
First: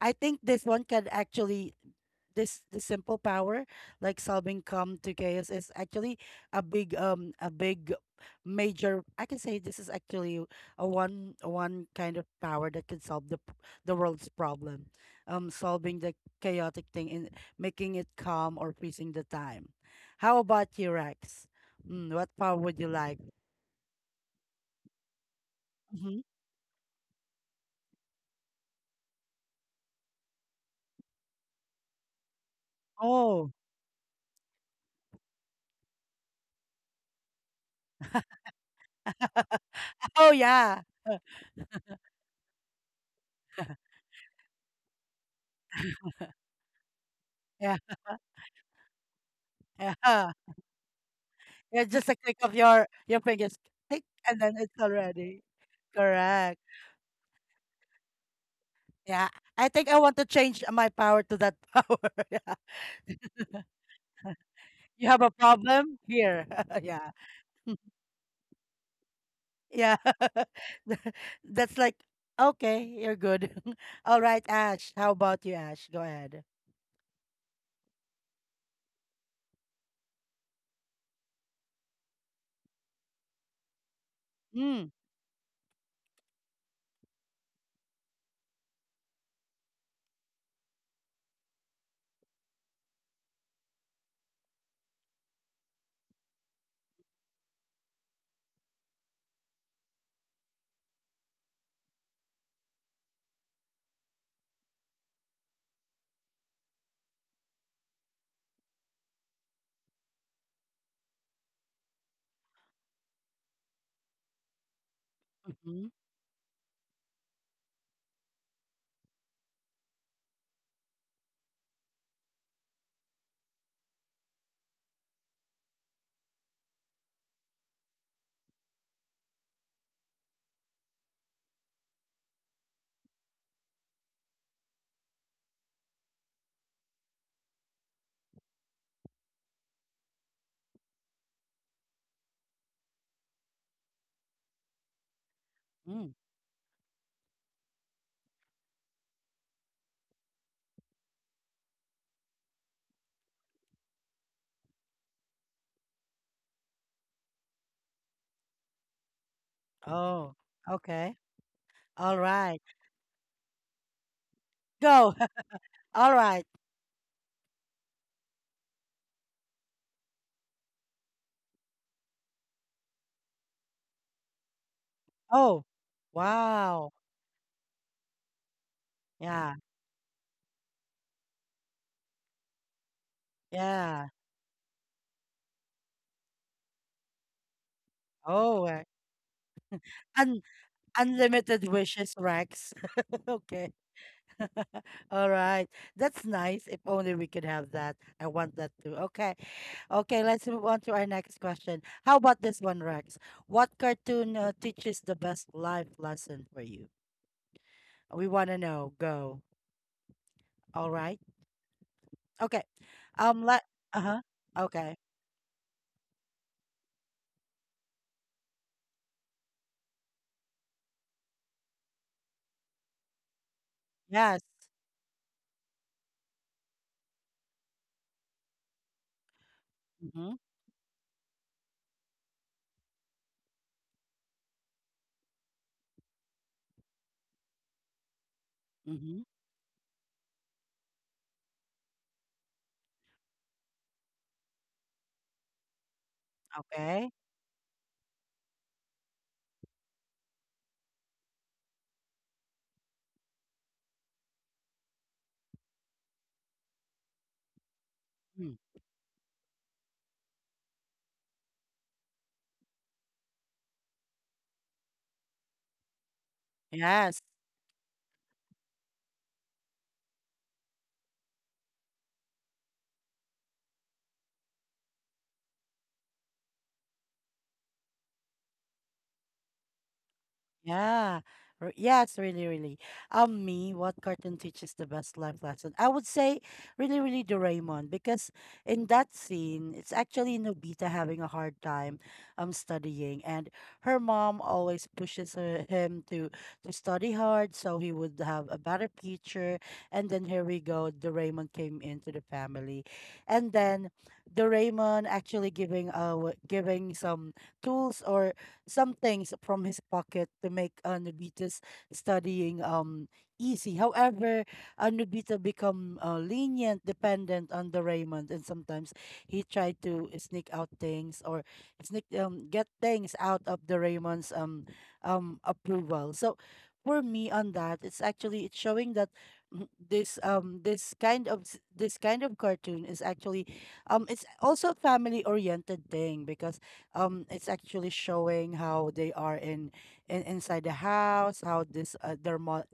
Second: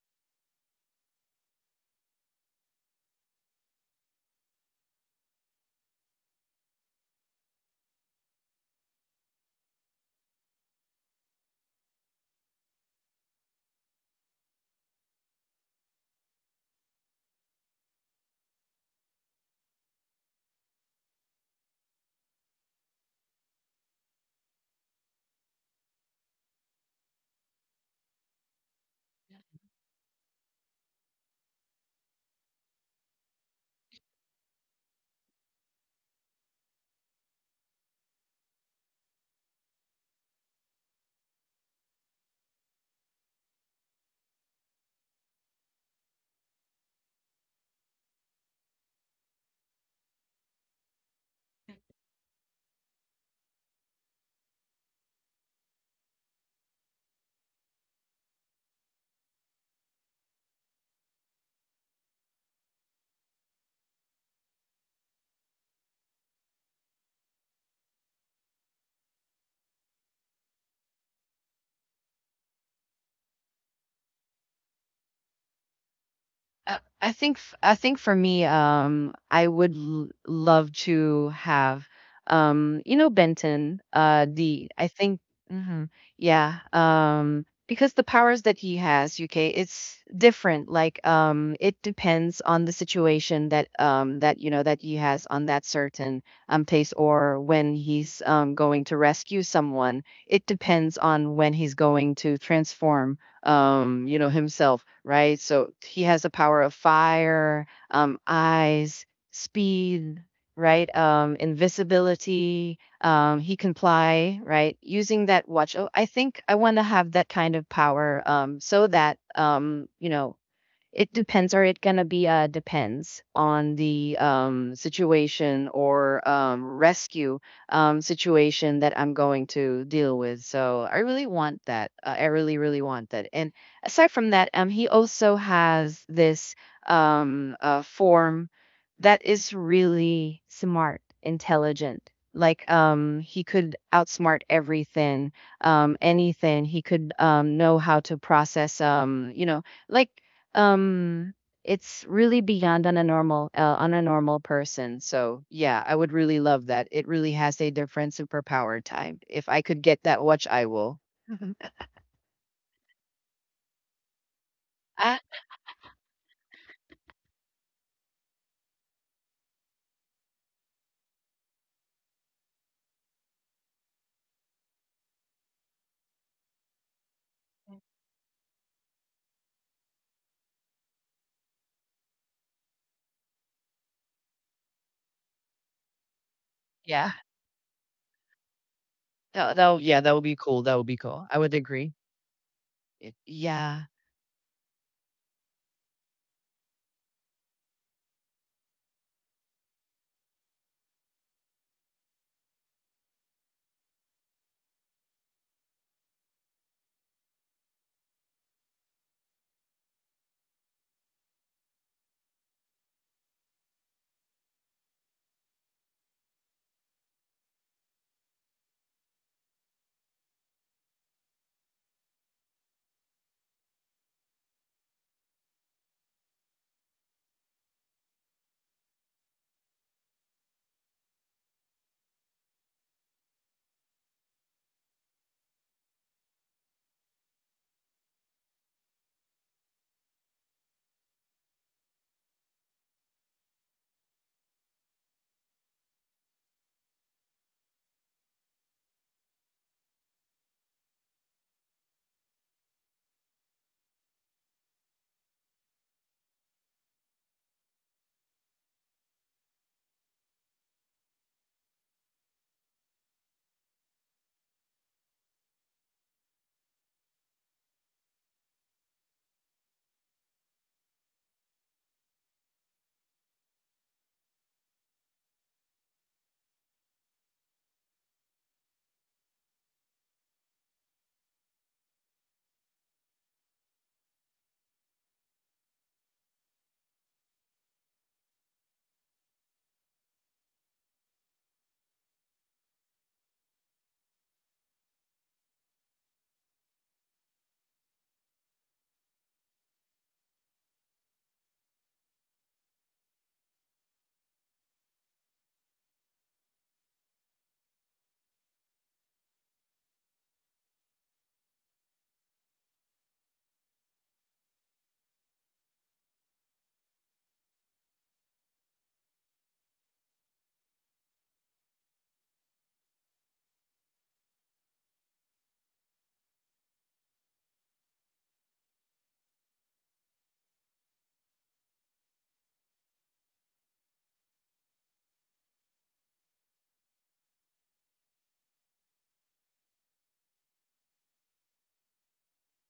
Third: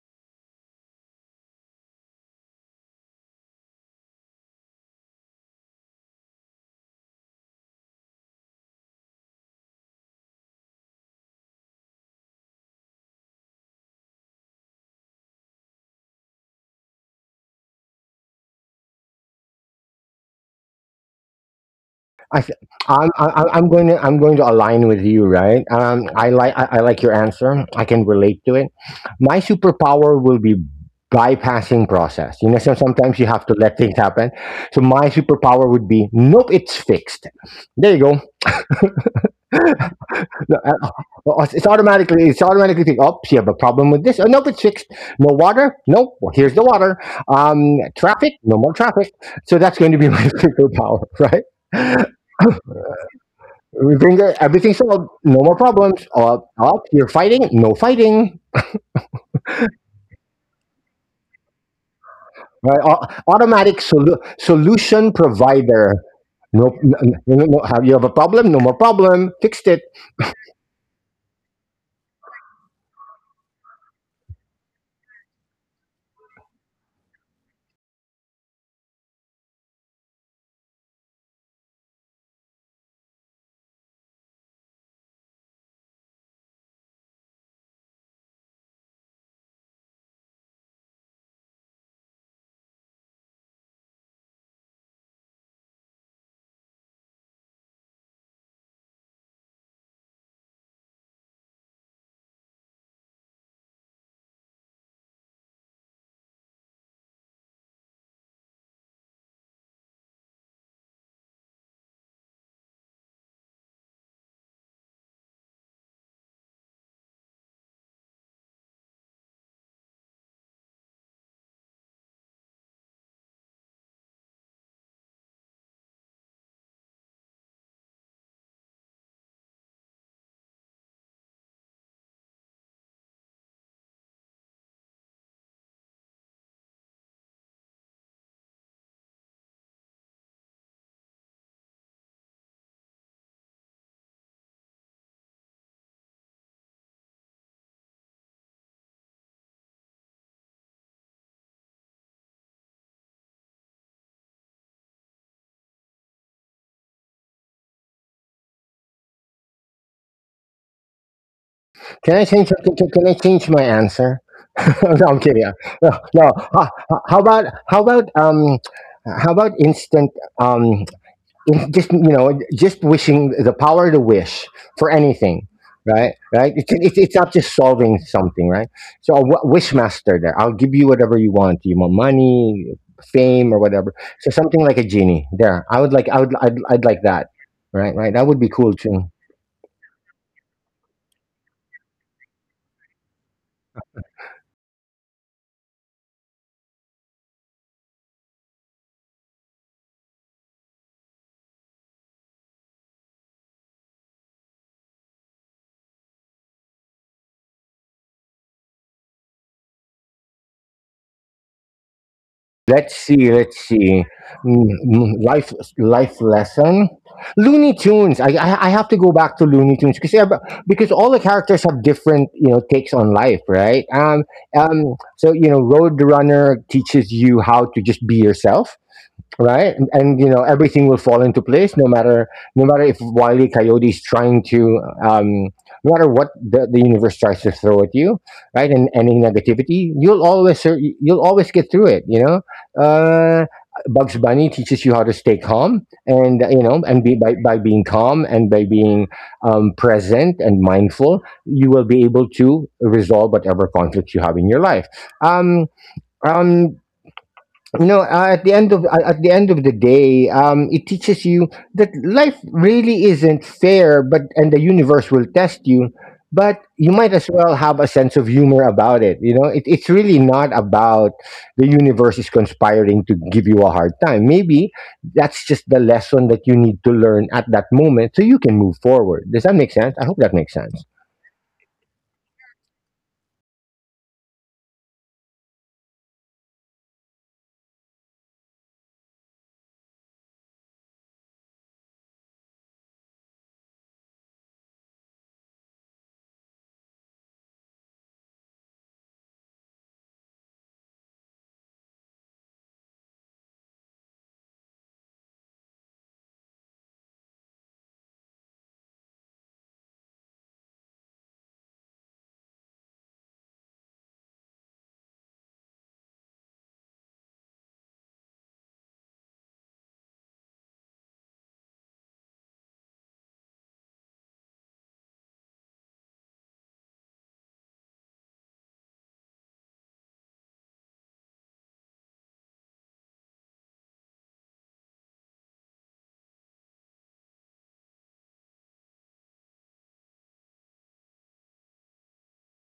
[SPEAKER 1] I think this one can actually, this the simple power, like solving come to chaos, is actually a big major, I can say. This is actually a one kind of power that can solve the world's problem. Solving the chaotic thing and making it calm, or freezing the time. How about you, Rex? What
[SPEAKER 2] I,
[SPEAKER 1] power
[SPEAKER 2] th-
[SPEAKER 1] would you like?
[SPEAKER 2] I'm going to align with you, right?
[SPEAKER 1] Hmm.
[SPEAKER 2] I like I like your answer. I can relate to it. My superpower will be bypassing process. You know, so sometimes you have
[SPEAKER 1] Oh.
[SPEAKER 2] to let things happen. So my superpower would be nope, it's fixed. There you go.
[SPEAKER 1] Oh,
[SPEAKER 2] No,
[SPEAKER 1] yeah.
[SPEAKER 2] it's automatically think, oh, you have a problem with this. Oh, nope, it's fixed. No water. Nope. Well, here's the water.
[SPEAKER 1] Yeah.
[SPEAKER 2] Traffic. No more traffic. So that's
[SPEAKER 1] Yeah.
[SPEAKER 2] going to be my
[SPEAKER 1] Huh.
[SPEAKER 2] superpower,
[SPEAKER 1] Yeah, just
[SPEAKER 2] right?
[SPEAKER 1] a click of your fingers.
[SPEAKER 2] We
[SPEAKER 1] Click
[SPEAKER 2] bring the,
[SPEAKER 1] and then
[SPEAKER 2] everything
[SPEAKER 1] it's
[SPEAKER 2] solved, no
[SPEAKER 1] already.
[SPEAKER 2] more problems. Up,
[SPEAKER 1] Correct.
[SPEAKER 2] up, you're fighting, no fighting.
[SPEAKER 1] Yeah. I think I want to change my power to that power. Yeah.
[SPEAKER 2] Right? Automatic
[SPEAKER 1] You
[SPEAKER 2] solution
[SPEAKER 1] have a
[SPEAKER 2] provider.
[SPEAKER 1] problem here.
[SPEAKER 2] No, no,
[SPEAKER 1] Yeah.
[SPEAKER 2] no, no, no, have you have a problem? No more problem. Fixed it.
[SPEAKER 1] Yeah. That's like, okay, you're good. All right, Ash. How about you, Ash? Go ahead.
[SPEAKER 3] I think for me, I would love to have, you know, Benton. The
[SPEAKER 1] Mm.
[SPEAKER 3] I think, mhm, Yeah, because the powers that he has, UK, it's different. Like, it depends on the situation that, that you know, that he has on that certain place, or when he's going to rescue someone. It depends on when he's going to transform, you know, himself, right? So he has the power of fire, eyes, speed, right? Invisibility. He can fly, right? Using that watch.
[SPEAKER 1] Mm-hmm.
[SPEAKER 3] Oh, I think I want to have that kind of power, so that, you know, it depends or it gonna be depends on the situation or rescue situation that I'm going to deal with. So I really want that, I really really want that. And aside from that, he also has this form that is really smart intelligent, like he could outsmart everything,
[SPEAKER 1] Mm.
[SPEAKER 3] anything. He could know how to process, you know, like um, it's really beyond on a normal person. So yeah, I would really love that. It really has a different superpower time. If I could get that
[SPEAKER 1] Oh,
[SPEAKER 3] watch, I will.
[SPEAKER 1] okay.
[SPEAKER 3] Mhm.
[SPEAKER 1] All
[SPEAKER 2] Can I change?
[SPEAKER 1] right.
[SPEAKER 2] Can I change my answer? No,
[SPEAKER 1] Go.
[SPEAKER 3] Ah,
[SPEAKER 2] I'm kidding. No,
[SPEAKER 1] All
[SPEAKER 2] no.
[SPEAKER 1] right.
[SPEAKER 2] How about instant? Um. It's just you know just wishing the power to wish for anything
[SPEAKER 1] Oh,
[SPEAKER 2] right right
[SPEAKER 1] wow.
[SPEAKER 2] it's not just solving something right so a
[SPEAKER 1] Yeah.
[SPEAKER 2] wish master there, I'll give you whatever you want, you want money fame or whatever,
[SPEAKER 1] Yeah.
[SPEAKER 2] so something like a genie there, I would like I would I'd like
[SPEAKER 3] yeah.
[SPEAKER 2] that right right that would be
[SPEAKER 1] Oh,
[SPEAKER 2] cool too.
[SPEAKER 3] That that yeah, that would
[SPEAKER 1] un
[SPEAKER 3] be cool. That would be cool. I would
[SPEAKER 1] unlimited
[SPEAKER 3] agree.
[SPEAKER 1] wishes, Rex.
[SPEAKER 3] It,
[SPEAKER 1] Okay.
[SPEAKER 3] yeah.
[SPEAKER 1] All right. That's nice. If only we could have that. I want that too. Okay. Okay, let's move on to our next question. How about this one, Rex? What cartoon, teaches the best life lesson for you? We want to know. Go. All right. Okay.
[SPEAKER 2] Let's see, let's
[SPEAKER 1] Let. Uh
[SPEAKER 2] see.
[SPEAKER 1] huh. Okay.
[SPEAKER 2] Life lesson. Looney Tunes. I have to go back to Looney Tunes because all the characters have different you know takes on life, right?
[SPEAKER 1] Yes.
[SPEAKER 2] So you know, Roadrunner teaches you how to just be yourself, right? And you
[SPEAKER 1] Mm-hmm.
[SPEAKER 2] know everything will fall into place, no matter no matter if Wiley Coyote is trying to, no matter what the universe tries to throw at you, right? And any
[SPEAKER 1] Mm-hmm.
[SPEAKER 2] negativity, you'll always get through it. You know, uh, Bugs Bunny teaches you how to stay calm, and you know, and
[SPEAKER 1] Okay.
[SPEAKER 2] be by being calm and by being present and mindful, you will be able to resolve whatever conflicts you have in your life. Um, um, no at
[SPEAKER 1] Mm.
[SPEAKER 2] the end of At the end of the day it teaches you that life really isn't fair but and the universe will test you but you might
[SPEAKER 1] Yes.
[SPEAKER 2] as well have a sense of humor about it. You know, it, it's really not about the universe is conspiring to give you a hard time. Maybe that's just the lesson that you need to learn at that moment so you can move forward. Does that make sense? I hope that makes sense.
[SPEAKER 1] Yeah. Yeah, it's really, really. Me, what cartoon teaches the best life lesson? I would say really, really Doraemon, because in that scene, it's actually Nobita having a hard time studying, and her mom always pushes him to study hard so he would have a better future. And then here we go, Doraemon came into the family, and then Doraemon actually giving some tools or some things from his pocket to make, Nobita's studying easy. However, Nobita become, lenient, dependent on the Raymond, and sometimes he tried to sneak out things or sneak get things out of the Raymond's approval. So for me on that, it's actually, it's showing that, this kind of cartoon is actually, it's also a family oriented thing, because, it's actually showing how they are in inside the house, how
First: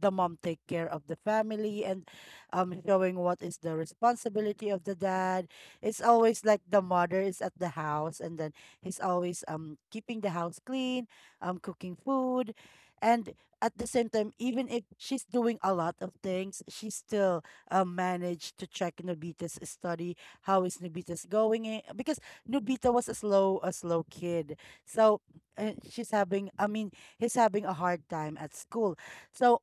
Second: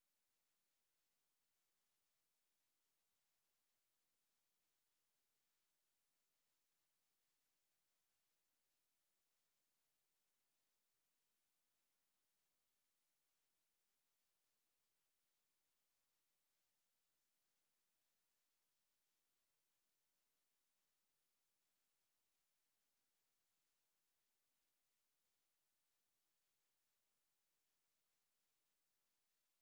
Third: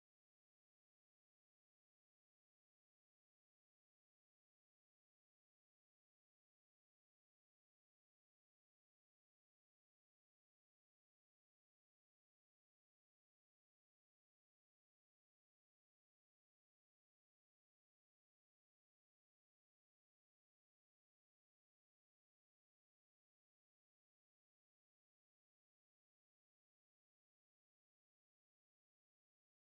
[SPEAKER 1] the mom take care of the family, and, showing what is the responsibility of the dad. It's always like the mother is at the house, and then he's always keeping the house clean, cooking food. And at the same time, even if she's doing a lot of things, she still, managed to check Nobita's study. How is Nobita's going? Because Nobita was a slow kid, so, she's having. I mean, he's having a hard time at school. So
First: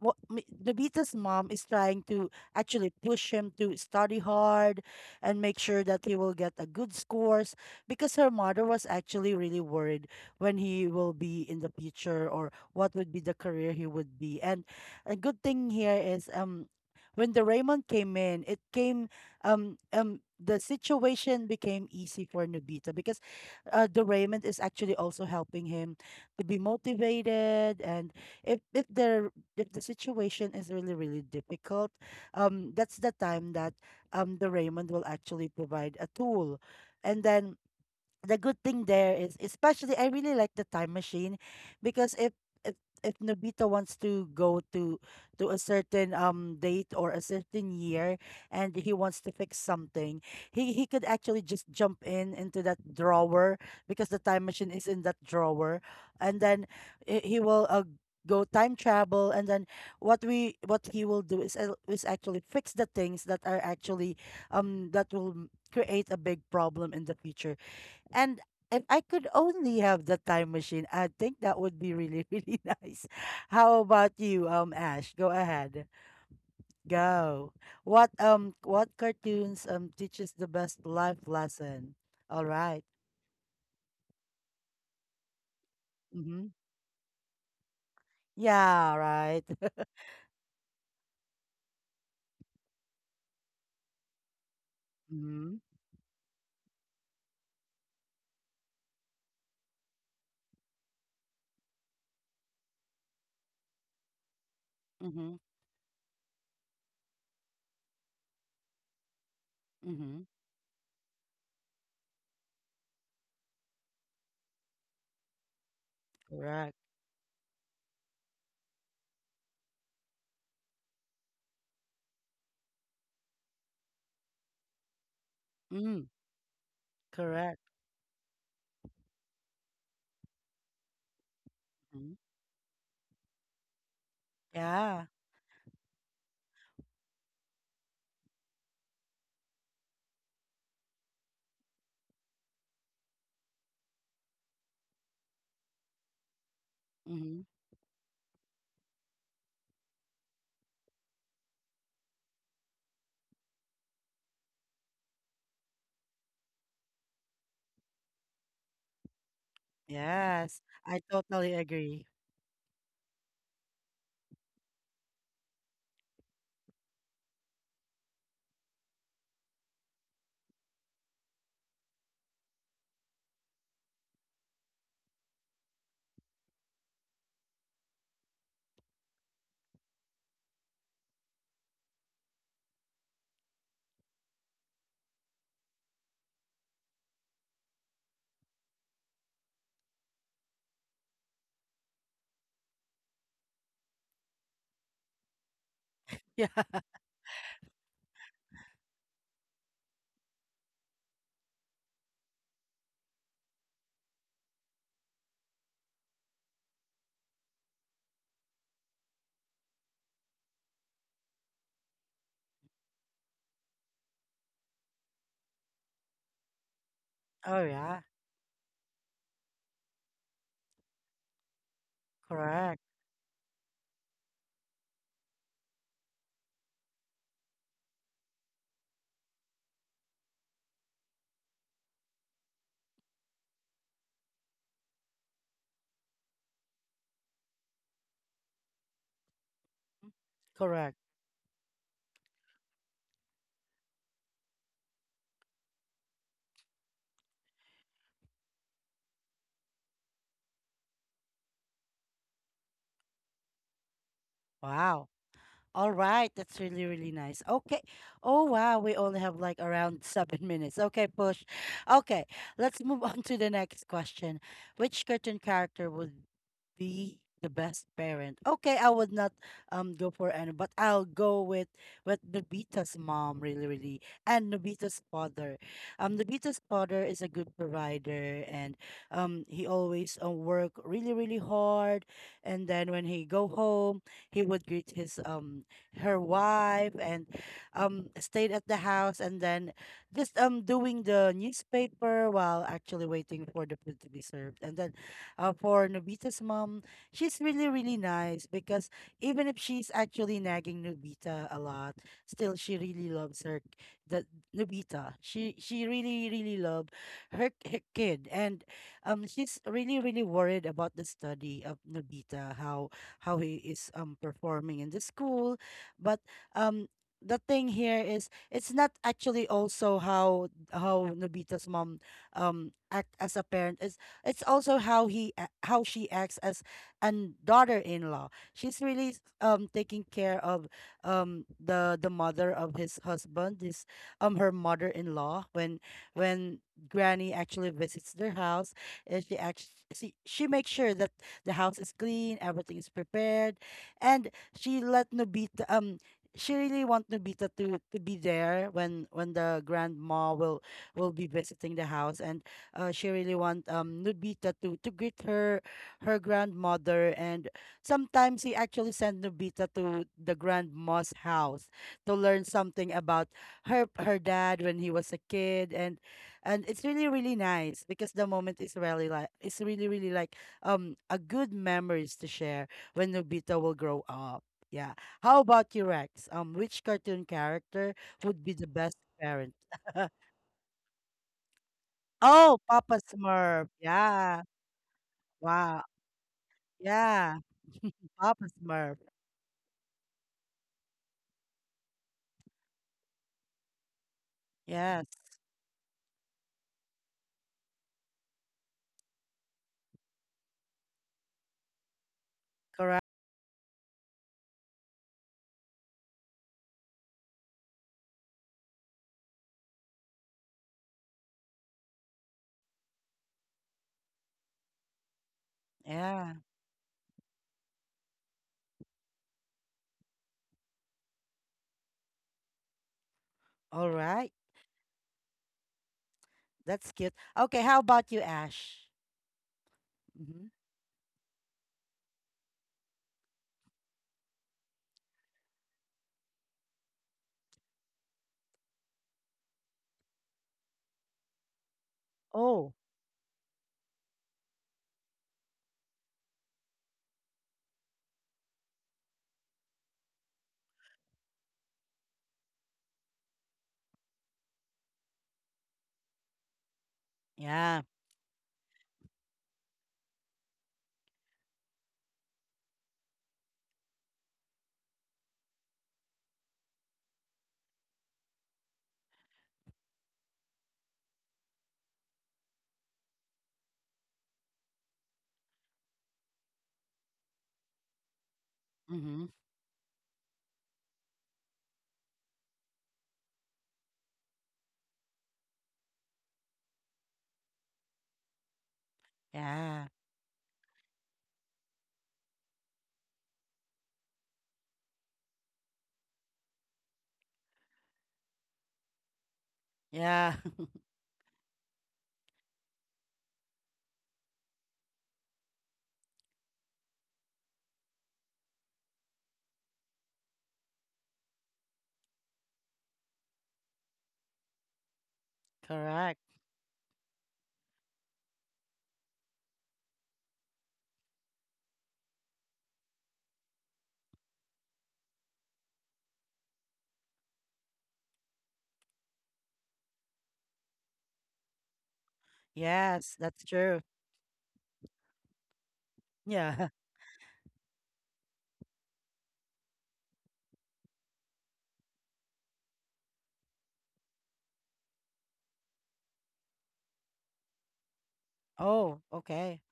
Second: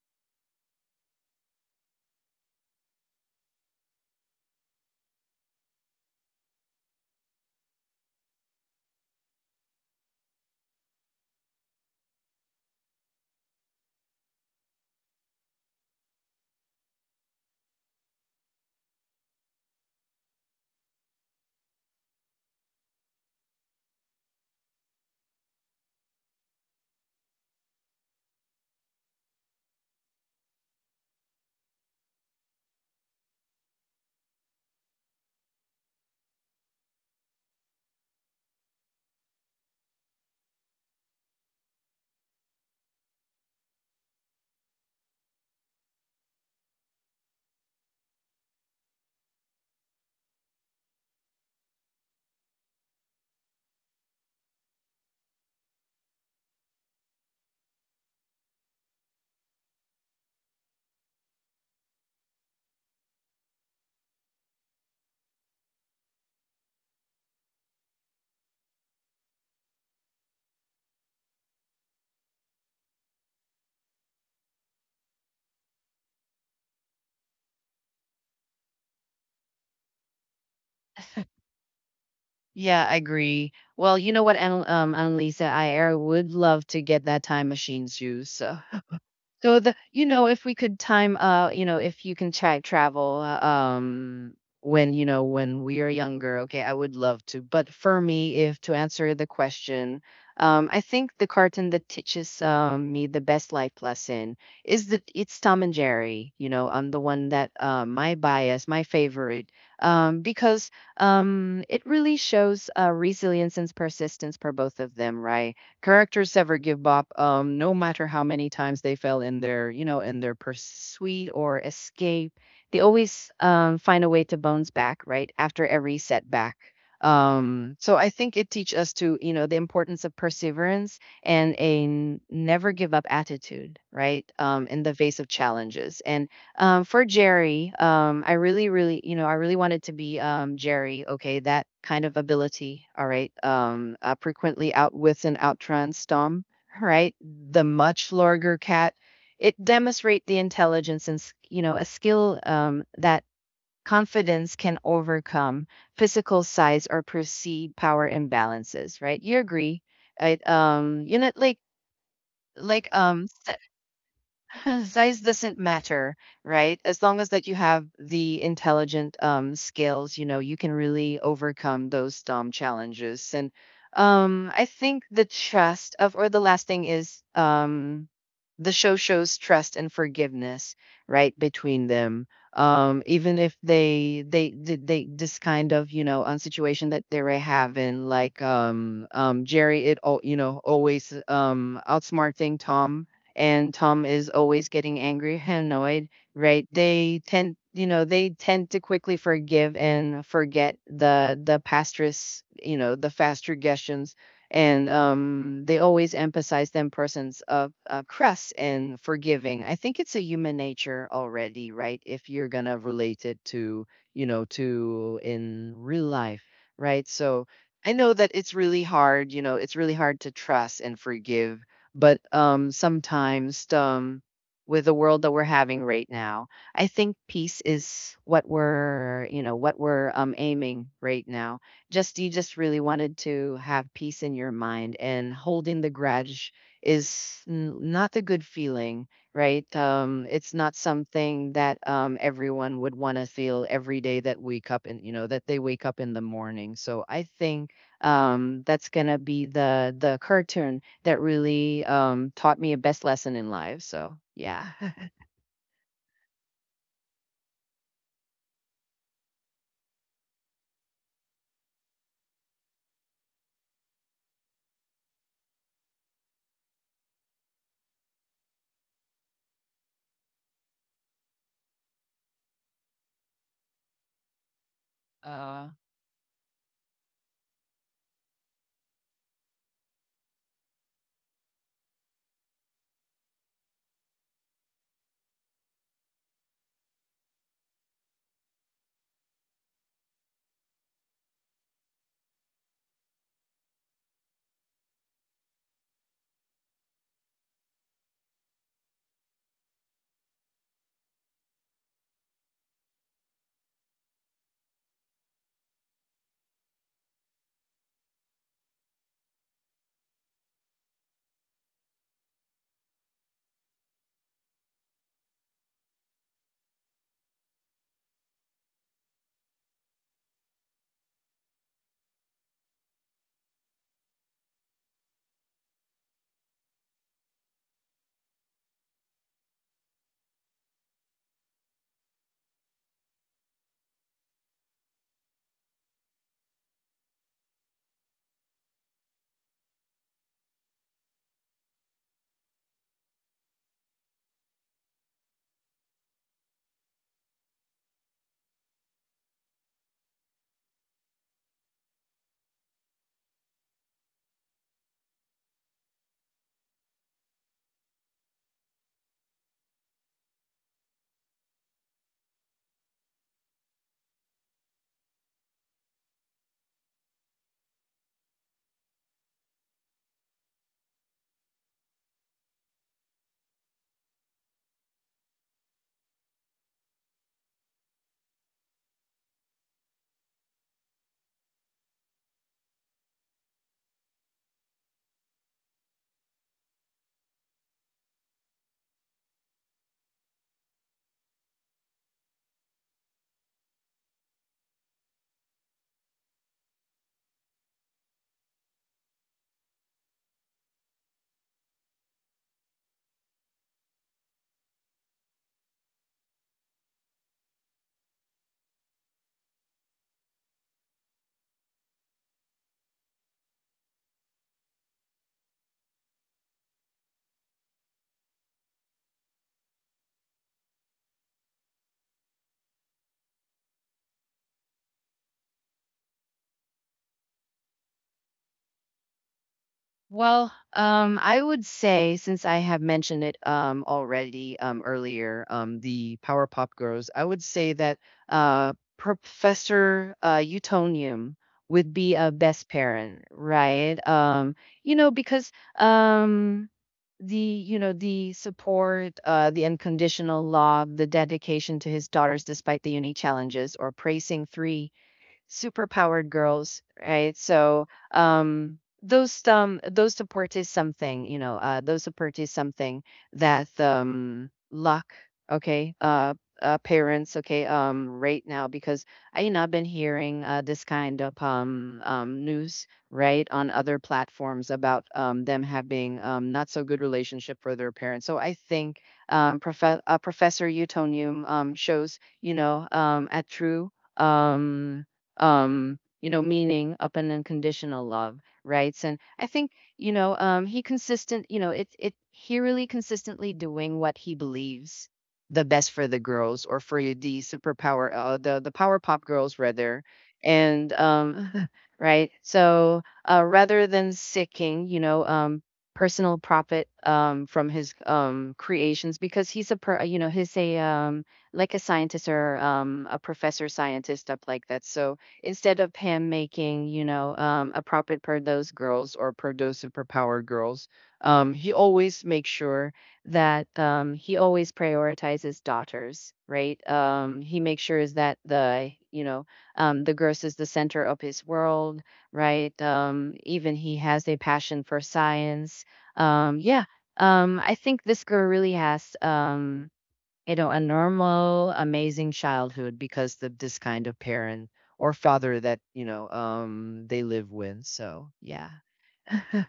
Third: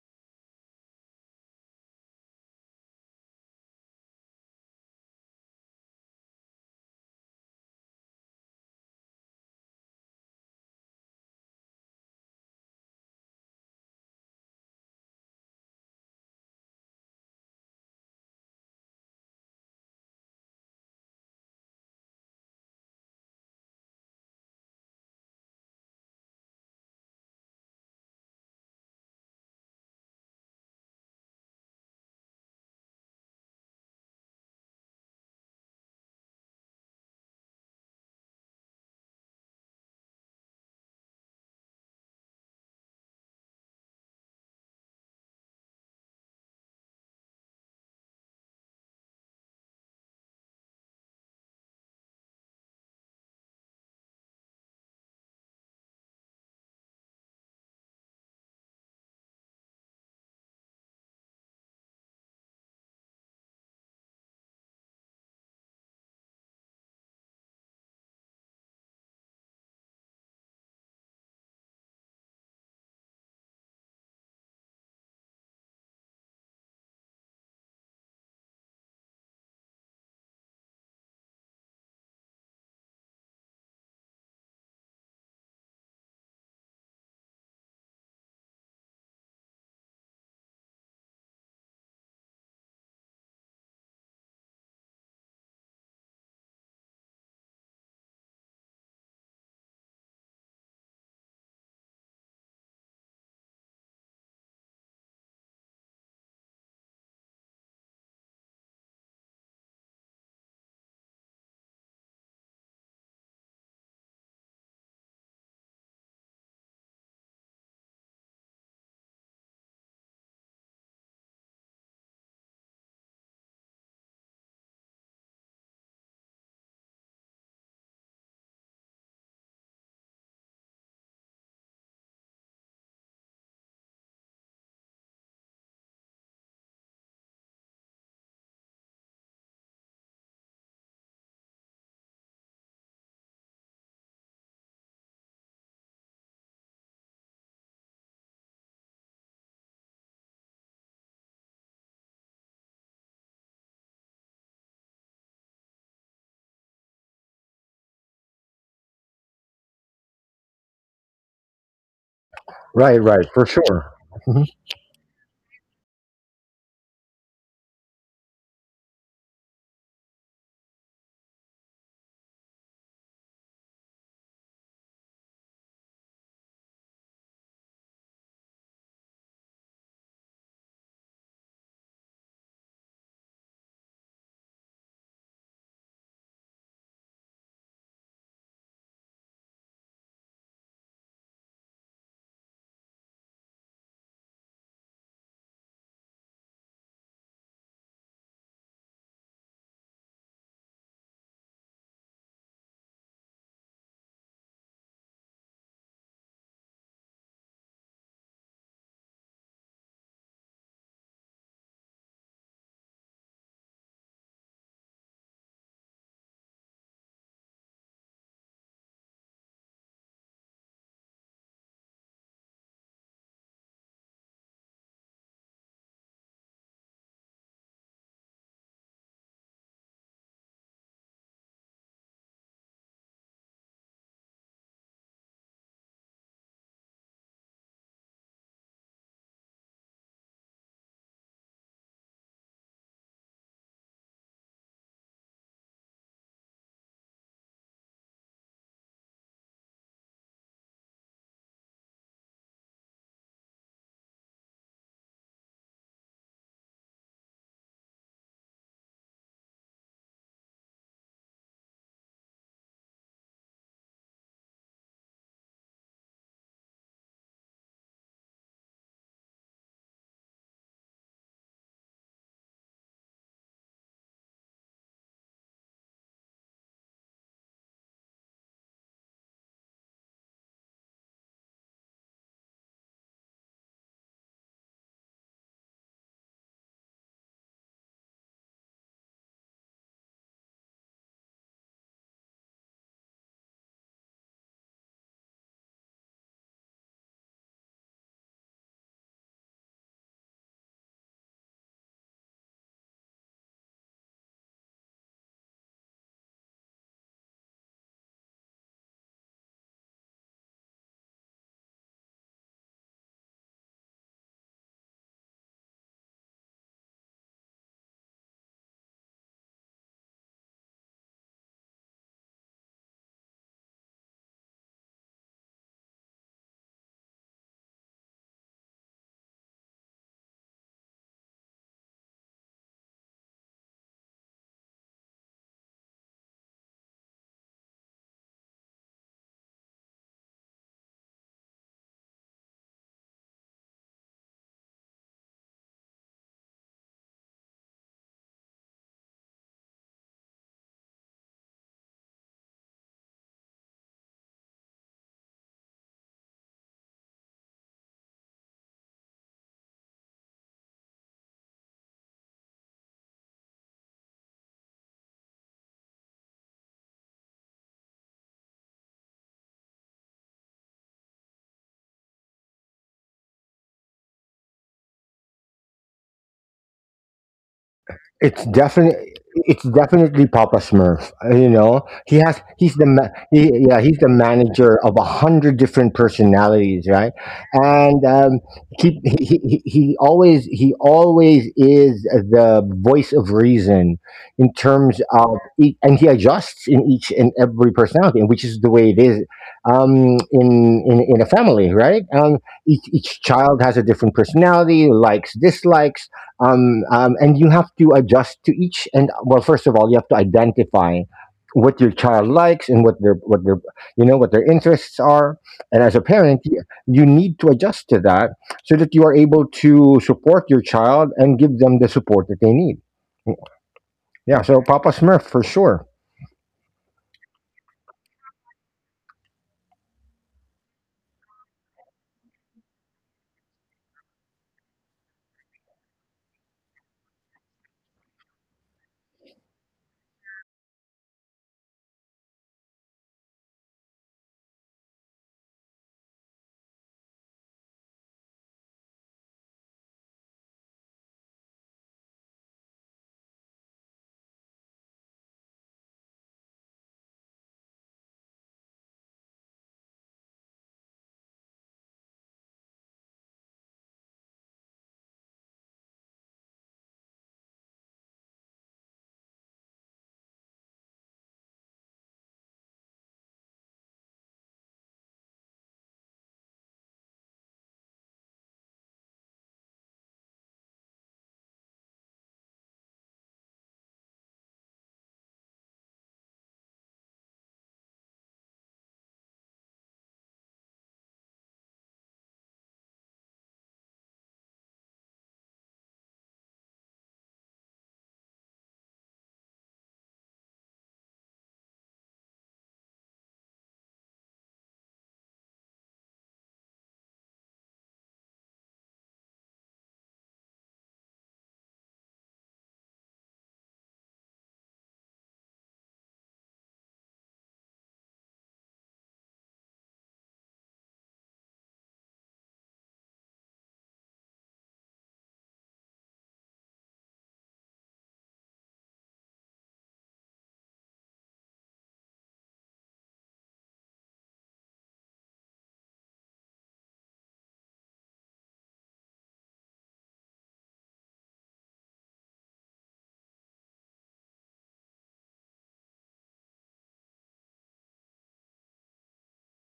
[SPEAKER 1] what Nobita's mom is trying to actually push him to study hard and make sure that he will get a good scores, because her mother was actually really worried when he will be in the future, or what would be the career he would be. And a good thing here is, when the Raymond came in, it came the situation became easy for Nobita, because, the Raymond is actually also helping him to be motivated, and if if the if the situation is really, really difficult, that's the time that, the Raymond will actually provide a tool. And then the good thing there is, especially I really like the time machine, because if, if Nobita wants to go to a certain date or a certain year and he wants to fix something, he could actually just jump in into that drawer, because the time machine is in that drawer, and then he will, go time travel, and then what he will do is, actually fix the things that are actually, that will create a big problem in the future. And if I could only have the time machine, I think that would be really, really nice. How about you, Ash? Go ahead. Go. What cartoons teaches the best life lesson? All right.
[SPEAKER 3] Yeah, I agree. Well, you know what, Annalisa, I would
[SPEAKER 1] Mm-hmm.
[SPEAKER 3] love to get that time machine shoes.
[SPEAKER 1] Yeah, right.
[SPEAKER 3] So the you know if we could time if you can try travel
[SPEAKER 1] Mm-hmm.
[SPEAKER 3] when we are younger, okay, I would love to. But for me, if to answer the question, I think the cartoon that teaches me the best life lesson is that
[SPEAKER 1] Mm-hmm.
[SPEAKER 3] it's Tom and Jerry. You know, I'm the one that my bias, my favorite,
[SPEAKER 1] Mm-hmm.
[SPEAKER 3] because it really shows resilience and persistence for both of them, right? Characters ever
[SPEAKER 1] Correct.
[SPEAKER 3] give up, no matter how many times they fail in their, you know, in their pursuit or escape. They always find a way to bounce back, right? After every
[SPEAKER 1] Mm,
[SPEAKER 3] setback.
[SPEAKER 1] correct.
[SPEAKER 3] So I think it teaches us to, you know, the importance of perseverance and a
[SPEAKER 1] Mm-hmm.
[SPEAKER 3] never give up attitude, right? In the
[SPEAKER 1] Yeah.
[SPEAKER 3] face of challenges. And for Jerry, I really, really, you know, I really wanted to be Jerry. Okay, that kind of ability. All right, frequently outwits and outruns Tom. All right,
[SPEAKER 1] Mm-hmm.
[SPEAKER 3] the much larger cat. It demonstrates the intelligence and you know a skill that confidence can overcome physical size or perceived power imbalances. Right? You agree? Right?
[SPEAKER 1] Yes. I
[SPEAKER 3] You know,
[SPEAKER 1] totally agree.
[SPEAKER 3] like
[SPEAKER 2] Right, right, for sure. Mhm.
[SPEAKER 3] Size doesn't matter, right? As long as that you have the intelligent skills, you know, you can really overcome those challenges. And I think the trust of, or the last thing is, the show shows trust and forgiveness, right, between them. Even if they this kind of, you know, situation that they were having, like Jerry it all, you know, always outsmarting Tom, and Tom is always getting angry and annoyed,
[SPEAKER 1] Yeah.
[SPEAKER 3] right? They tend, you know, they tend to quickly forgive and forget the pastress, you know, the fast suggestions, and they always emphasize them persons of crust and forgiving. I think it's a human nature already, right? If you're gonna relate it to, you know, to in real life, right? So.
[SPEAKER 1] Oh,
[SPEAKER 3] I
[SPEAKER 1] yeah.
[SPEAKER 3] know that it's really hard, you know, it's really hard to trust and forgive, but
[SPEAKER 1] Correct.
[SPEAKER 3] sometimes with the world that we're having right now, I think peace is what we're, you know, what we're aiming right now. Just you just really wanted to have peace in your mind, and holding the grudge is not a good feeling, right? It's not
[SPEAKER 1] Correct.
[SPEAKER 3] something that everyone would want to feel every day, that wake up and you know that they wake up in the morning. So I think that's gonna be the curtain that really taught me a best lesson in life. So yeah.
[SPEAKER 1] Wow. All right, that's really, really nice. Okay. Oh, wow. We only have like around 7 minutes. Okay, push. Okay, let's move on to the next question. Which cartoon character would be the best parent? Okay, I would not go for any, but I'll go with Nobita's mom, really, really, and Nobita's father.
[SPEAKER 3] Uh,
[SPEAKER 1] Nobita's father is a good provider, and, he always, work really, really hard. And then when he go home, he would greet his her wife and stayed at the house, and then just doing the newspaper while actually waiting for the food to be served. And then, for Nobita's mom, she's really really nice, because even if she's actually nagging Nobita a lot, still she really loves her the Nobita. She really really love her kid, and, she's really really worried about the study of Nobita, how he is performing in the school, but, um, the thing here is it's not actually also how Nobita's mom act as a parent. It's also how she acts as an daughter-in-law. She's really taking care of, the mother of his husband, this her mother-in-law, when Granny actually visits their house. She makes sure that the house is clean, everything is prepared, and she let Nobita um she really want Nobita to be there when the grandma will be visiting the house, and, she really want Nobita to greet her grandmother. And sometimes he actually sent Nobita to the grandma's house to learn something about her dad when he was a kid, and it's really really nice, because the moment is really like it's really really like, a good memories to share when Nobita will grow up. Yeah. How about you, Rex? Which cartoon character would
[SPEAKER 2] It's
[SPEAKER 1] be the best
[SPEAKER 2] definitely
[SPEAKER 1] parent?
[SPEAKER 2] it's definitely Papa Smurf. Uh, you know, he has
[SPEAKER 1] Oh,
[SPEAKER 2] he's the
[SPEAKER 1] Papa
[SPEAKER 2] ma- he,
[SPEAKER 1] Smurf.
[SPEAKER 2] yeah, he's the
[SPEAKER 1] Yeah.
[SPEAKER 2] manager of a hundred
[SPEAKER 1] Wow.
[SPEAKER 2] different personalities, right?
[SPEAKER 1] Yeah.
[SPEAKER 2] And
[SPEAKER 1] Papa Smurf.
[SPEAKER 2] he always is the voice of reason in terms
[SPEAKER 1] Yes,
[SPEAKER 2] of and he adjusts in each and every personality, which is the way it is in a family, right?
[SPEAKER 1] correct.
[SPEAKER 2] Each child has a different personality, likes, dislikes, and you have to adjust to each, and well first of all you have to identify what your child likes and what their you know what their interests are, and as a
[SPEAKER 1] Yeah.
[SPEAKER 2] parent you, you need to adjust to that so that you are able to support your child and give them the support that they need.
[SPEAKER 1] All right.
[SPEAKER 2] Yeah, so Papa Smurf for sure.
[SPEAKER 1] That's cute. Okay, how about you, Ash? Hmm.
[SPEAKER 3] I would say, since I have mentioned it already earlier, the Power Pop Girls, I would say that Professor Utonium would be a best
[SPEAKER 1] Oh,
[SPEAKER 3] parent, right? You know, because um, the you know the support, the unconditional love, the dedication to his daughters, despite the unique challenges or praising three superpowered girls, right?
[SPEAKER 1] yeah.
[SPEAKER 3] So those support is something, you know, those support is something that luck, okay, parents, okay, right now because I you know I've been hearing this kind of news, right, on other platforms about them having not so good relationship for their parents. So I think
[SPEAKER 1] Hmm.
[SPEAKER 3] Professor Utonium shows you know at True um you know meaning up and unconditional love, right? So, and I think
[SPEAKER 1] Yeah.
[SPEAKER 3] you know he consistent, you know, it he really consistently doing what he believes the best for the girls, or for the superpower, the power pop girls rather,
[SPEAKER 1] Yeah.
[SPEAKER 3] and right, so rather than seeking, you know, personal profit from his creations, because he's a like a scientist or a professor scientist up, like that. So instead of
[SPEAKER 1] Correct.
[SPEAKER 3] him making, you know, a profit per those girls or per dozen per power girls, he always makes sure that he always prioritizes daughters, right? He makes sure is that the, you know, the girls is the center of his world, right?
[SPEAKER 1] Yes, that's
[SPEAKER 3] Even
[SPEAKER 1] true.
[SPEAKER 3] he has a passion for science.
[SPEAKER 1] Yeah.
[SPEAKER 3] Yeah. I think this girl really has you know, a normal, amazing childhood because of this kind of parent or father that, you know, they live with. So, yeah.
[SPEAKER 1] Oh, okay.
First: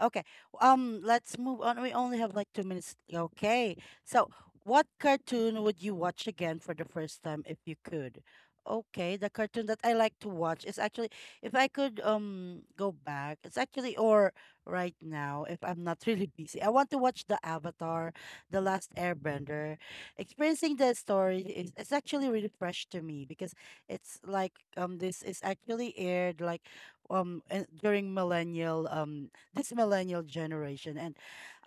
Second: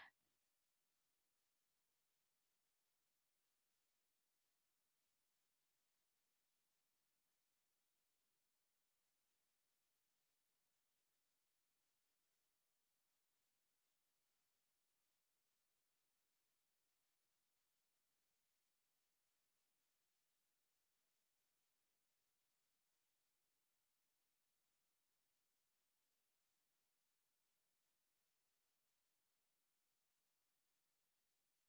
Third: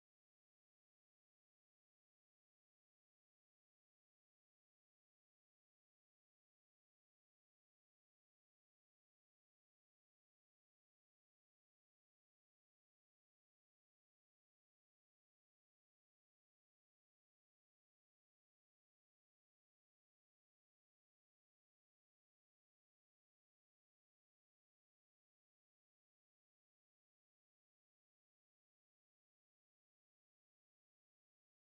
[SPEAKER 1] Okay. Let's move on. We only have like 2 minutes. Okay. So, what cartoon would you watch again for the first time if you could? Okay, the cartoon that I like to watch is actually, if I could go back, it's actually, or right now if I'm not really busy. I want to watch the Avatar, The Last Airbender. Experiencing the story is, it's actually really fresh to me, because it's like, this is actually aired like, during millennial this millennial generation. And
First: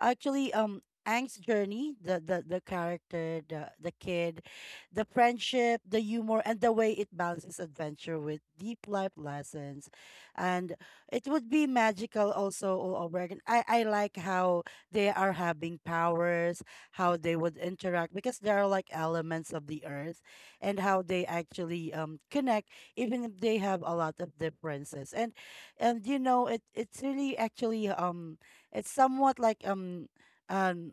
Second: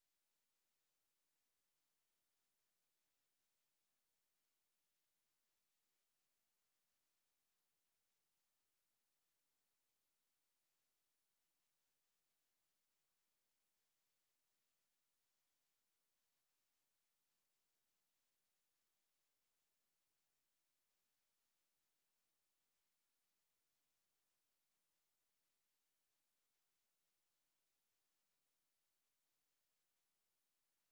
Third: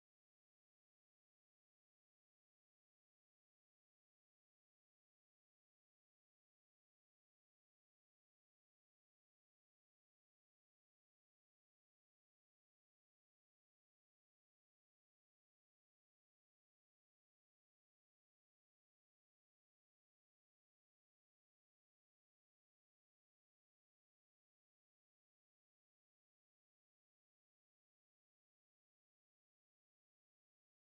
[SPEAKER 1] actually, Ang's journey, the character, the kid, the friendship, the humor, and the way it balances adventure with deep life lessons, and it would be magical also all over again. I like how they are having powers, how they would interact because they are like elements of the earth, and how they actually connect even if they have a lot of differences. And it's really actually, it's somewhat like, um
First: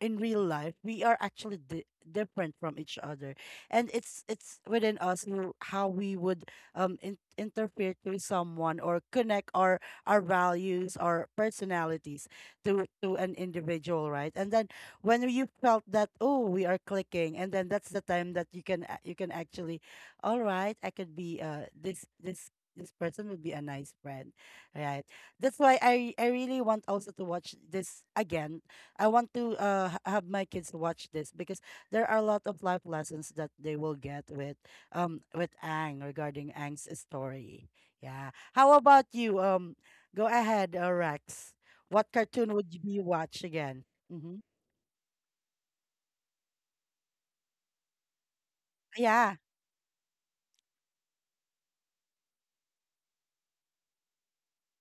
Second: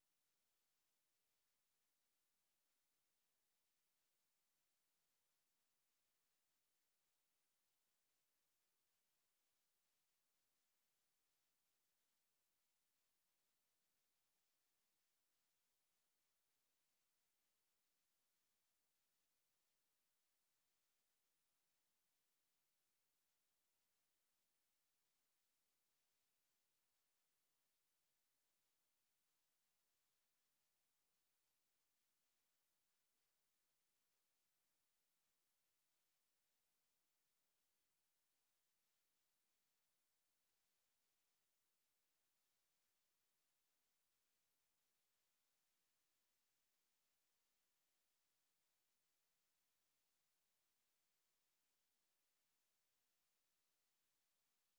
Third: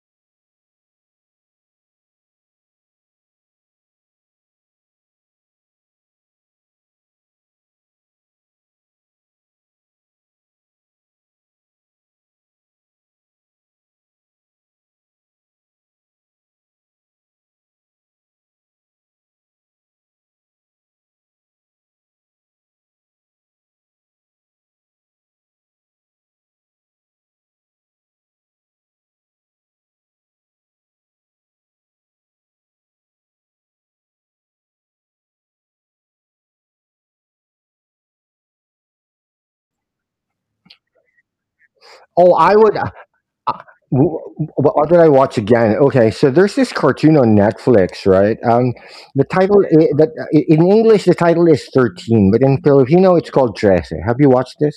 [SPEAKER 1] in real life we are actually different from each other, and it's within us, how we would interfere to someone, or connect our values, our personalities to an individual, right? And then when you felt that, oh, we are clicking, and then that's the time that you can actually, all right, I could be, this person would be a nice friend, right? That's why I really want also to watch this again. I want to have my kids watch this, because there are a lot of life lessons that they will get with Ang, regarding Ang's story. Yeah. How about you? Go ahead, Rex. What
[SPEAKER 2] oh
[SPEAKER 1] cartoon
[SPEAKER 2] I
[SPEAKER 1] would you
[SPEAKER 2] would
[SPEAKER 1] be watch
[SPEAKER 2] Uh,
[SPEAKER 1] again? Mm-hmm.
[SPEAKER 2] what did I watch again? Okay, so there's this cartoon on Netflix, right? The
[SPEAKER 1] Yeah.
[SPEAKER 2] title I- that I- in English the title is 13, but in Filipino it's called Trece. Have you watched this?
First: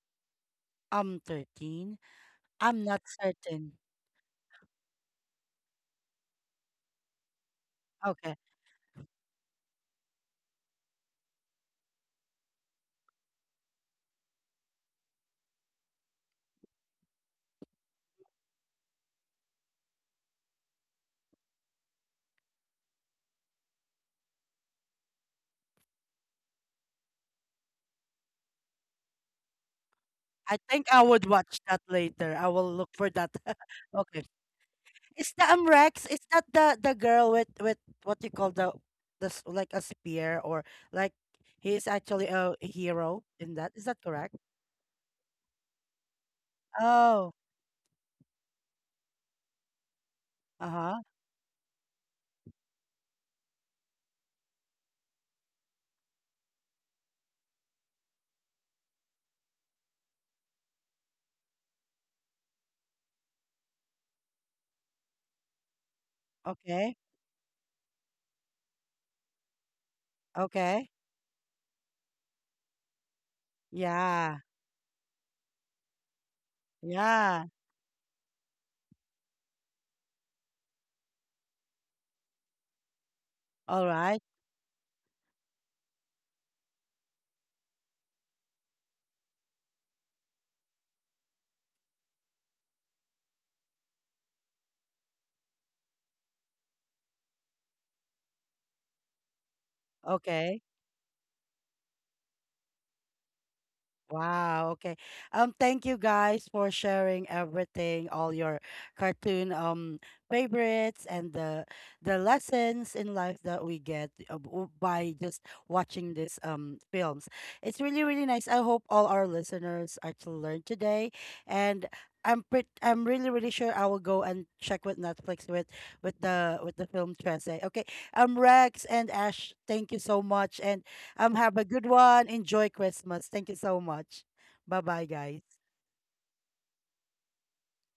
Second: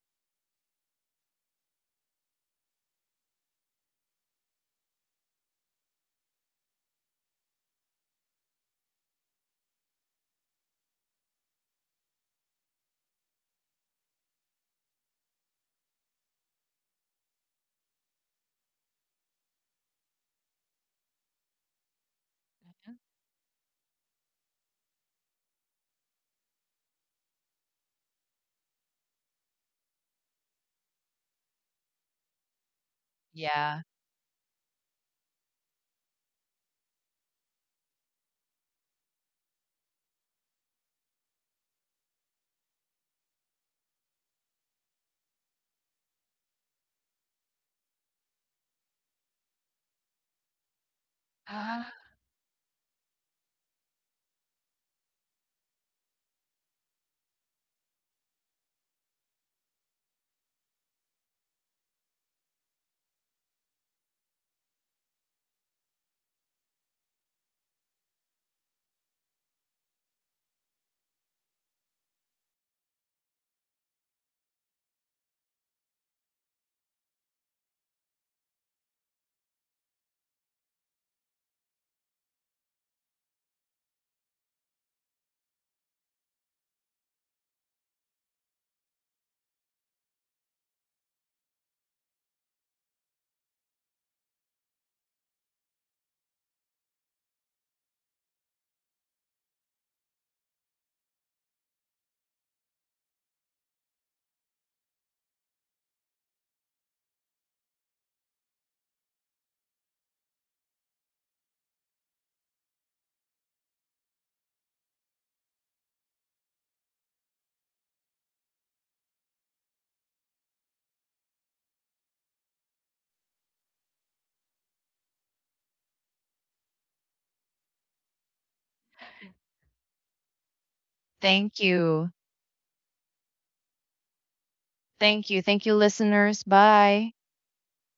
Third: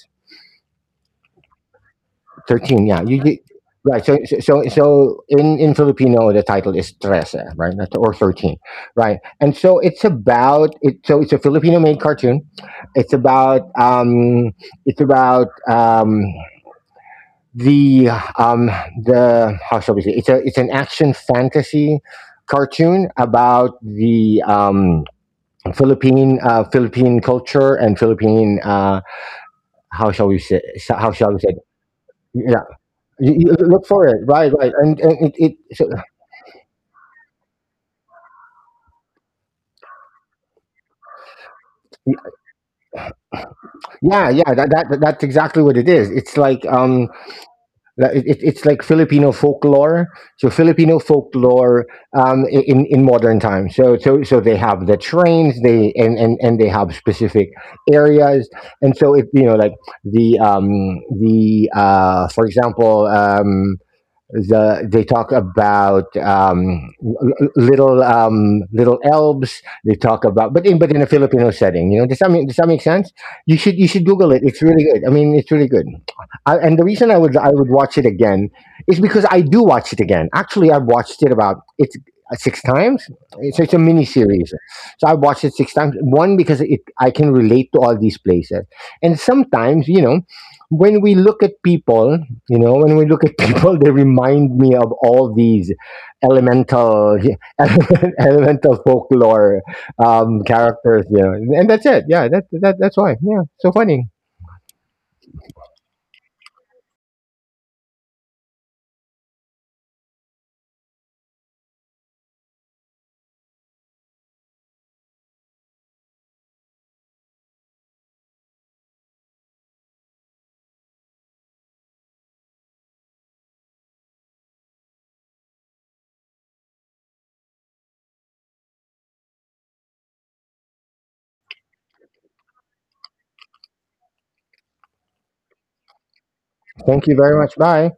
[SPEAKER 1] 13. I'm
[SPEAKER 2] 13,
[SPEAKER 1] not
[SPEAKER 2] yeah. You
[SPEAKER 1] certain.
[SPEAKER 2] right? In Filipino the title is Trece, right? That's- or
[SPEAKER 1] Okay.
[SPEAKER 2] 13, right? And so it's about it. So it's a Filipino made cartoon. It's about it's about um, the um the how shall we say, it's a it's an action fantasy cartoon about the Philippine Philippine culture and Philippine how shall we
[SPEAKER 1] I
[SPEAKER 2] say
[SPEAKER 1] think I
[SPEAKER 2] how
[SPEAKER 1] would
[SPEAKER 2] shall we say
[SPEAKER 1] watch that later. I
[SPEAKER 2] yeah,
[SPEAKER 1] will look for that.
[SPEAKER 2] you
[SPEAKER 3] Yeah.
[SPEAKER 2] look for it
[SPEAKER 1] Okay.
[SPEAKER 2] right right and
[SPEAKER 1] Is the,
[SPEAKER 2] it, it so,
[SPEAKER 1] Rex? Is that the girl with what you call like a spear, or like he is actually a hero in that? Is that
[SPEAKER 2] yeah
[SPEAKER 1] correct?
[SPEAKER 2] yeah that that's exactly what it is. It's
[SPEAKER 1] Oh.
[SPEAKER 2] like, it's like Filipino folklore. So Filipino
[SPEAKER 1] Uh-huh.
[SPEAKER 2] folklore in modern times. They have the trains. They and they have specific areas. And so if you know like the um the for example they talk about
[SPEAKER 1] Okay.
[SPEAKER 2] little elves. They talk about, but
[SPEAKER 1] Okay.
[SPEAKER 2] in a Filipino setting, you know. Does that make sense? You should Google
[SPEAKER 1] Yeah.
[SPEAKER 2] it. It's really good. It's really good. And the reason
[SPEAKER 1] Yeah.
[SPEAKER 2] I would watch it again is because I do watch it again. Actually, I've watched it about it's 6 times. It's a
[SPEAKER 1] All
[SPEAKER 2] mini
[SPEAKER 1] right.
[SPEAKER 2] series, so I watched it 6 times. One because it I can relate to all these places, and sometimes you know when we look at people. You know, when we look at people, they remind me of all these elemental, elemental folklore
[SPEAKER 1] Okay.
[SPEAKER 2] characters. You know, and that's it. Yeah, that that's why. Yeah, so funny.
[SPEAKER 1] Wow, okay. Thank you guys for sharing everything, all your cartoon favorites and the lessons in life that we get, by just watching these films. It's really, really nice. I hope all our listeners actually learned today. And I'm really, really sure I will go and check with Netflix with the film Trese. Okay. Rex and Ash, thank you so much. And, have
[SPEAKER 3] Thank
[SPEAKER 1] a good
[SPEAKER 3] you.
[SPEAKER 1] one. Enjoy Christmas. Thank you so much. Bye bye,
[SPEAKER 3] Thank you.
[SPEAKER 1] guys.
[SPEAKER 3] Thank you, listeners.
[SPEAKER 2] Thank
[SPEAKER 3] Bye.
[SPEAKER 2] you very much. Bye.